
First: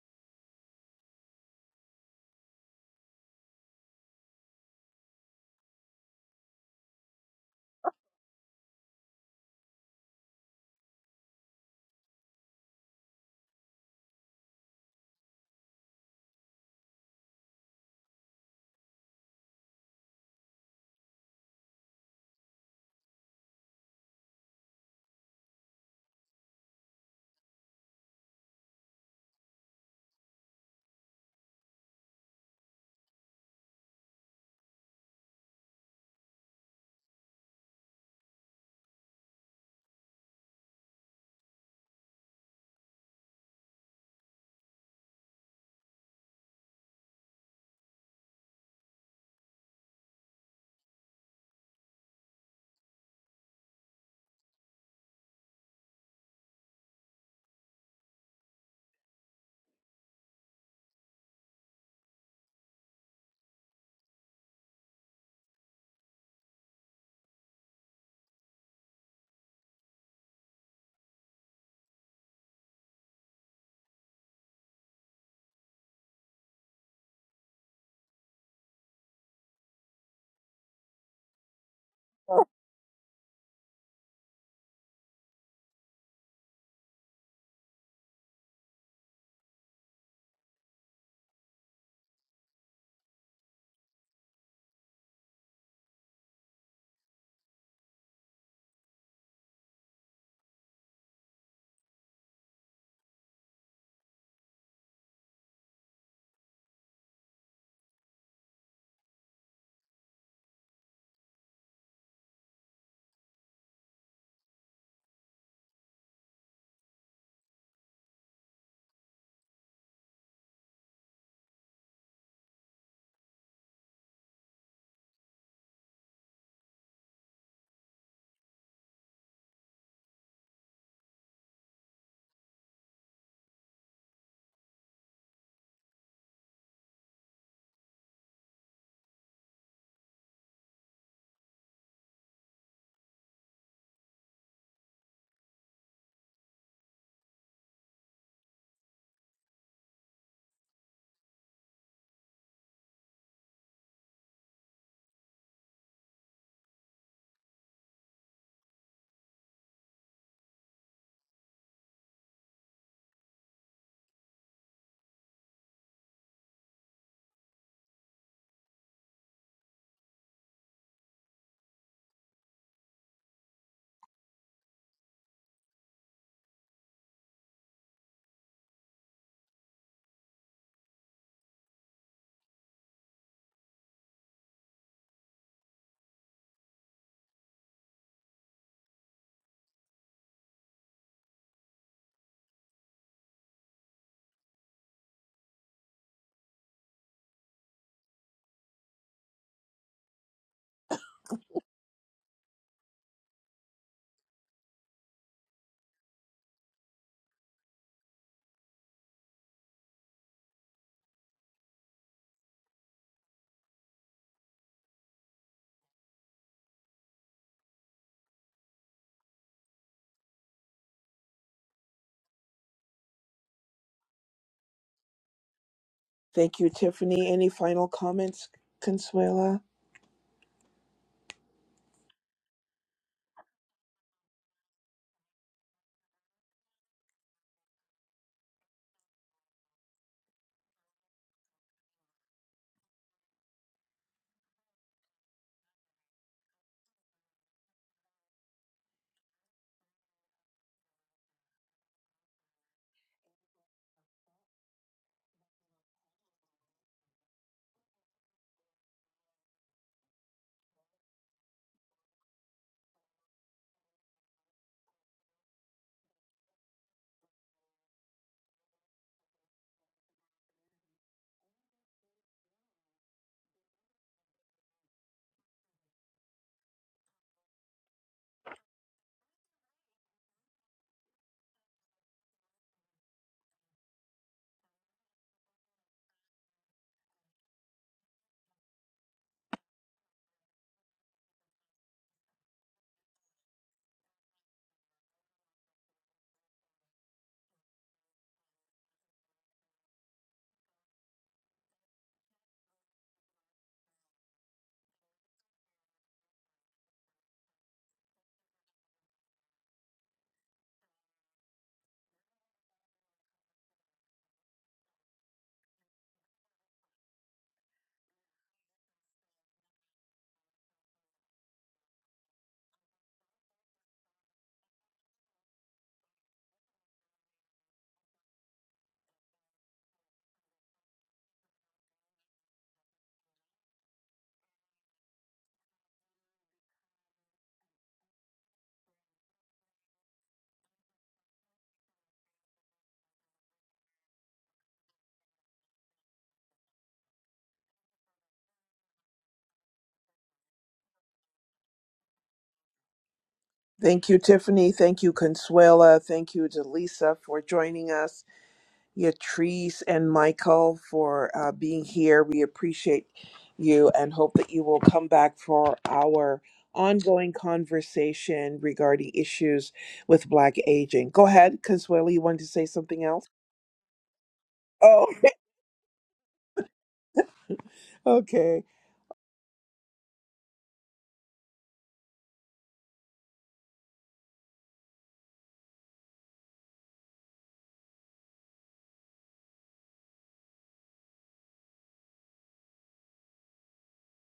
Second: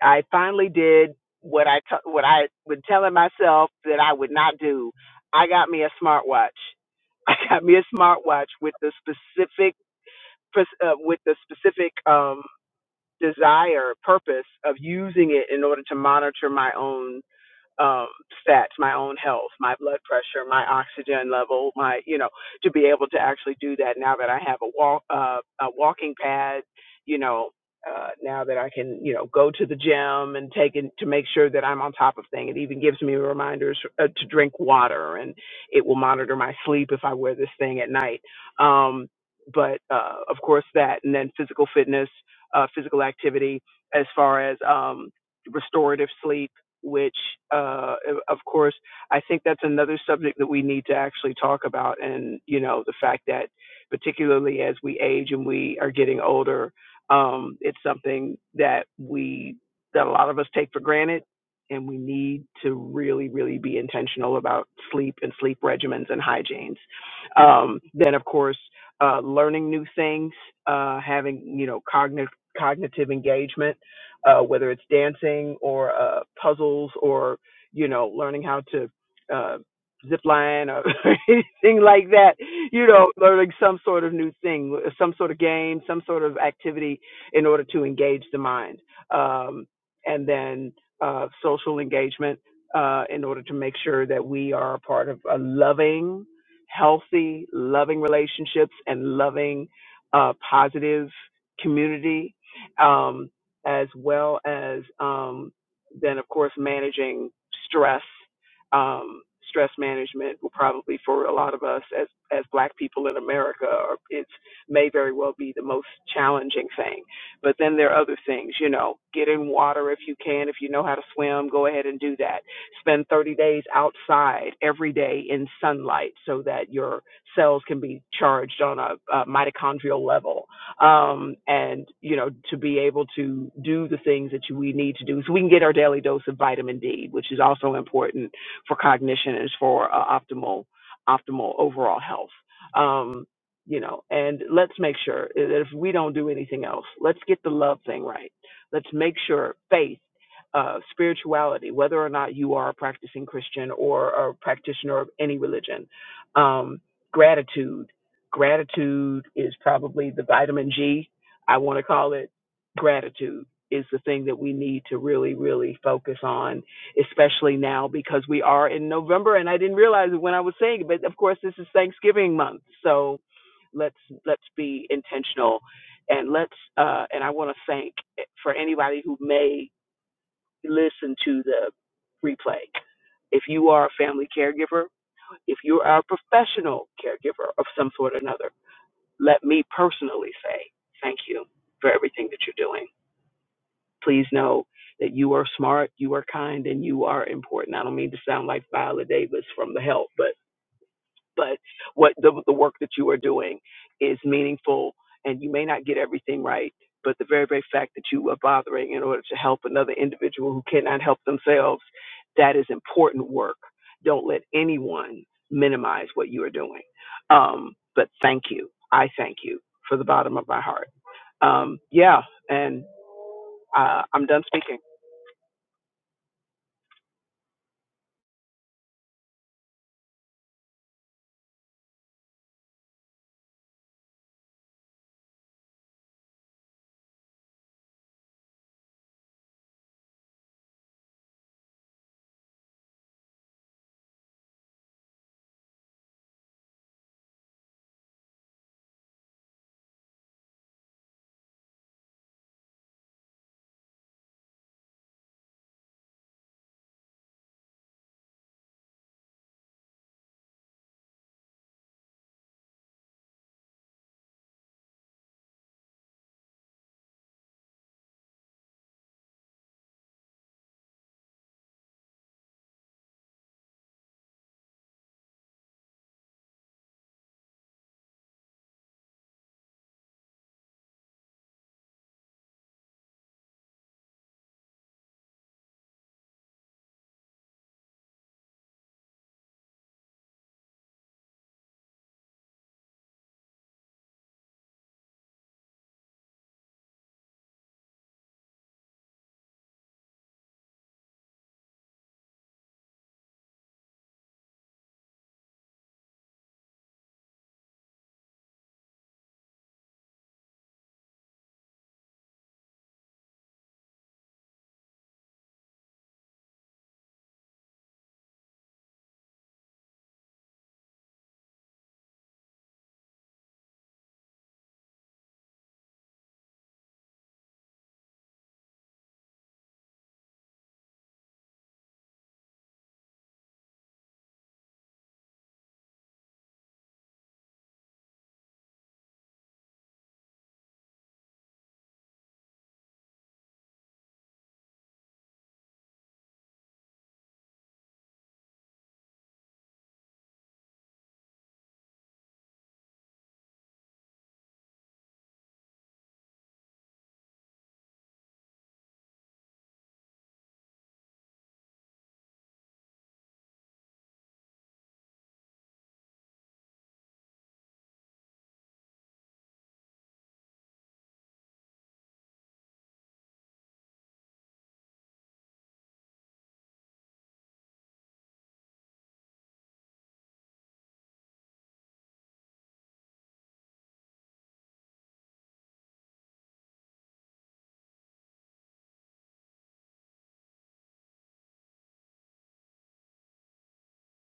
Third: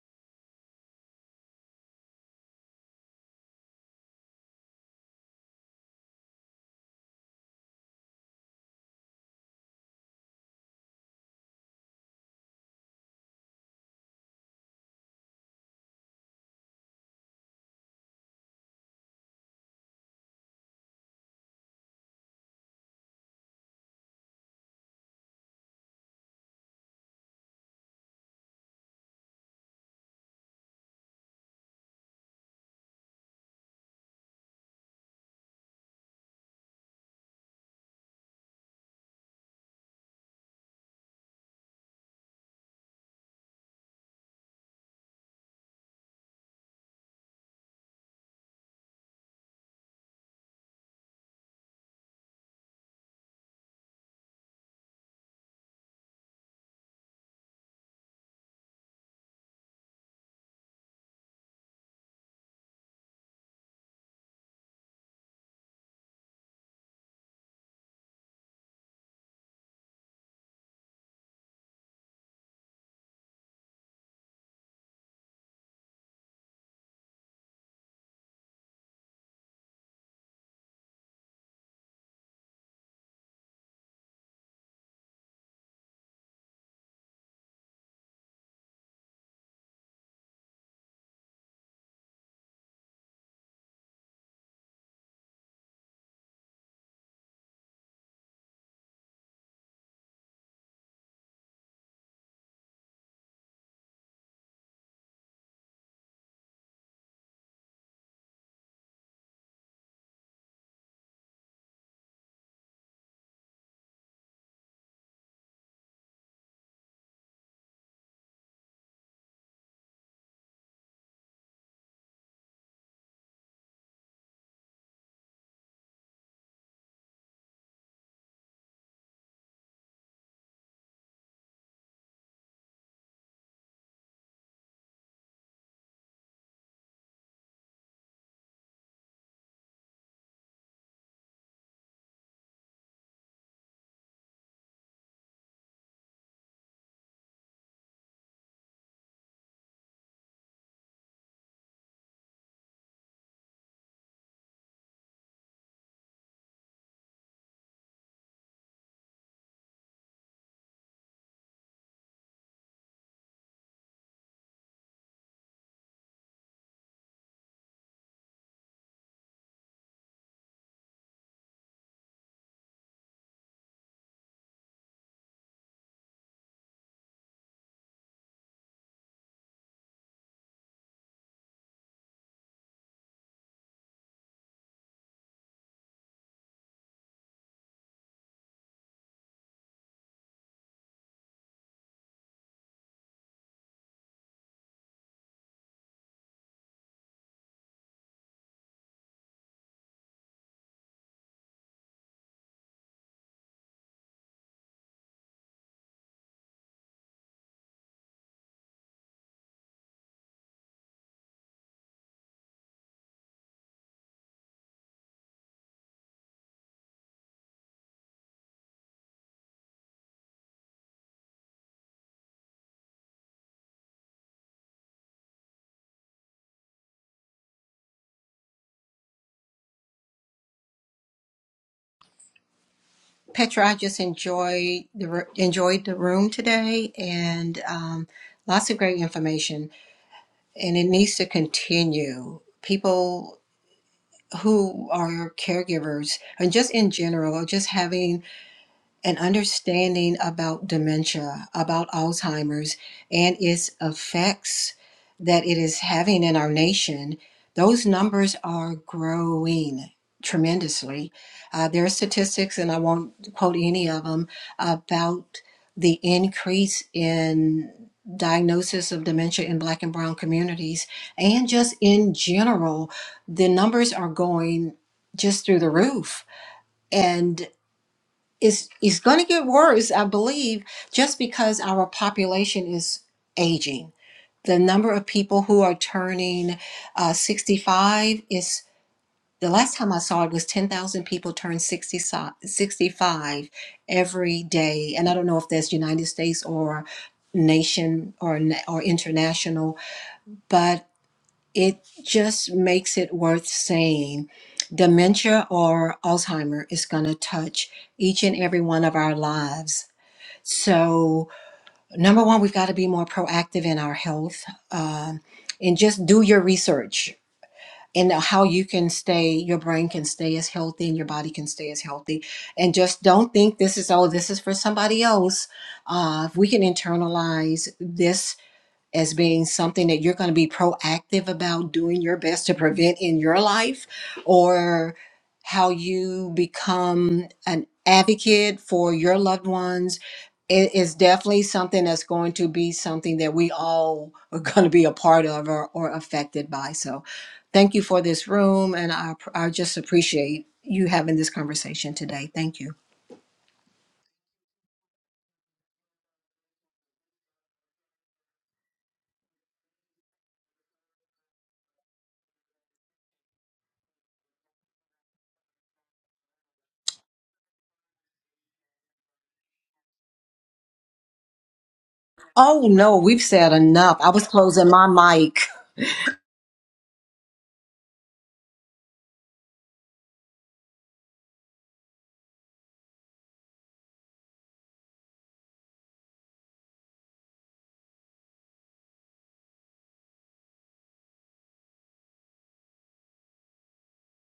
Speaker 3: I finally did what I t- what I would telling myself that I would not do. I got me a smartwatch. I got me a smartwatch with the specific uh, with the specific um, desire, purpose of using it in order to monitor my own um, stats, my own health, my blood pressure, my oxygen level, my you know, to be able to actually do that now that I have a walk uh, a walking pad, you know. Uh, now that I can, you know, go to the gym and take it to make sure that I'm on top of things. It even gives me reminders uh, to drink water, and it will monitor my sleep if I wear this thing at night. Um, but uh, of course that, and then physical fitness, uh, physical activity, as far as um, restorative sleep which, uh, of course, I think that's another subject that we need to actually talk about. And, you know, the fact that, particularly as we age and we are getting older, um, it's something that we, that a lot of us take for granted. And we need to really, really be intentional about sleep and sleep regimens and hygienes. Um, then, of course, uh, learning new things, uh, having, you know, cognitive cognitive engagement uh, whether it's dancing or uh, puzzles or you know learning how to uh, zip line or anything like that. You know, learning some sort of new thing, some sort of game, some sort of activity in order to engage the mind, um, and then uh, social engagement uh, in order to make sure that we are a part of a loving, healthy, loving relationships and loving, uh, positive community. Um, as well as um, then, of course, managing stress. Um, stress management will probably for a lot of us as as Black people in America, or it may very well be the most challenging thing. But then there are other things, you know, get in water if you can. If you know how to swim, go ahead and do that. Spend 30 days outside every day in sunlight so that your cells can be charged on a, a mitochondrial level um, and you know to be able to do the things that you, we need to do so we can get our daily dose of vitamin D, which is also important for cognition and for uh, optimal optimal overall health. Um, you know, and let's make sure that if we don't do anything else, let's get the love thing right. Let's make sure faith, uh, spirituality, whether or not you are a practicing Christian or a practitioner of any religion, um, gratitude Gratitude is probably the vitamin G. I want to call it gratitude is the thing that we need to really, really focus on, especially now because we are in November and I didn't realize it when I was saying it, but of course this is Thanksgiving month. So let's let's be intentional and let's uh and I want to thank for anybody who may listen to the replay. If you are a family caregiver, if you are a professional caregiver of some sort or another, let me personally say thank you for everything that you're doing. Please know that you are smart, you are kind, and you are important. I don't mean to sound like Viola Davis from The Help, but but what the, the work that you are doing is meaningful and you may not get everything right but the very very fact that you are bothering in order to help another individual who cannot help themselves that is important work don't let anyone minimize what you are doing um, but thank you i thank you for the bottom of my heart um, yeah and uh, i'm done speaking
Speaker 1: Thank you, Tiffany. Any final comments, Consuela?
Speaker 2: Petra, I just enjoyed the enjoyed the room today, and um, lots of great information. And it needs to continue. People who are caregivers, and just in general, are just having an understanding about dementia, about Alzheimer's, and its effects that it is having in our nation, those numbers are growing tremendously. Uh, there are statistics, and I won't quote any of them, about the increase in diagnosis of dementia in black and brown communities and just in general the numbers are going just through the roof and it's it's going to get worse i believe just because our population is aging the number of people who are turning uh, 65 is the last time i saw it was 10,000 people turn 60, si- 65 every day and i don't know if that's united states or nation or na- or international but it just makes it worth saying dementia or alzheimer is going to touch each and every one of our lives so, number one, we've got to be more proactive in our health um, and just do your research and how you can stay, your brain can stay as healthy and your body can stay as healthy. And just don't think this is, oh, this is for somebody else. Uh, if we can internalize this as being something that you're going to be proactive about doing your best to prevent in your life or how you become an advocate for your loved ones it is definitely something that's going to be something that we all are going to be a part of or, or affected by. So, thank you for this room, and I, I just appreciate you having this conversation today. Thank you.
Speaker 1: Thank you, Tiffany. Thank you, Consuela. Thank you Delisa, for joining us. Yatrice and Michael for uh, being here. We appreciate you and hope that you will come back for our ongoing conversation regarding issues with Black aging. Go ahead, Consuela. You wanted to say
Speaker 2: Oh no,
Speaker 1: something
Speaker 2: we've
Speaker 1: else?
Speaker 2: said enough. I was closing my
Speaker 1: Oh,
Speaker 2: mic.
Speaker 1: okay.